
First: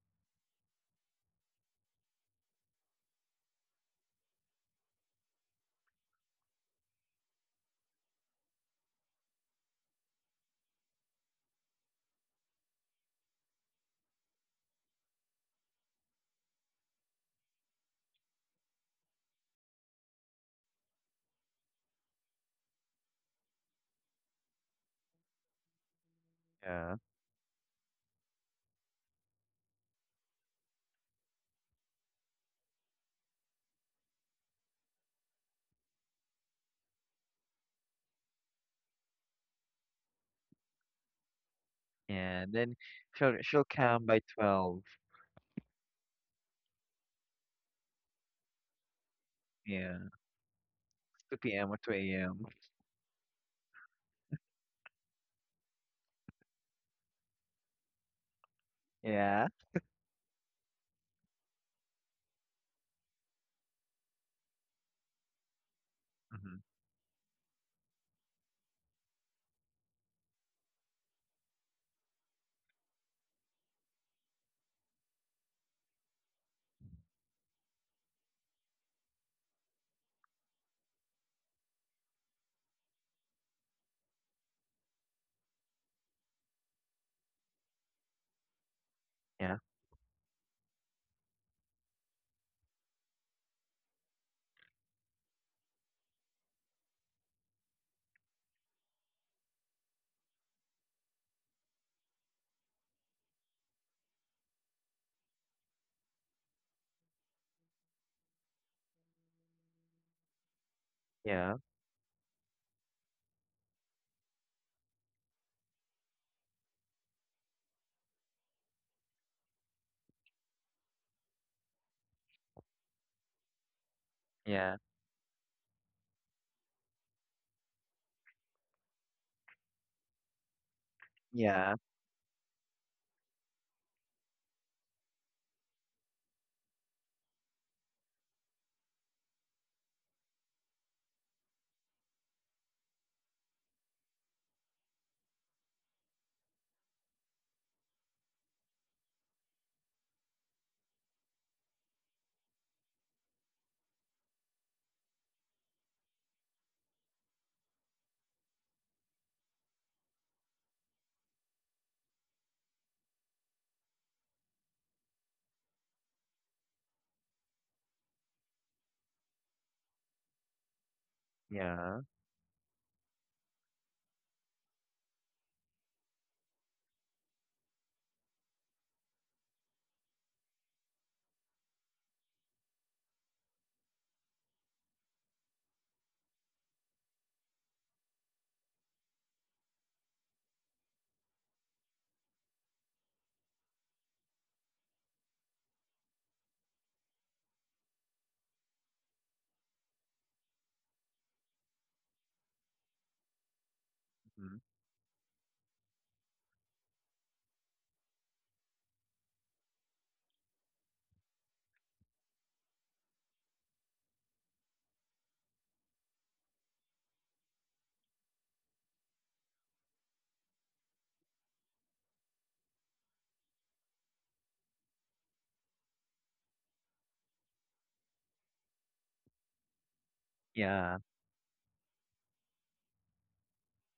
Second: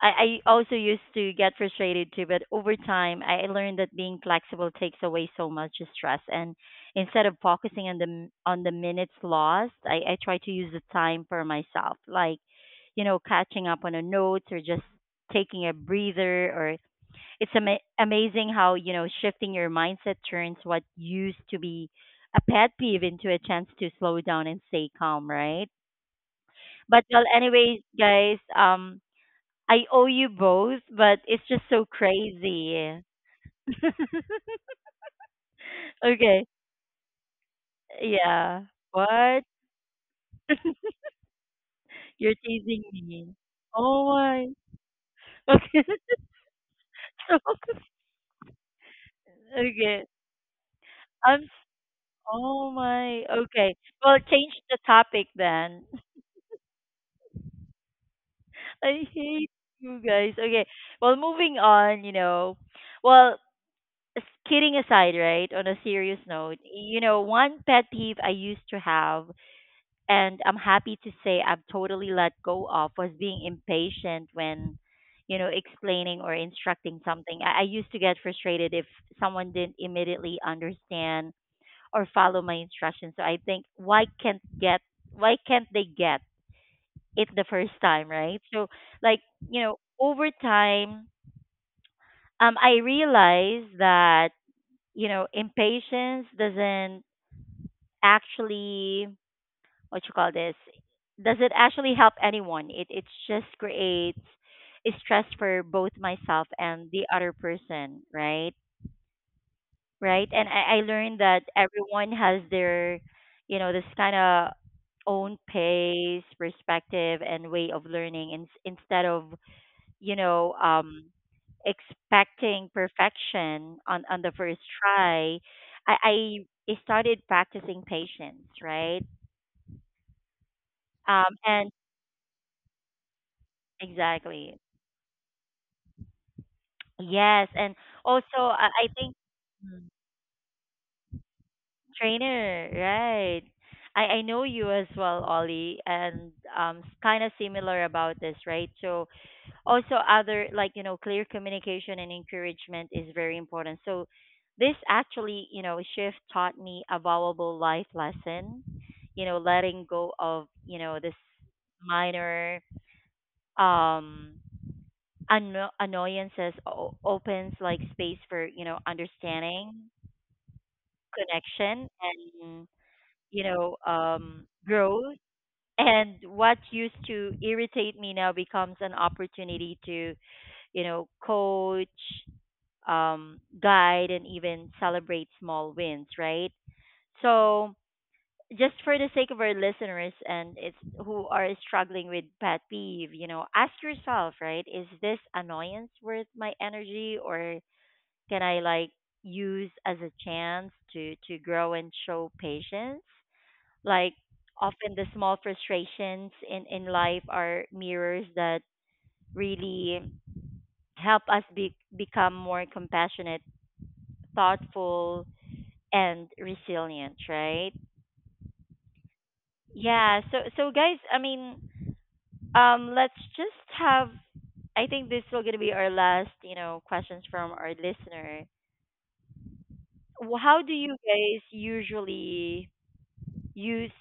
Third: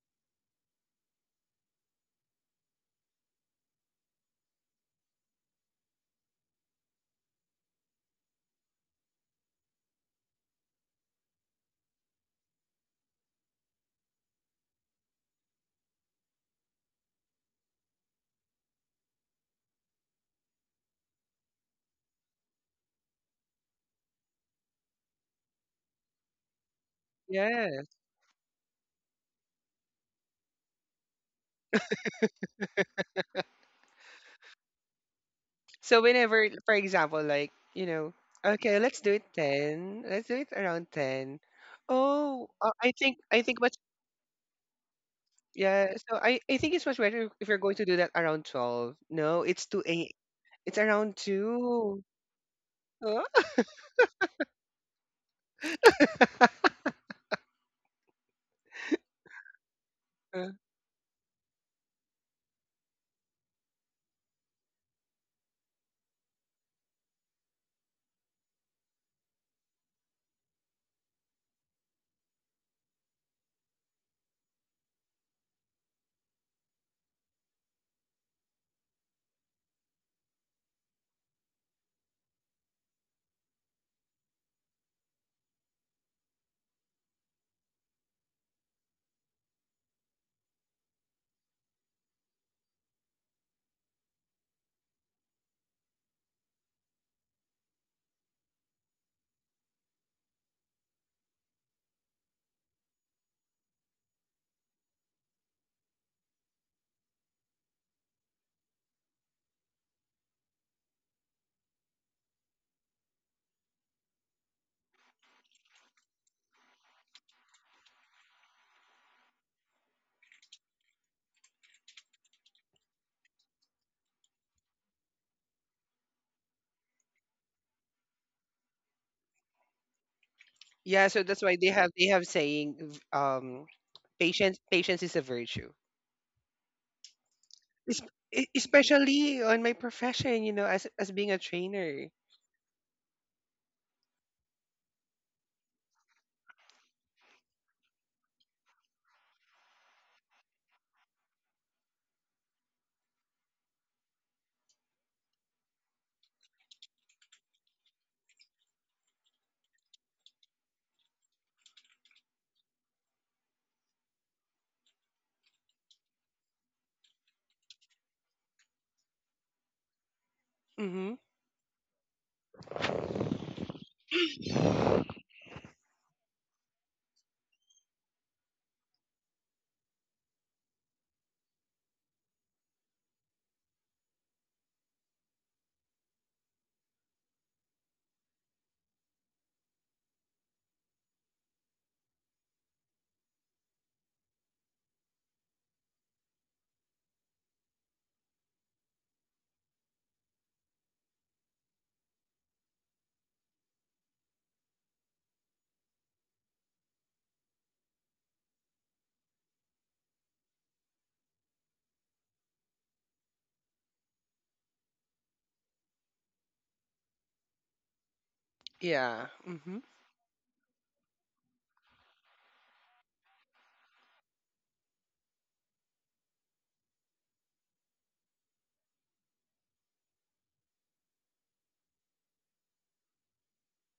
Speaker 1: I also used to get frustrated too, but over time, I learned that being flexible takes away so much stress. And instead of focusing on the on the minutes lost, I try to use the time for myself, like, you know, catching up on a note or just taking a breather. Or it's amazing how you know shifting your mindset turns what used to be a pet peeve into a chance to slow down and stay calm, right?
Speaker 2: Yeah, yeah.
Speaker 1: But well, anyways,
Speaker 3: Yeah.
Speaker 1: guys, I owe you both, but it's just so crazy. [laughs]
Speaker 3: So
Speaker 1: Okay.
Speaker 3: whenever, for example, like,
Speaker 1: Yeah.
Speaker 3: okay, let's do it
Speaker 1: What? [laughs]
Speaker 3: 10. Let's do it around 10.
Speaker 1: You're
Speaker 3: Oh,
Speaker 2: And then
Speaker 1: teasing
Speaker 3: I think,
Speaker 1: me.
Speaker 2: she'll,
Speaker 3: I think
Speaker 2: she'll come
Speaker 1: Oh
Speaker 2: by
Speaker 1: my.
Speaker 2: 12.
Speaker 1: [laughs] Okay.
Speaker 3: yeah. So I think it's much
Speaker 1: [laughs]
Speaker 3: better
Speaker 1: So,
Speaker 3: if you're going to do that around 12. No, it's 2
Speaker 2: Yeah,
Speaker 1: okay.
Speaker 3: a. It's around
Speaker 2: two
Speaker 1: I'm. s-
Speaker 2: p.m. or two
Speaker 3: 2.
Speaker 2: a.m.
Speaker 1: Oh my.
Speaker 3: Huh?
Speaker 1: Okay. Well, change the topic then. [laughs]
Speaker 3: [laughs]
Speaker 1: I
Speaker 2: Yeah.
Speaker 1: hate you guys.
Speaker 3: Uh,
Speaker 1: Okay. Well, moving on. You know. Well, s- kidding aside, right? On a serious
Speaker 2: Mm-hmm.
Speaker 1: note, you know, one pet peeve I used to have and I'm happy to say I've totally let go of was being impatient when, you know, explaining or instructing something. I used to get frustrated if someone didn't immediately understand or follow my instructions. So I think why can't get why can't they get it the first time, right? So like,
Speaker 2: Yeah.
Speaker 1: you know, over time, I realized that, you know, impatience doesn't actually what you call this does it actually help anyone? It just creates stress for both myself and the other person, right? Right. And I learned that
Speaker 2: Yeah.
Speaker 1: everyone has their you know this kind of own pace, perspective, and way of learning. And instead of you know um expecting perfection on the first
Speaker 2: Yeah.
Speaker 1: try, i i I started practicing patience, right?
Speaker 3: yeah, so
Speaker 1: Um,
Speaker 3: that's why
Speaker 1: and
Speaker 3: they
Speaker 2: Yeah.
Speaker 3: have, saying,
Speaker 1: exactly.
Speaker 3: patience is a virtue.
Speaker 1: Yes, and
Speaker 3: Es-
Speaker 1: also
Speaker 3: e-
Speaker 1: I think.
Speaker 3: Especially on my
Speaker 1: Mm.
Speaker 3: profession, as being a trainer.
Speaker 1: Trainer, right? I know you as well, Ollie, and kind of similar about this, right? So also other like you know clear communication and encouragement is very important. So this actually you know shift taught me a valuable life lesson, you know, letting go of you know this minor, um annoyances opens like space for you know understanding,
Speaker 3: Mm-hmm.
Speaker 1: connection,
Speaker 2: Yeah.
Speaker 1: and you know growth. And what used to irritate me now becomes an opportunity to you know coach, guide, and even celebrate small wins. Right. So just for the sake of our listeners and it's who are struggling with pet peeve, you know, ask yourself, right? Is this annoyance worth my energy, or can I like use as a chance to grow and show patience? Like
Speaker 2: Mm-hmm.
Speaker 1: often the small frustrations in life are mirrors that really help us be, become more compassionate, thoughtful, and resilient, right?
Speaker 3: Yeah. Hmm.
Speaker 1: Yeah, so so guys, I mean, let's just have I think this will gonna be our last, you know, questions from our listener. How do you
Speaker 2: Yeah.
Speaker 1: guys usually use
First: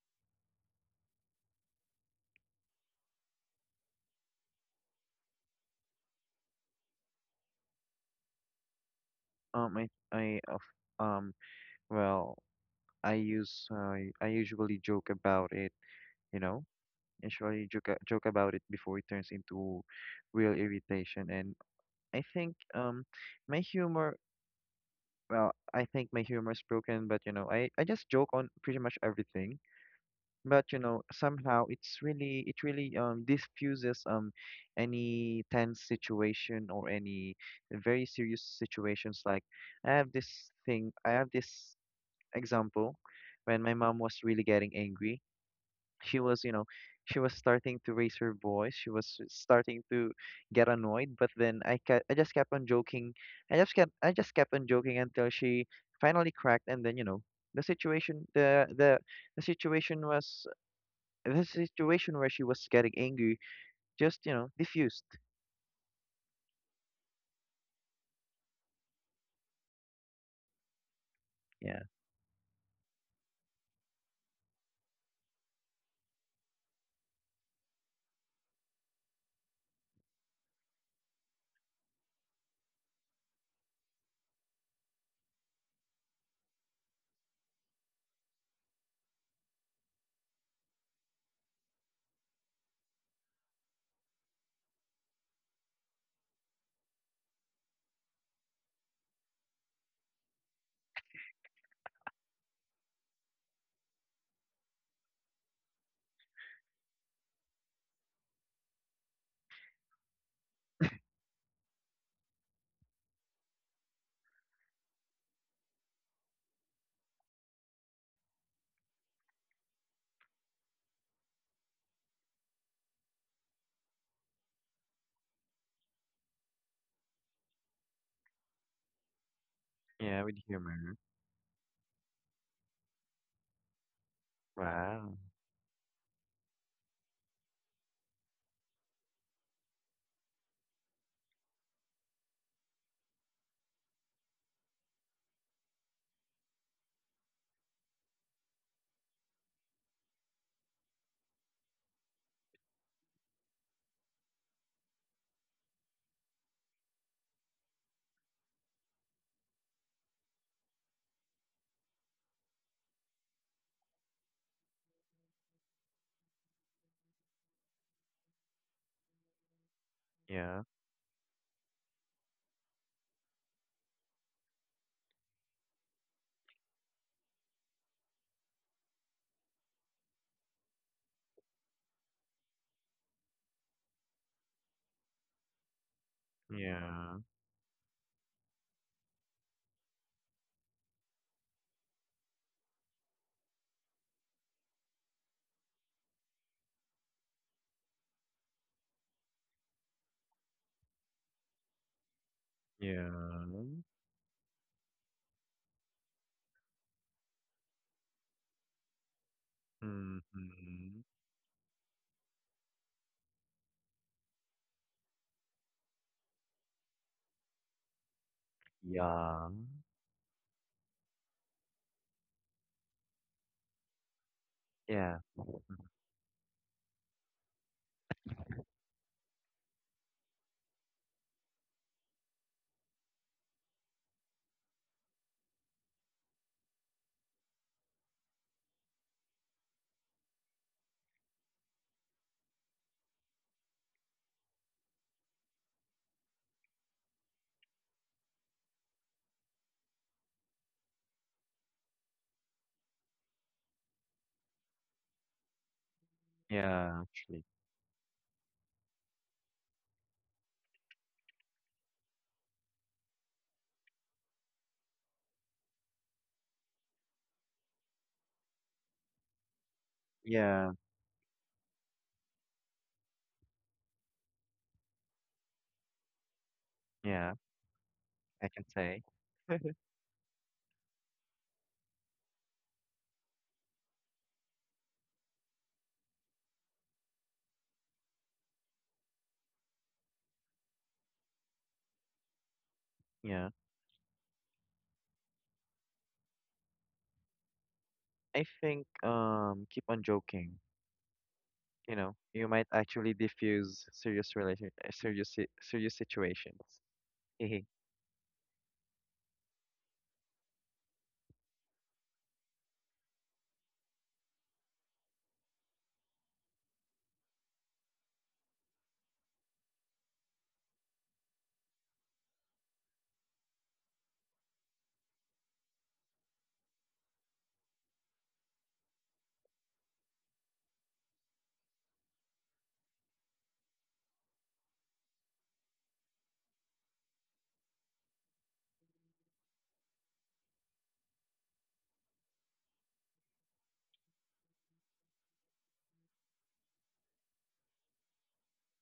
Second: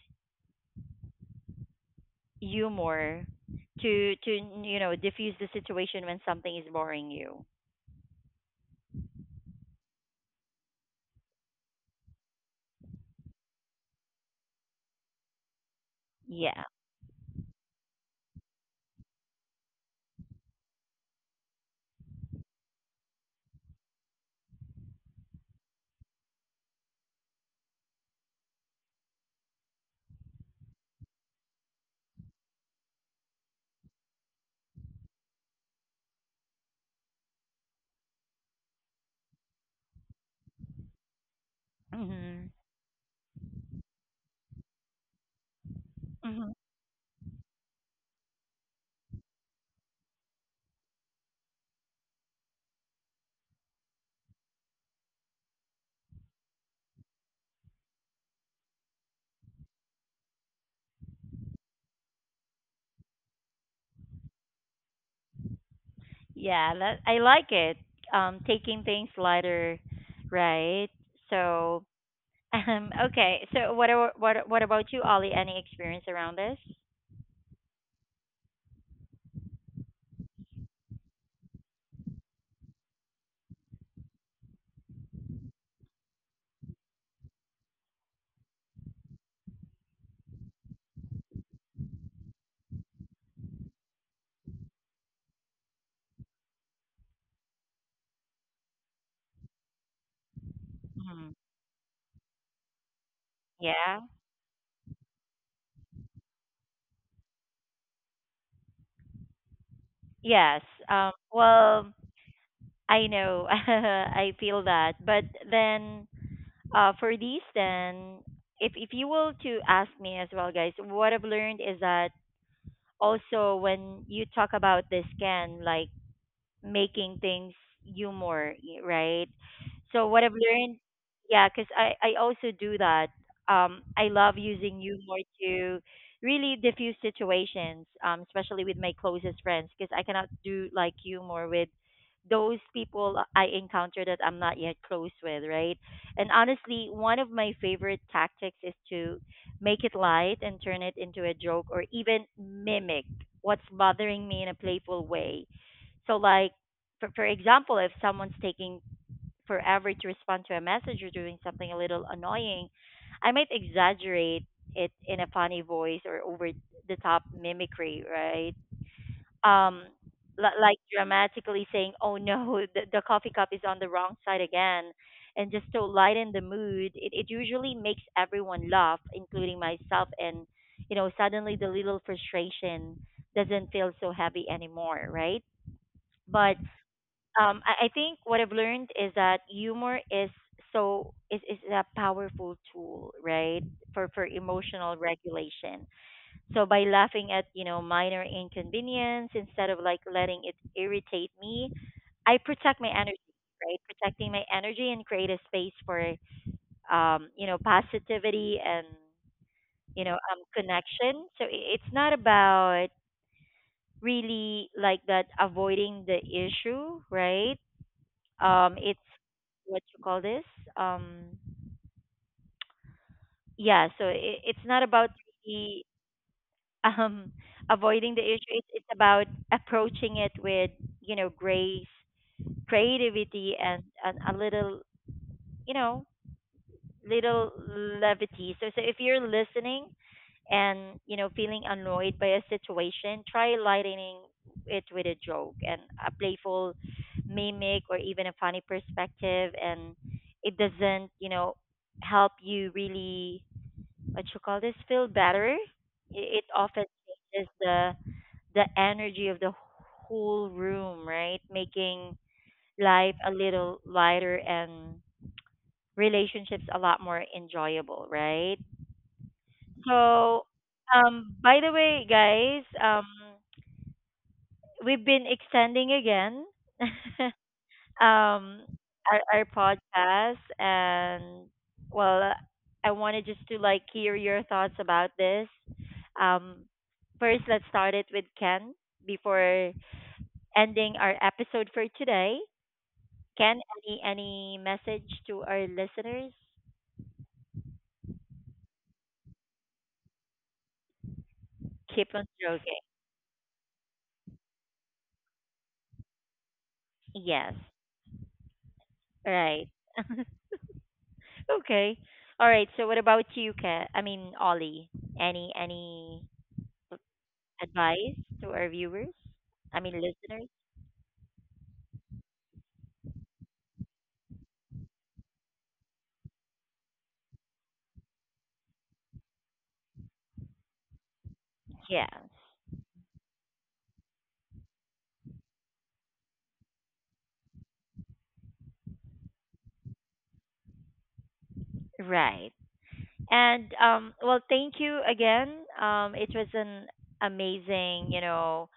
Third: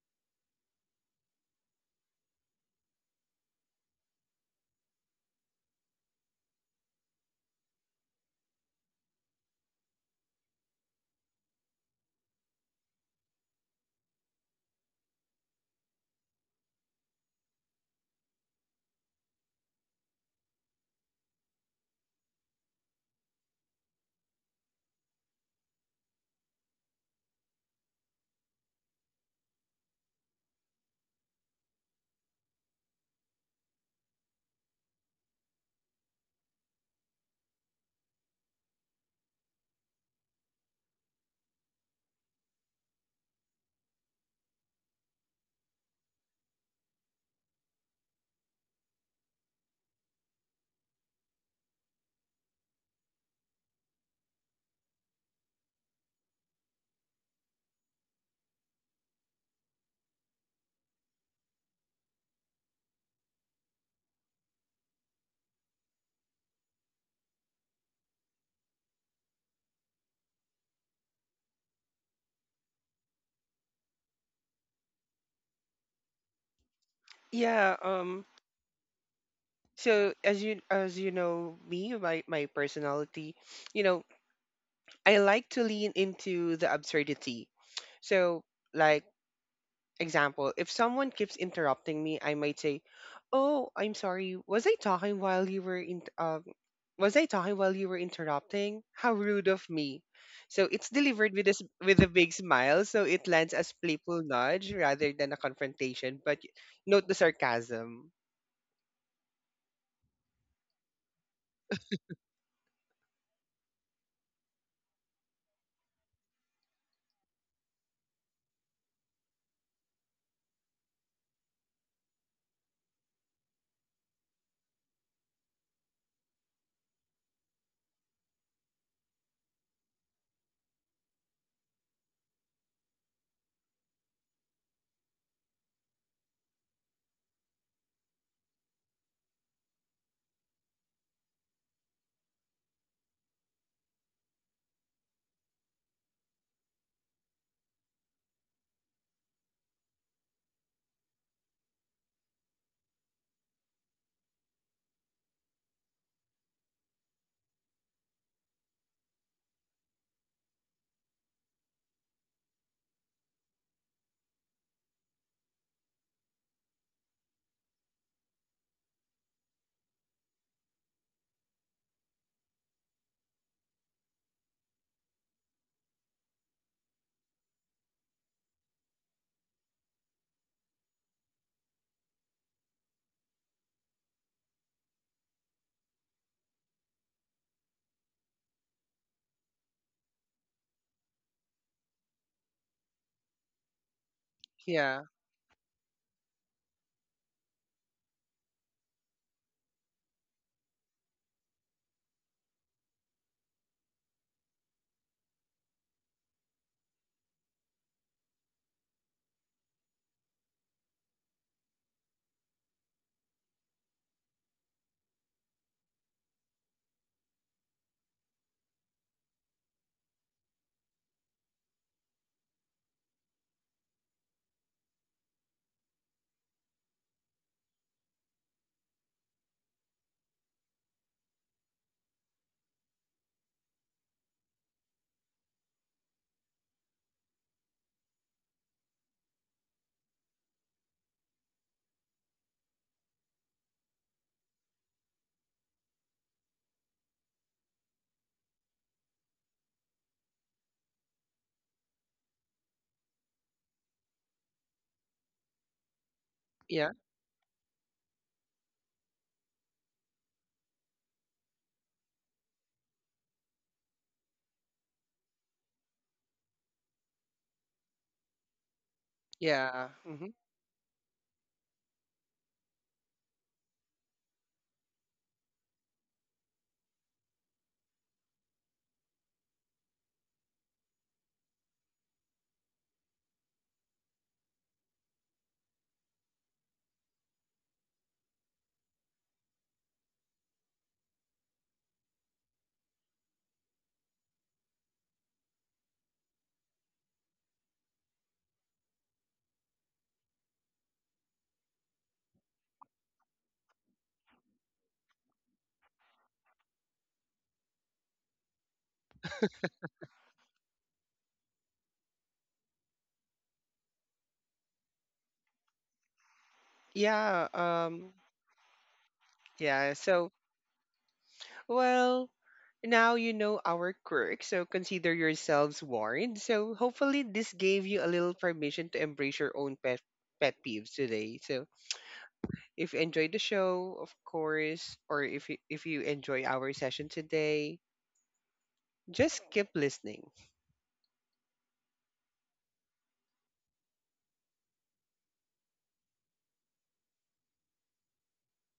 Speaker 1: humor to you know diffuse the situation when something is boring you?
Speaker 2: I of um. Well, I use, I usually joke about it, you know,
Speaker 1: Yeah.
Speaker 2: usually joke, joke about it before it turns into real irritation. And I think my humor, well, I think my humor is broken, but you know, I just joke on pretty much everything. But you know, somehow it's really, it really diffuses any tense situation or any very serious situations. Like I have this thing, I have this
Speaker 1: Mhm.
Speaker 2: example, when my mom was really getting angry, she was you
Speaker 1: Mhm.
Speaker 2: know, she was starting to raise her voice, she was starting to get annoyed, but then I just kept on joking, I just kept on joking until she finally cracked, and then you know, the situation the the the situation was, the situation where she was getting angry just you know diffused.
Speaker 1: Yeah, that I like it. Taking things lighter, right?
Speaker 2: Yeah.
Speaker 1: So, [laughs] okay. So, what about you, Ollie? Any experience around this?
Speaker 3: Yeah. So, as you know me, my personality, you know, I like to lean into the absurdity. So, like example, if someone keeps interrupting me, I might say, "Oh, I'm sorry. Was I talking while you were in? Was I talking while you were interrupting? How rude of me." So it's delivered
Speaker 1: Mhm.
Speaker 3: with a big smile, so it lands as
Speaker 1: Yeah.
Speaker 3: playful nudge rather than a confrontation. But note the sarcasm.
Speaker 1: Yes. Well, I know. [laughs] I feel that. But then, for these, then, if you will to ask me as well, guys, what I've learned is that also when you talk about this can like making things humor, right? So
Speaker 2: Yeah,
Speaker 1: what I've
Speaker 2: with
Speaker 1: learned,
Speaker 2: humor.
Speaker 1: yeah, because I also do that. I love using
Speaker 2: Wow.
Speaker 1: humor to really diffuse situations, especially with my closest friends, because I cannot do like humor with those people I encounter that I'm not yet close with, right? And honestly, one of my favorite tactics is to make it light and turn it into a joke or even mimic what's bothering me in a playful way. So like for example, if someone's taking forever to respond to a message or doing something a little annoying, I might exaggerate it in a funny voice or over the top mimicry, right? Um,
Speaker 2: Yeah.
Speaker 1: like dramatically saying, "Oh no, [laughs] the coffee cup is on the wrong side again." And just to lighten the mood, it usually makes everyone laugh, including myself. And, you know, suddenly the little frustration doesn't feel so heavy anymore, right? But
Speaker 2: Yeah.
Speaker 1: I think what I've learned is that humor is a powerful tool, right, for emotional
Speaker 3: Yeah.
Speaker 1: regulation. So by laughing at you know minor inconvenience instead of like letting it irritate me, I protect my
Speaker 2: Yeah.
Speaker 1: energy, right? Protecting my energy and create a space for you know positivity and you know
Speaker 2: Mm-hmm.
Speaker 1: connection. So it's not about really like that avoiding the issue, right? Um, it's
Speaker 2: Yeah.
Speaker 1: what you call this um yeah so it's not about
Speaker 2: Yeah.
Speaker 1: really [laughs] um avoiding the issue. It's about approaching it with you know grace, creativity, and a little you know little levity. So so if you're listening and you know feeling annoyed by a situation, try lightening it with a joke and a playful mimic or even a funny perspective. And it doesn't you know help you really what you call this feel better, it often
Speaker 3: Yeah,
Speaker 2: Yeah. Actually.
Speaker 1: changes the energy of the whole room, right, making life a little lighter and relationships a lot more enjoyable, right?
Speaker 3: yeah. Hmm.
Speaker 1: So,
Speaker 2: Yeah.
Speaker 1: by the way, guys, we've been extending again, [laughs]
Speaker 2: Yeah. I can
Speaker 1: um,
Speaker 2: say.
Speaker 1: our podcast, and well, I wanted just to like hear your thoughts about this. Um, first, let's start it with Ken before ending our episode for today.
Speaker 2: Yeah.
Speaker 1: Ken, any message to our listeners?
Speaker 2: I think keep on joking. You know,
Speaker 1: Keep on
Speaker 2: you might
Speaker 1: joking.
Speaker 2: actually diffuse serious relation serious serious situations.
Speaker 1: Yes,
Speaker 2: [laughs]
Speaker 1: right. [laughs] Okay. All right. So what about you, Kat? I mean, Ollie. Any
Speaker 3: Yeah.
Speaker 1: advice to our viewers? I
Speaker 3: Yeah.
Speaker 1: mean,
Speaker 3: So,
Speaker 1: listeners.
Speaker 3: well, now you know our quirk, so consider yourselves warned. So, hopefully, this gave you a little permission to embrace your own pet peeves today. So,
Speaker 1: Yeah.
Speaker 3: if you enjoyed the show, of course, or if you enjoy our session today, just keep listening.
Speaker 1: Right. And well, thank you again. It was an amazing, you know,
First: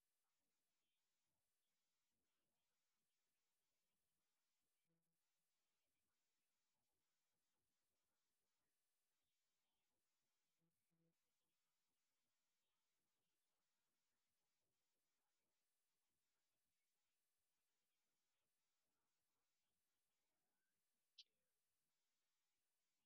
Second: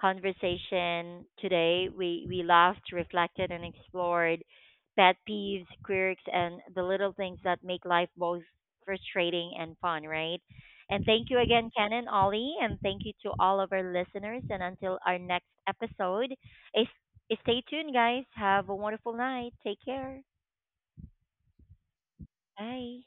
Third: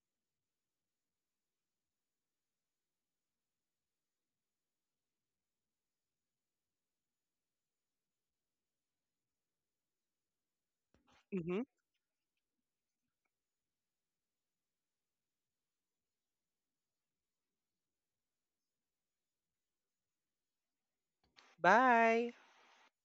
Speaker 1: conversation today. We laughed, reflected, and explored pet peeves, quirks, and the little things that make life both frustrating and fun, right? And thank you
Speaker 3: Hmm.
Speaker 1: again, Ken and Ollie, and thank you to all of our listeners. And until our next episode, is stay tuned, guys. Have a wonderful night. Take care.
Speaker 3: Bye.
Speaker 1: Bye.